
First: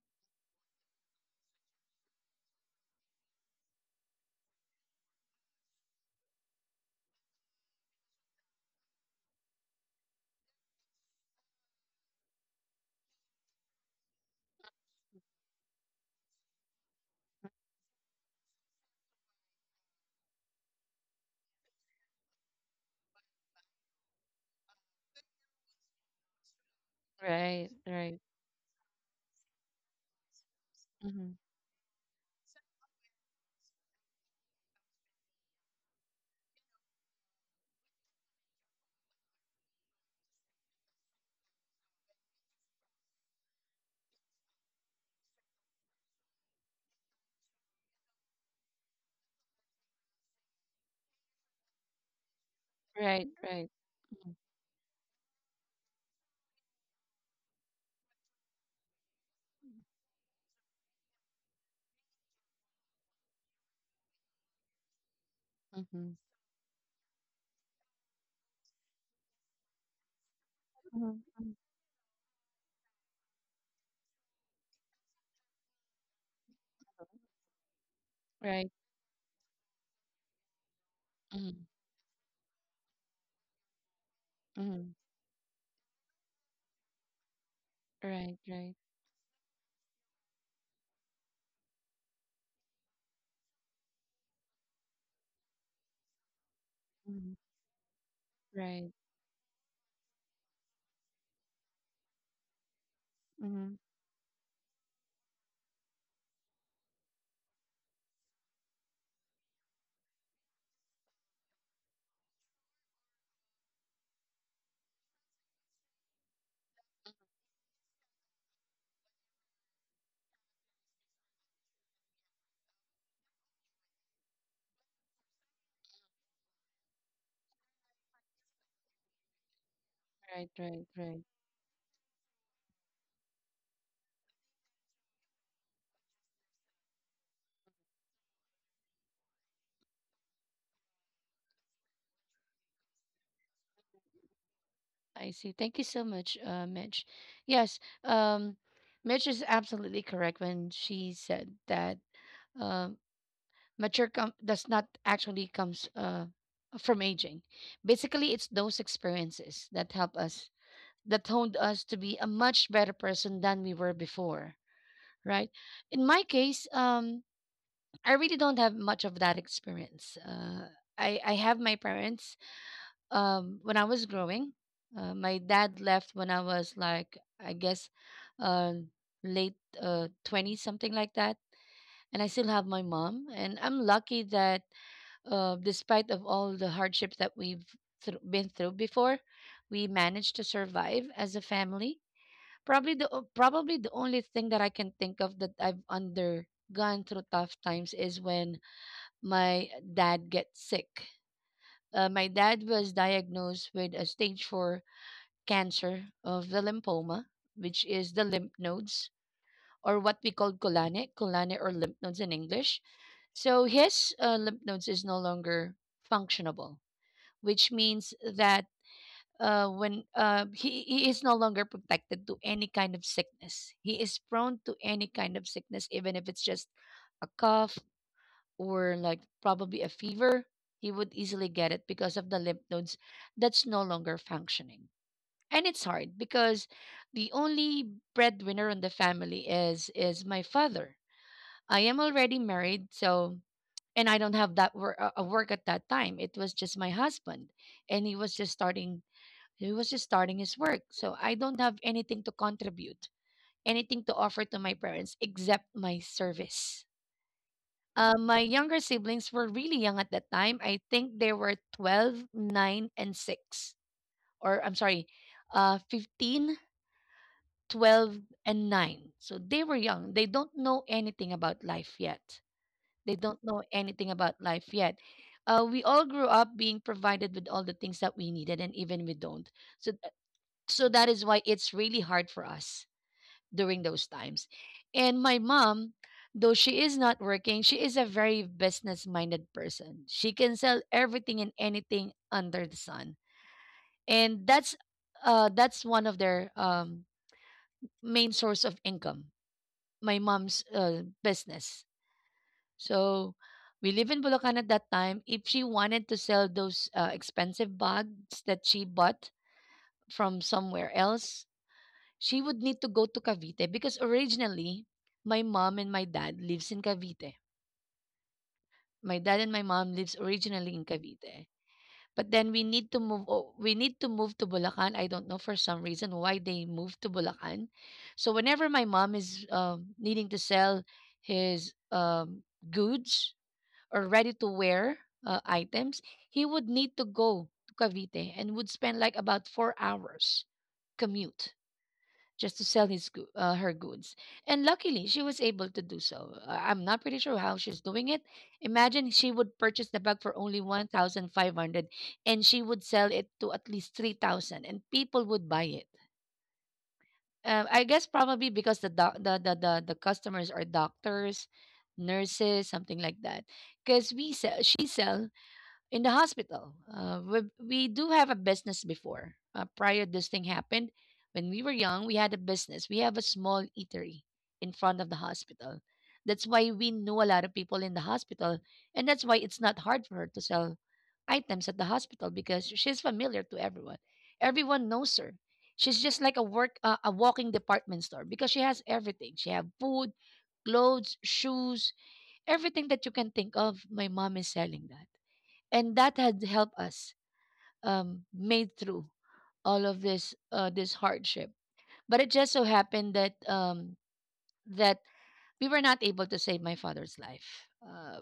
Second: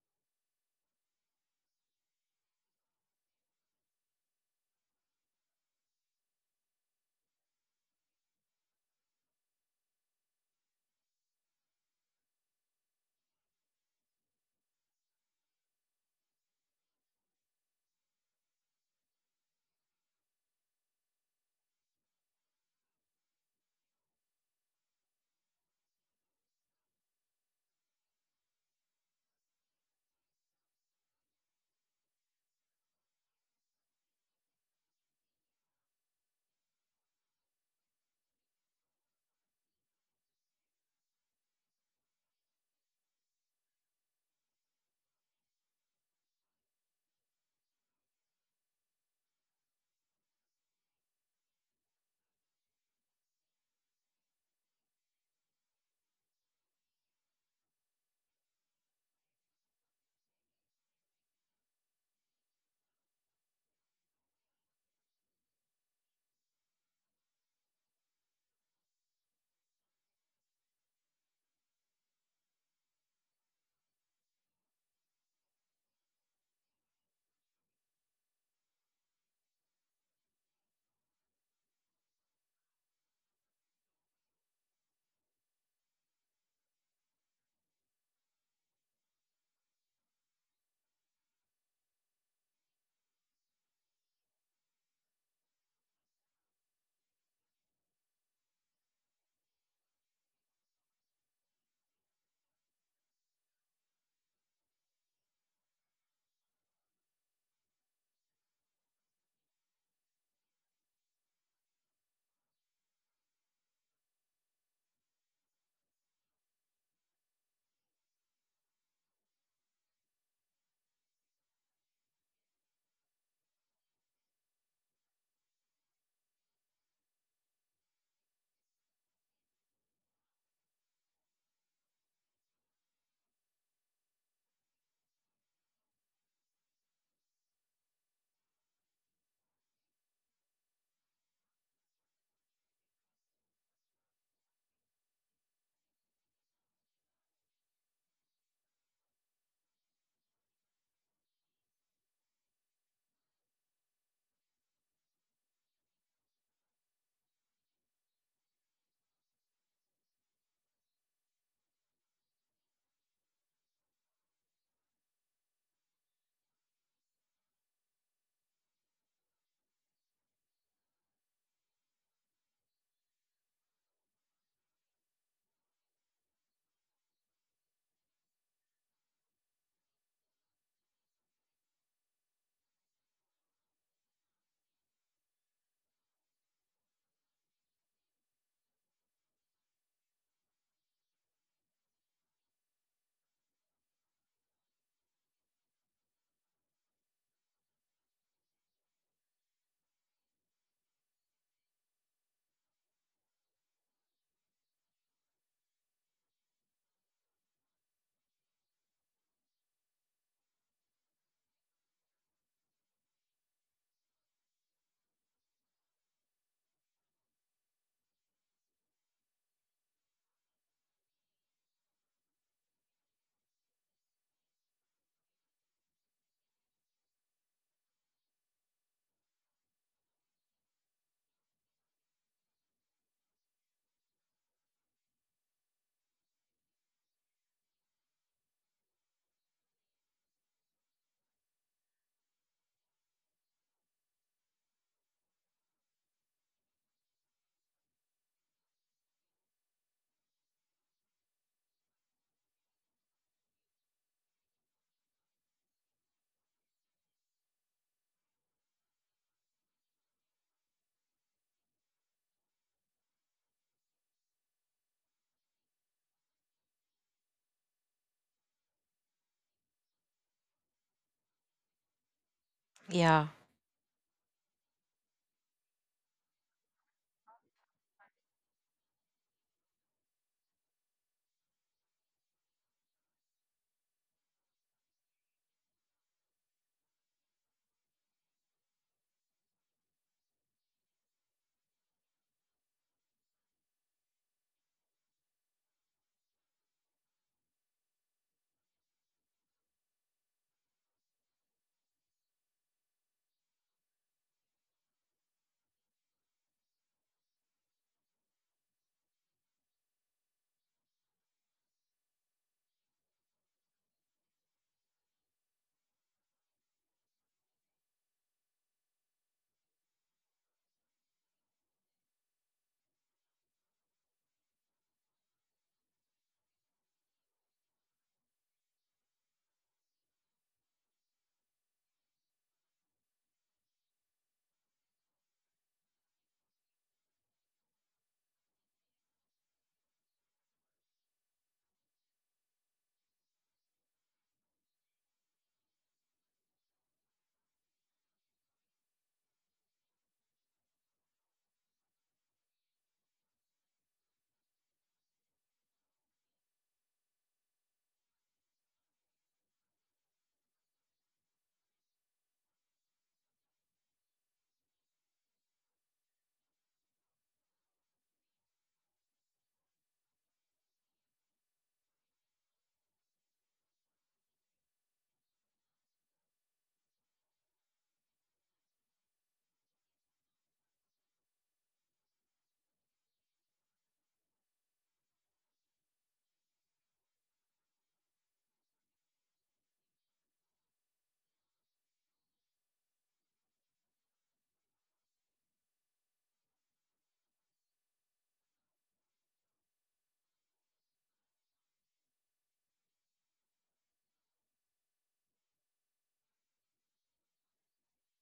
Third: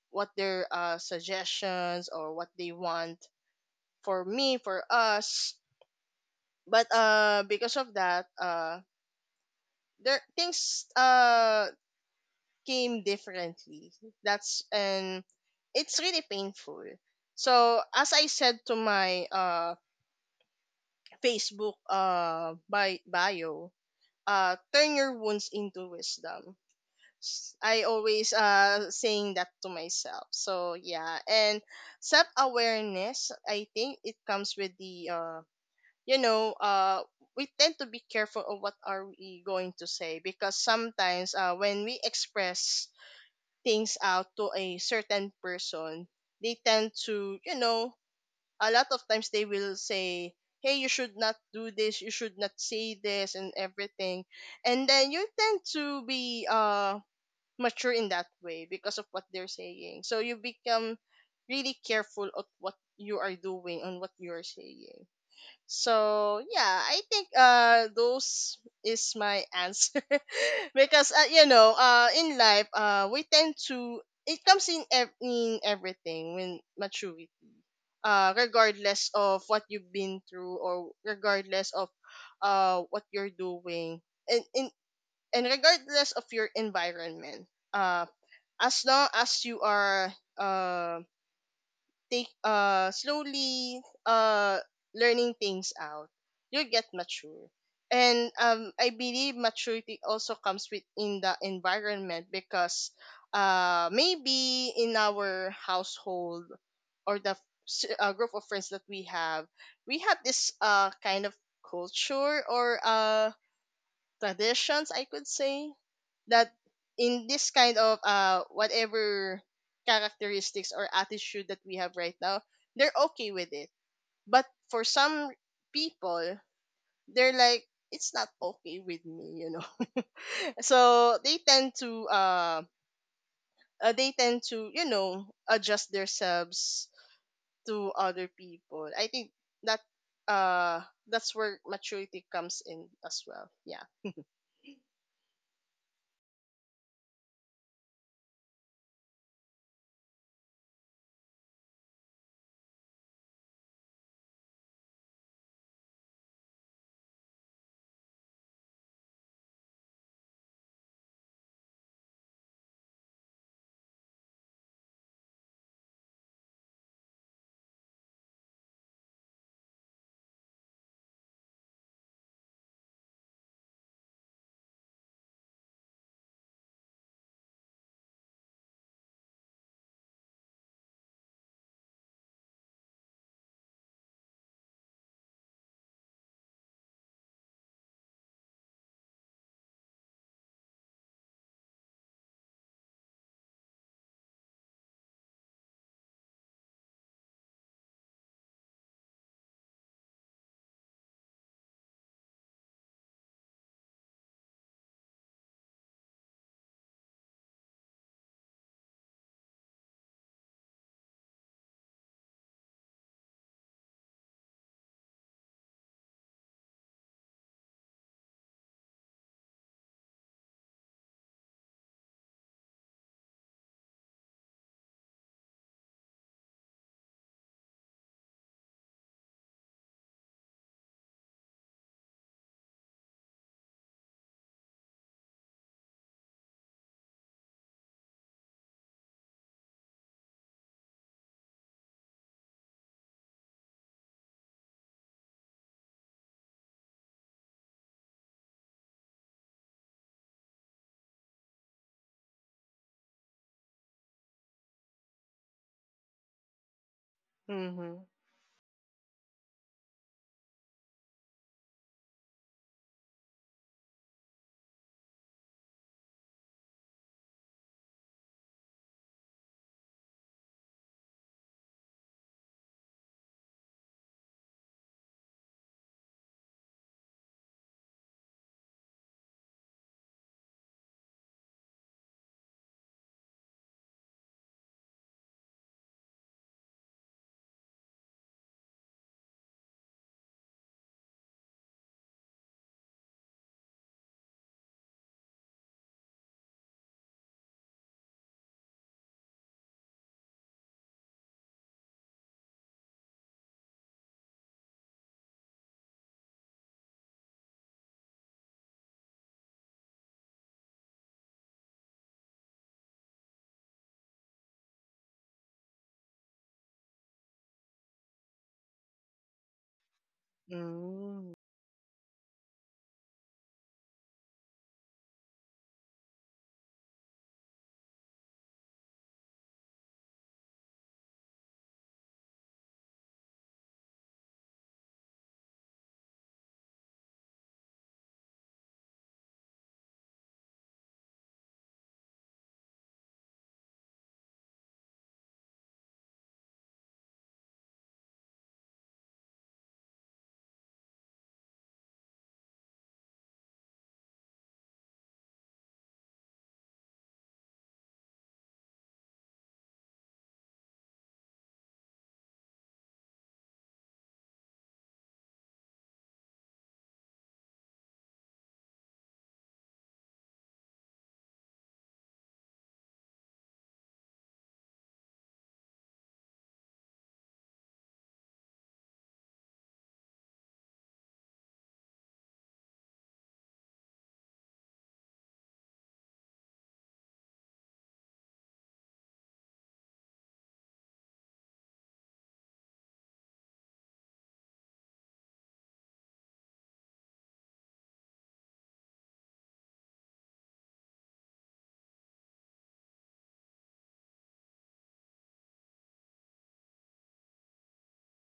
Speaker 3: what their, uh, suggestions or what they want for me, for us. But uh, because of that, uh, there things uh came differently. That's, and it's really painful. So, as I said to my uh Facebook, uh by bio, uh turn your wounds into wisdom. s-
Speaker 1: right,
Speaker 3: I
Speaker 1: right,
Speaker 3: always uh saying that to myself. So yeah,
Speaker 1: mhm,
Speaker 3: and self awareness, I think, it comes with the, uh you know, uh we tend to be careful of what are we going to say, because sometimes, uh when we express things out to a certain person, they tend to, you know, a lot of times they will say, hey, you should not do this, you should not say
Speaker 1: right,
Speaker 3: this, and
Speaker 1: right,
Speaker 3: everything,
Speaker 1: mhm,
Speaker 3: and then you tend to be uh mature in that way because of what they're saying. So you become really careful of what you are doing and what you're saying.
Speaker 1: mhm,
Speaker 3: So yeah, I think uh those is my answer. Because,
Speaker 1: mhm,
Speaker 3: uh, you
Speaker 1: mhm,
Speaker 3: know, uh in life, uh we tend to, it comes in ev- in everything when maturity, uh
Speaker 1: right,
Speaker 3: regardless of what you've been through, or
Speaker 1: mhm,
Speaker 3: regardless of uh what you're doing, and in,
Speaker 1: mhm,
Speaker 3: and regardless of your environment, uh
Speaker 1: right, right,
Speaker 3: as long as you are, uh take, uh slowly, uh learning things out, you'll get
Speaker 1: mhm,
Speaker 3: mature. And um I
Speaker 1: right,
Speaker 3: believe maturity also comes with in the environment, because
Speaker 1: mhm,
Speaker 3: uh maybe in our household, or the s- uh, group of friends that we have, we have this uh kind of culture, or uh traditions, I could say, that in this kind of uh whatever characteristics or attitude that we have right now, they're okay with it. But for some people, they're like, it's not okay with me, you know.
Speaker 1: right, right,
Speaker 3: So
Speaker 1: right.
Speaker 3: they tend to, uh, uh they tend to, you know, adjust themselves to other people. I think that, uh that's where maturity comes in as well. Yeah.
Speaker 1: I see. Thank you so much, uh, Mitch. Yes, um, Mitch is absolutely correct when she said that. um mature com- does not actually comes uh, from aging. Basically, it's those experiences that help us that honed us to be a much better person than we were before, right? In my case, um, I really don't have much of that experience. Uh, I I have my parents um, when I was growing. Uh, my dad left when I was, like, I guess, uh, late, uh, twenty something like that, and I still have my mom, and I'm lucky that, uh, despite of all the hardships that we've thro been through before, we managed to survive as a family. Probably the o- probably the only thing that I can think of that I've undergone through tough times is when my dad gets sick. Uh, my dad was diagnosed with a stage four cancer of the lymphoma, which is the lymph nodes, or what we call colane, colane or lymph nodes in English. So his, uh, lymph nodes is no longer functionable, which means that, uh, when, uh, he, he is no longer protected to any kind of sickness. He is prone to any kind of sickness, even if it's just a cough or like probably a fever. He would easily get it because of the lymph nodes that's no longer functioning. And it's hard because the only breadwinner in the family is is my father. I am already married, so, and I don't have that work, a work at that time. It was just my husband, and he was just starting he was just starting his work. So I don't have anything to contribute, anything to offer to my parents except my service.
Speaker 3: Mhm.
Speaker 1: Uh, my younger siblings were really young at that time. I think they were twelve, nine, and six. Or I'm sorry, uh, fifteen, twelve, and nine. So they were young. They don't know anything about life yet. They
Speaker 2: Yeah.
Speaker 1: don't know anything about life yet. Uh, we all grew up being provided with all the things that we needed and even we don't. So So that is why it's really hard for us during those times. And my mom, though she is not working, she is a very business minded person. She can sell everything and anything under the sun. And that's uh that's one of their, um main source of income. My mom's, uh, business. So we live in Bulacan at that time. If she wanted to sell those, uh, expensive bags that she bought from somewhere else, she would need to go to Cavite because originally my mom and my dad lives in Cavite. My dad and my mom lives originally in
Speaker 3: Mm.
Speaker 1: Cavite. But then we need to move o- we need to move to Bulacan. I don't know for some reason why they moved to Bulacan. So whenever my mom is, um, needing to sell his, um, goods, or ready to wear, uh, items, he would need to go to Cavite and would spend like about four hours commute just to sell his goo- uh, her goods. And luckily, she was able to do so. Uh, I'm not pretty sure how she's doing it. Imagine she would purchase the bag for only one thousand five hundred and she would sell it to at least three thousand, and people would buy it. Uh, I guess probably because the, doc- the, the, the, the customers are doctors, nurses, something like that. Because we sell, she sell in the hospital. Uh, we, we do have a business before. Uh, prior this thing happened, when we were young, we had a business. We have a small eatery in front of the hospital. That's why we know a lot of people in the hospital, and that's why it's not hard for her to sell items at the hospital because she's familiar to everyone. Everyone knows her. She's just like a work uh, a walking department store because she has everything. She have food, clothes, shoes, everything that you can think of. My mom is selling that, and that had helped us, um, made through all of this, uh, this hardship. But it just so happened that um, that we were not able to save my father's life. Uh,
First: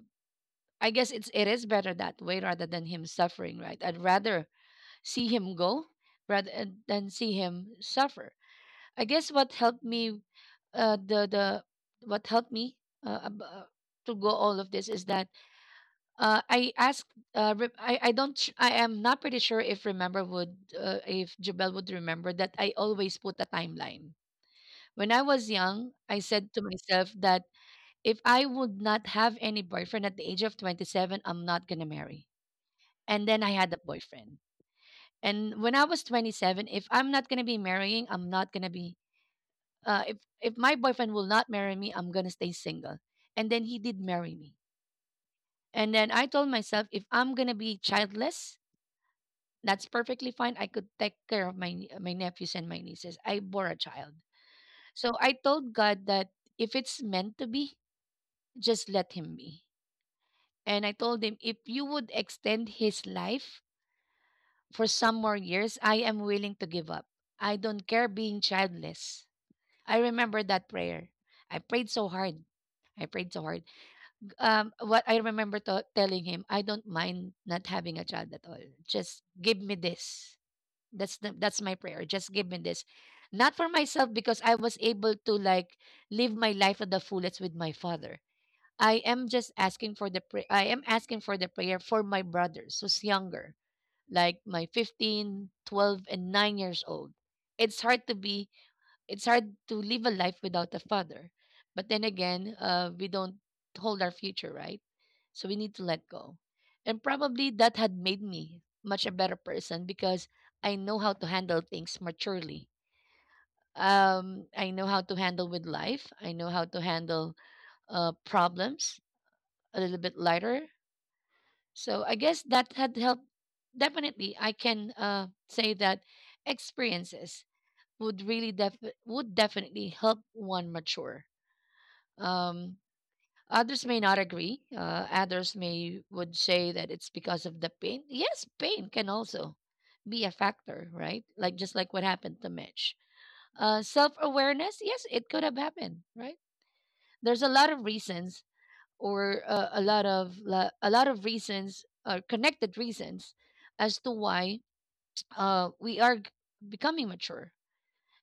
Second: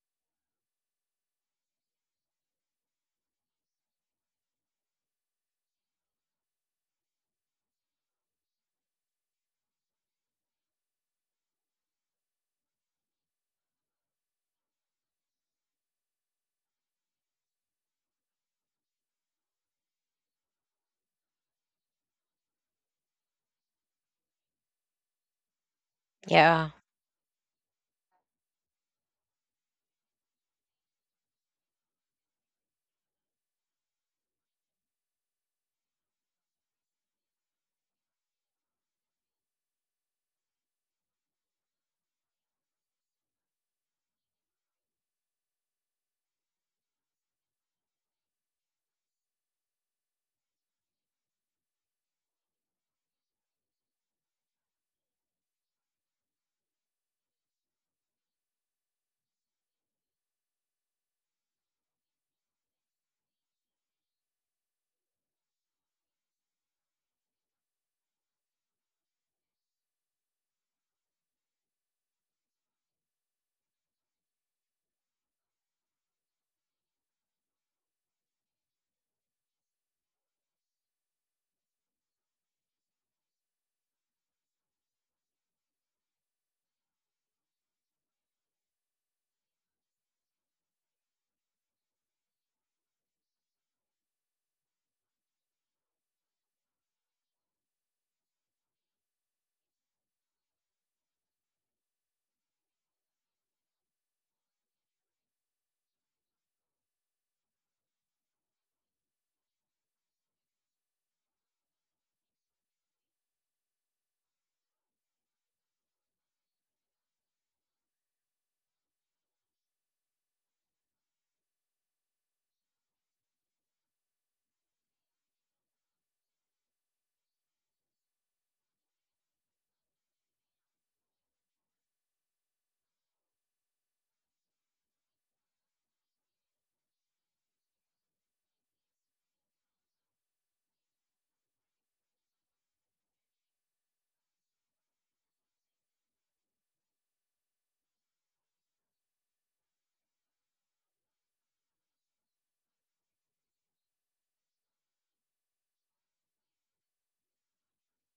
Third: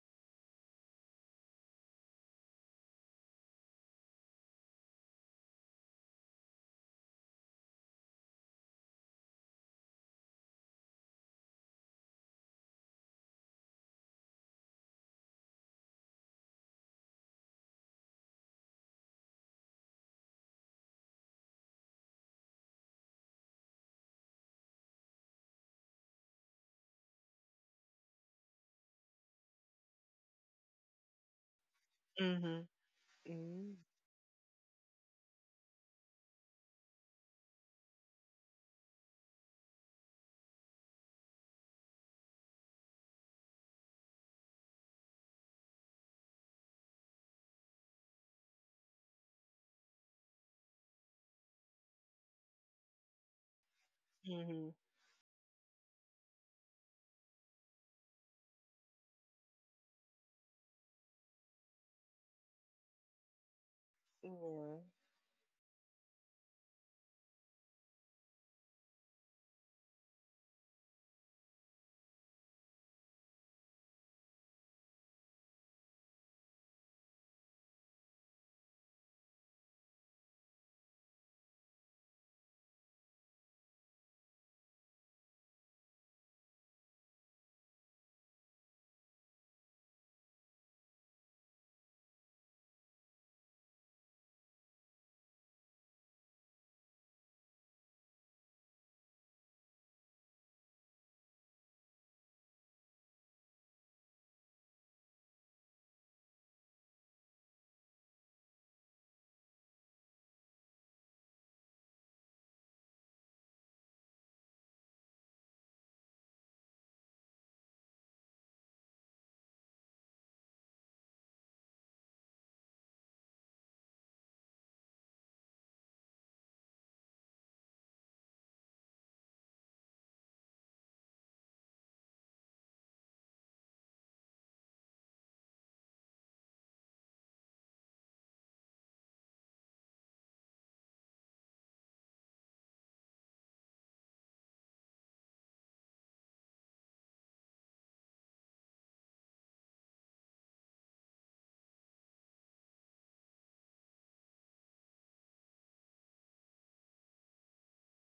Speaker 1: I guess it's it is better that way rather than him suffering, right? I'd rather see him go rather, uh, than see him suffer. I guess what helped me, uh, the the what helped me, uh, ab- uh, to go all of this is that. Uh, I asked. Uh, re- I I don't. sh- I am not pretty sure if remember would uh, if Jubel would remember that I always put a timeline. When I was young, I said to
Speaker 2: Yeah.
Speaker 1: myself that if I would not have any boyfriend at the age of twenty seven, I'm not gonna marry.
Speaker 3: Mhm.
Speaker 1: And then I had
Speaker 3: Mm.
Speaker 1: a boyfriend. And when I was twenty seven, if I'm not gonna be marrying, I'm not gonna be. Uh, if if my boyfriend will not marry me, I'm gonna stay single. And then he did marry me. And then I told myself, if I'm gonna be childless, that's perfectly fine. I could take care of my nie- my nephews and my nieces. I bore a child.
Speaker 3: Mhm.
Speaker 1: So I told God that if it's meant to be, just let him be. And I told him if you would extend his life
Speaker 3: Yeah.
Speaker 1: for some more years, I am willing to give up. I don't care being childless. I remember that prayer. I prayed so hard. I prayed so hard. Um, what I remember to telling him, I don't mind not having a child at all. Just give me this. That's the, that's my prayer. Just give me this. Not for myself because I was able to like live my life at the fullest with my father. I am just asking for the pray. I am asking for the prayer for my brothers who's younger, like my fifteen, twelve, and nine years old. It's hard to be it's hard to live a life without a father. But then again, uh, we don't hold our future, right? So we need to let go. And probably that had made me much a better person because I know how to handle things maturely. Um, I know how to handle with life. I know how to handle, uh, problems a little bit lighter. So I guess that had helped. Definitely, I can, uh, say that experiences would really def- would definitely help one mature. Um, Others may not agree. Uh, others may would say that it's because of the pain. Yes, pain can also be a factor, right? Like just like what happened to Mitch. Uh, Self awareness, yes, it could have happened, right? There's a lot of reasons, or, uh, a lot of lo- a lot of reasons, or connected reasons, as to why, uh, we are g- becoming mature.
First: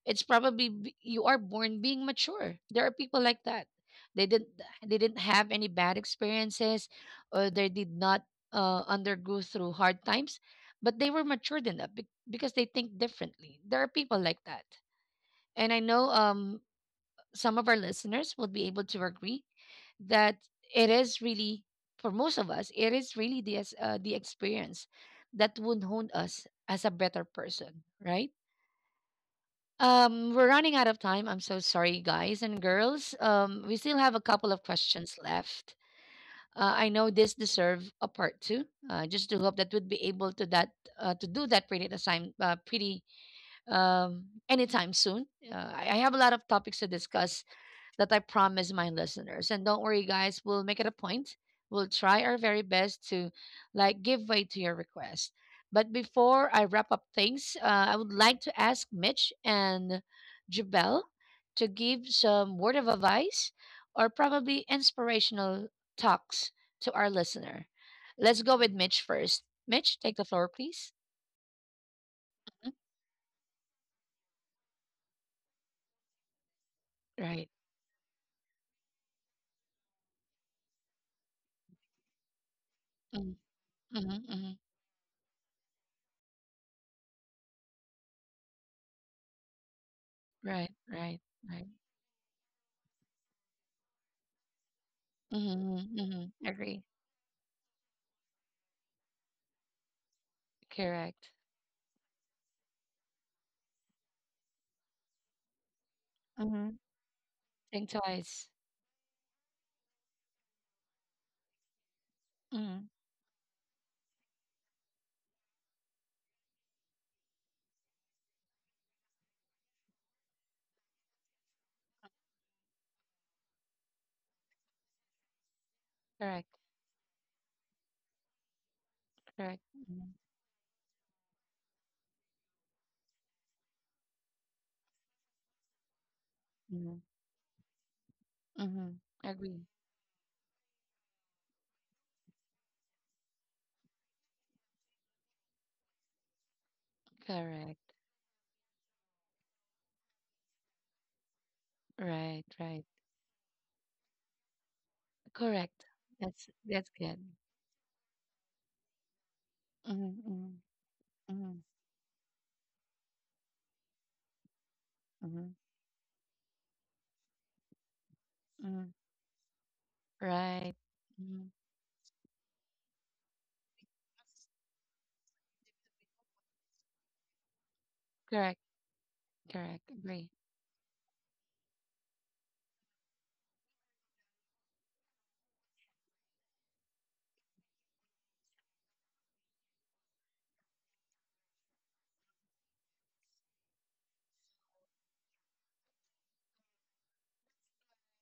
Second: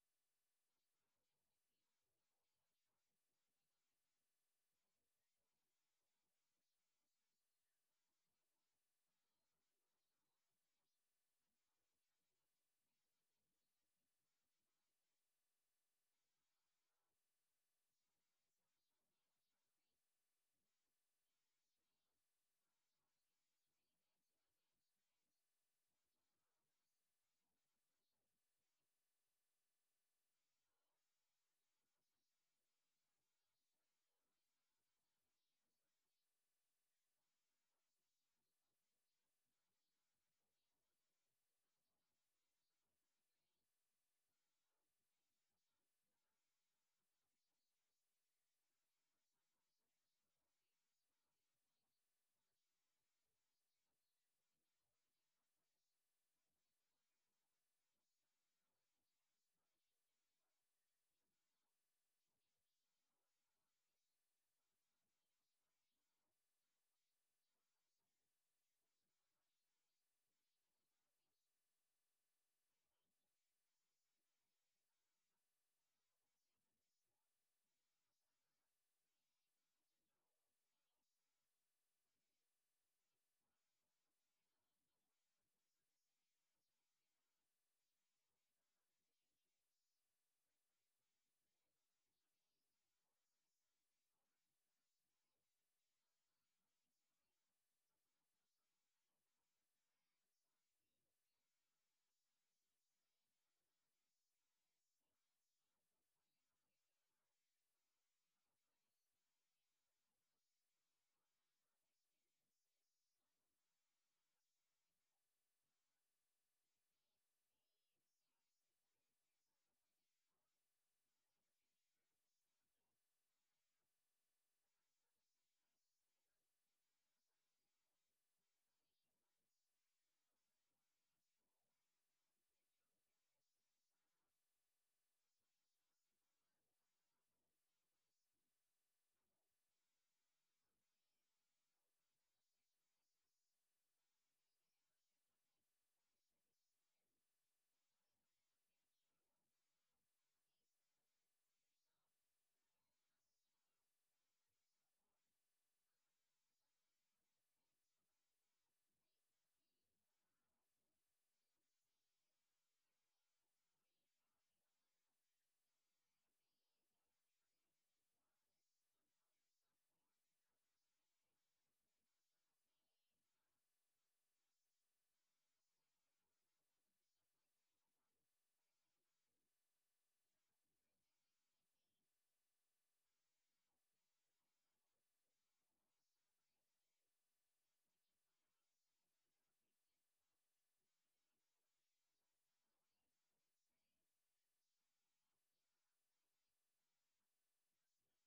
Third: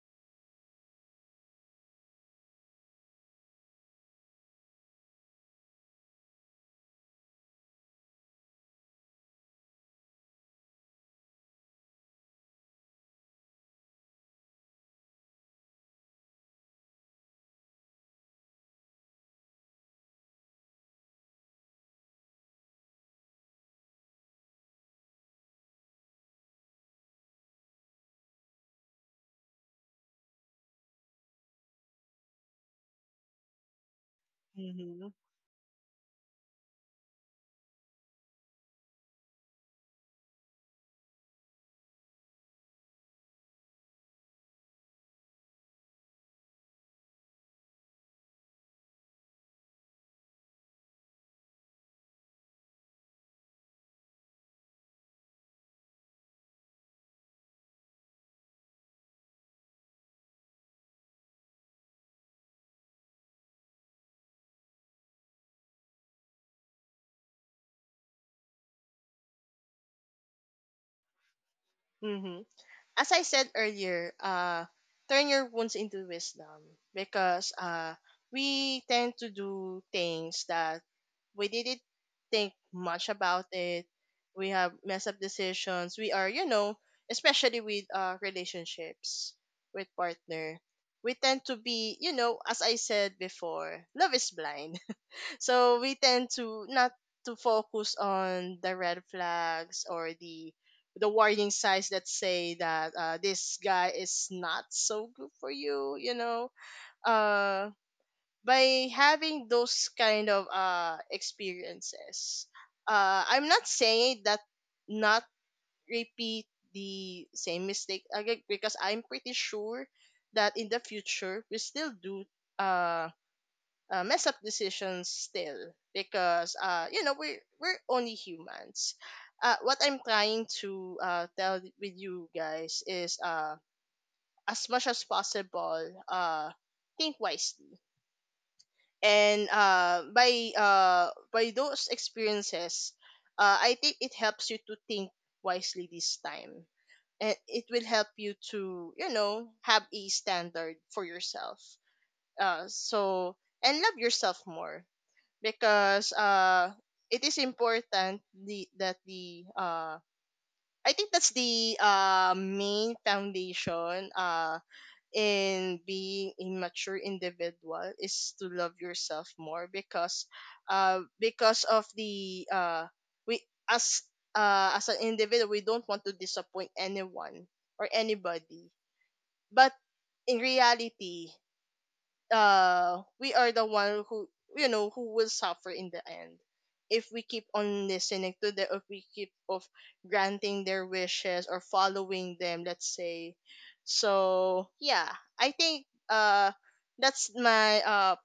Speaker 1: it's probably b- You are born being mature. There are people like that. They didn't they didn't have any bad experiences, or they did not, uh, undergo through hard times, but they were matured enough, be- because they think differently. There are people like that, and I know, um some of our listeners will be able to agree that it is really, for most of us, it is really the ex- uh, the experience that would hone us as a better person, right? Um, we're running out of time. I'm so sorry, guys and girls. Um, we still have a couple of
Speaker 3: Mhm.
Speaker 1: questions left. Uh, I know this deserve a part two. Uh, just to hope that we'd be able to that uh, to do that pretty time uh, pretty, um, anytime soon. Uh, I I have a lot of topics to discuss that I promise my listeners. And don't worry, guys, we'll make it a point. We'll try our very best to like give way to your request. But before I wrap up things, uh, I would like to ask Mitch and Jubel to give some word of advice or probably inspirational talks to our listener. Let's go with Mitch first. Mitch, take the floor, please.
Speaker 3: Mhm. As I said earlier, uh, turn your wounds into wisdom, because
Speaker 1: Right.
Speaker 3: uh, we tend to do things that we didn't think much about it.
Speaker 1: Mm-hmm.
Speaker 3: We
Speaker 1: Hmm.
Speaker 3: have messed up decisions. We are, you know, especially with uh relationships with partner.
Speaker 1: Right,
Speaker 3: We
Speaker 1: right,
Speaker 3: tend to
Speaker 1: right.
Speaker 3: be, you know, as I said before, love is blind. So we
Speaker 1: Mm-hmm,
Speaker 3: tend
Speaker 1: mm-hmm.
Speaker 3: to
Speaker 1: Agree.
Speaker 3: not to focus on the red flags, or the the
Speaker 1: Correct.
Speaker 3: warning signs that say that, uh, this guy is not so good for you, you know. Uh
Speaker 1: Think twice.
Speaker 3: by having those kind of uh experiences,
Speaker 1: Mm,
Speaker 3: uh I'm not saying that not repeat the same mistake again, because I'm pretty sure that in the future we still do, uh, uh mess up decisions still,
Speaker 1: correct,
Speaker 3: because, uh you know, we're we're only humans. Uh
Speaker 1: correct.
Speaker 3: what I'm
Speaker 1: Mm-hmm,
Speaker 3: trying to uh tell with you guys is, uh as much as possible, uh think wisely.
Speaker 1: mm-hmm,
Speaker 3: And,
Speaker 1: agree.
Speaker 3: uh, by, uh, by those experiences, uh, I think it helps you to think wisely this time, and it will
Speaker 1: Correct.
Speaker 3: help you to, you know, have a standard for yourself.
Speaker 1: Right,
Speaker 3: Uh,
Speaker 1: right.
Speaker 3: so, and love yourself more,
Speaker 1: Correct.
Speaker 3: because,
Speaker 1: That's
Speaker 3: uh,
Speaker 1: that's good.
Speaker 3: it is important the, that the, uh,
Speaker 1: Mm-hmm, mm-hmm,
Speaker 3: I think that's the, uh, main foundation, uh,
Speaker 1: mm-hmm,
Speaker 3: in being a mature individual, is to love
Speaker 1: mm-hmm.
Speaker 3: yourself more, because
Speaker 1: Right.
Speaker 3: uh
Speaker 1: Mm-hmm.
Speaker 3: because of the, uh we, as, uh as an individual, we don't want to disappoint anyone or
Speaker 1: Correct,
Speaker 3: anybody, but
Speaker 1: correct. Agree.
Speaker 3: in reality, uh we are the one who, you know, who will suffer in the end, if we keep on listening to the, if we keep of granting their wishes or following them, let's say. So yeah, I think, uh that's my, uh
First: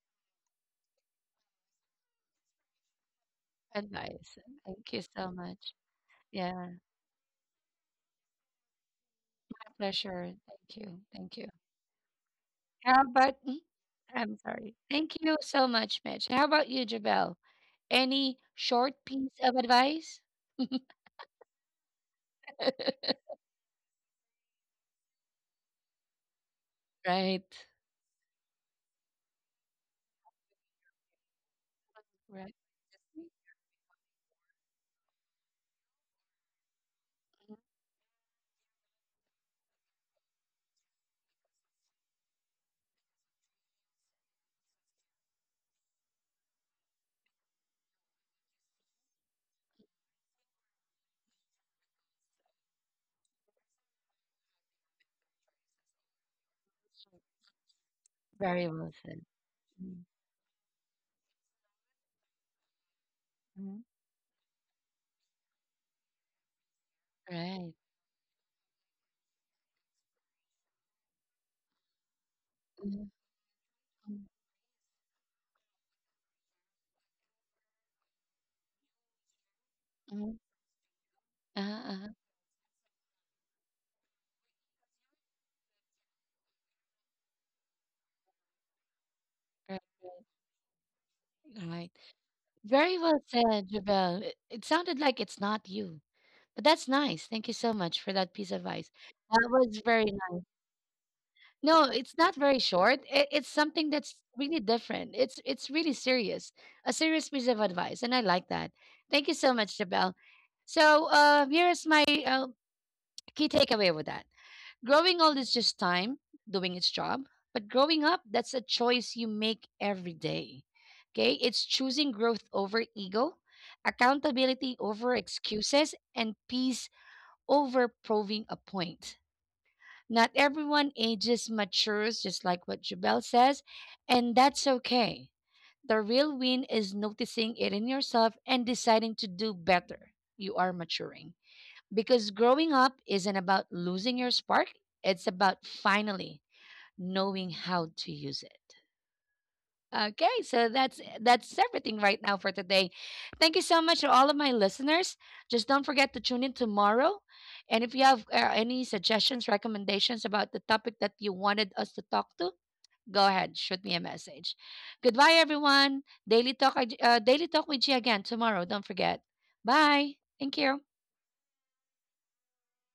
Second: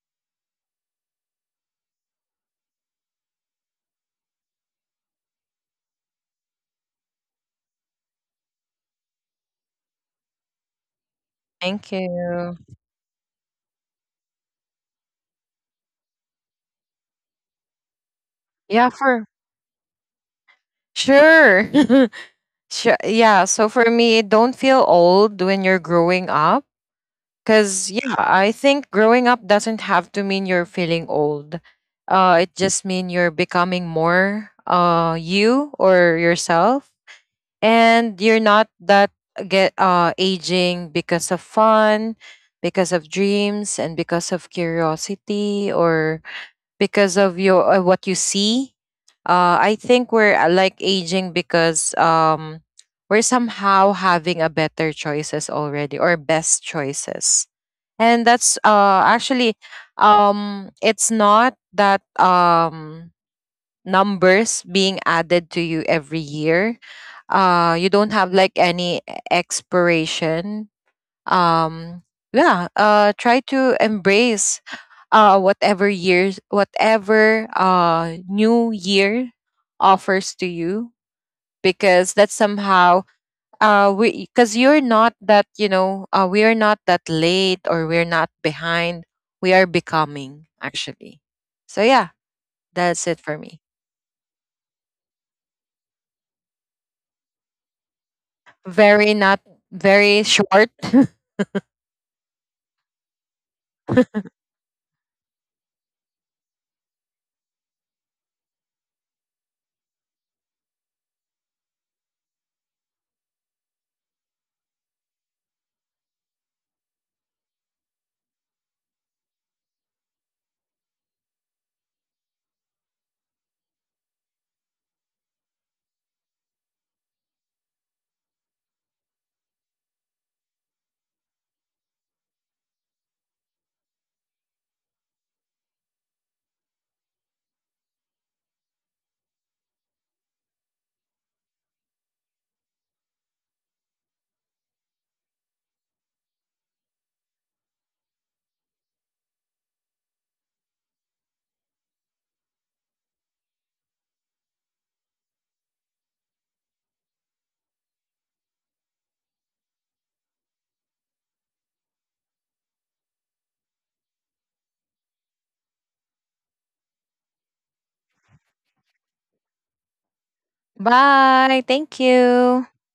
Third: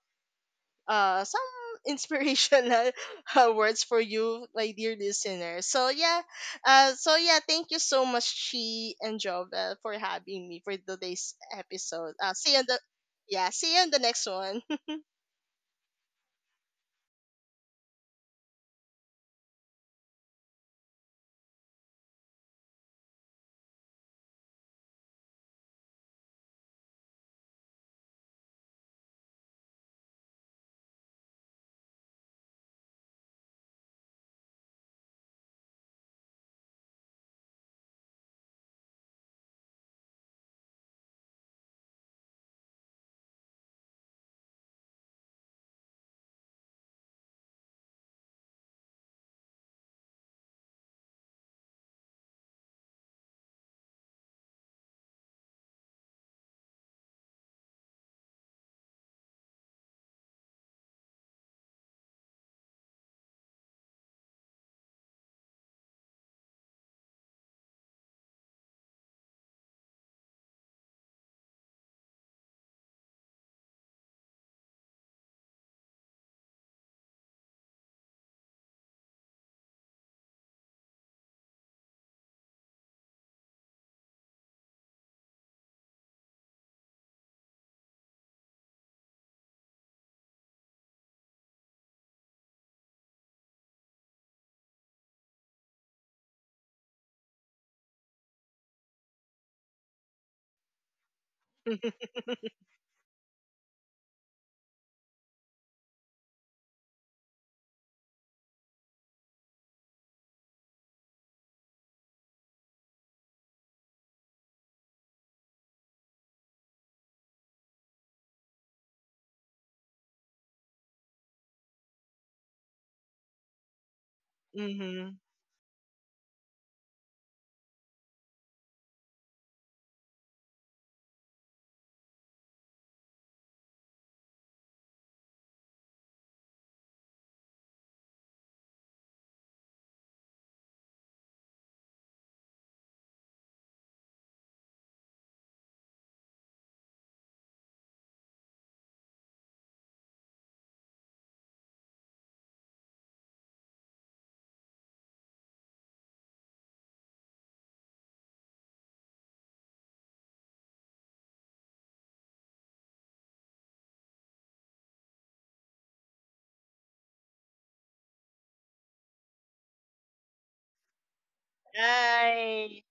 Speaker 3: uh some inspirational uh, words for
Speaker 1: Advice.
Speaker 3: you, my
Speaker 1: Thank
Speaker 3: dear
Speaker 1: you so
Speaker 3: listener.
Speaker 1: much.
Speaker 3: So yeah,
Speaker 1: Yeah,
Speaker 3: uh so yeah, thank you so much Chi and Jovel for
Speaker 1: pleasure.
Speaker 3: having me
Speaker 1: Thank
Speaker 3: for
Speaker 1: you.
Speaker 3: today's
Speaker 1: Thank you.
Speaker 2: Thank
Speaker 3: episode. Uh see
Speaker 2: you.
Speaker 3: you on the,
Speaker 1: How about,
Speaker 3: yeah,
Speaker 1: mm,
Speaker 3: see you on the next
Speaker 1: I'm
Speaker 3: one.
Speaker 1: sorry. Thank you so much, Mitch. How about you, Jabel? Any
Speaker 2: Yeah,
Speaker 1: short
Speaker 2: for
Speaker 1: piece of advice?
Speaker 2: sure. Sure. Yeah. So for me, don't feel old when you're growing up.
Speaker 1: Right.
Speaker 2: Cause yeah, I think growing up doesn't have to mean you're feeling old. Uh, it
Speaker 1: Right.
Speaker 2: just mean you're becoming more uh you or yourself. And you're not that uh, get uh aging because of fun, because of dreams, and because of curiosity, or because of your uh, what you see. Uh i think we're uh, like aging because um we're somehow having a better choices already, or best choices. And that's
Speaker 1: Very well
Speaker 2: uh
Speaker 1: said.
Speaker 2: actually,
Speaker 1: Mm.
Speaker 2: um it's not that um
Speaker 1: Hmm.
Speaker 2: numbers being added to you every year.
Speaker 1: Right.
Speaker 2: Uh, you don't have like any expiration. Um, yeah,
Speaker 1: Mhm,
Speaker 2: uh, try to embrace uh, whatever years, whatever uh, new year
Speaker 1: uh
Speaker 2: offers to you,
Speaker 1: uh-huh, uh-huh.
Speaker 2: because that's somehow uh we because you're not that, you know uh, we are not that late, or we're not behind, we are
Speaker 1: Right.
Speaker 2: becoming actually. So
Speaker 1: Right.
Speaker 2: yeah, that's
Speaker 1: Very
Speaker 2: it
Speaker 1: well
Speaker 2: for me.
Speaker 1: said, Jabel. It, it sounded like it's not you, but that's nice. Thank you so much for that piece of advice.
Speaker 2: Very not
Speaker 1: That was very
Speaker 2: very
Speaker 1: nice.
Speaker 2: short.
Speaker 1: No, it's not very short. It, it's something that's really different. It's it's really serious, a serious piece of advice, and I like that. Thank you so much, Jabel. So, uh, here's my, uh, key takeaway with that. Growing old is just time doing its job, but growing up, that's a choice you make every day. Okay? It's choosing growth over ego, accountability
Speaker 3: Mm-hmm.
Speaker 1: over excuses, and peace over proving a point. Not everyone ages matures, just like what Jubel says, and that's okay. The real win is noticing it in yourself and deciding to do better. You are maturing. Because growing up isn't about losing your spark, it's about finally knowing how to use it. Okay, so that's that's everything right now for today. Thank you so much to all of my listeners. Just don't forget to tune in tomorrow. And if you have, uh, any suggestions, recommendations about the topic that you wanted us to talk to, go ahead, shoot me a message. Goodbye, everyone. Daily Talk, uh, Daily Talk with G again tomorrow. Don't forget. Bye. Thank you.
Speaker 2: Bye. Thank you.
Speaker 3: Bye.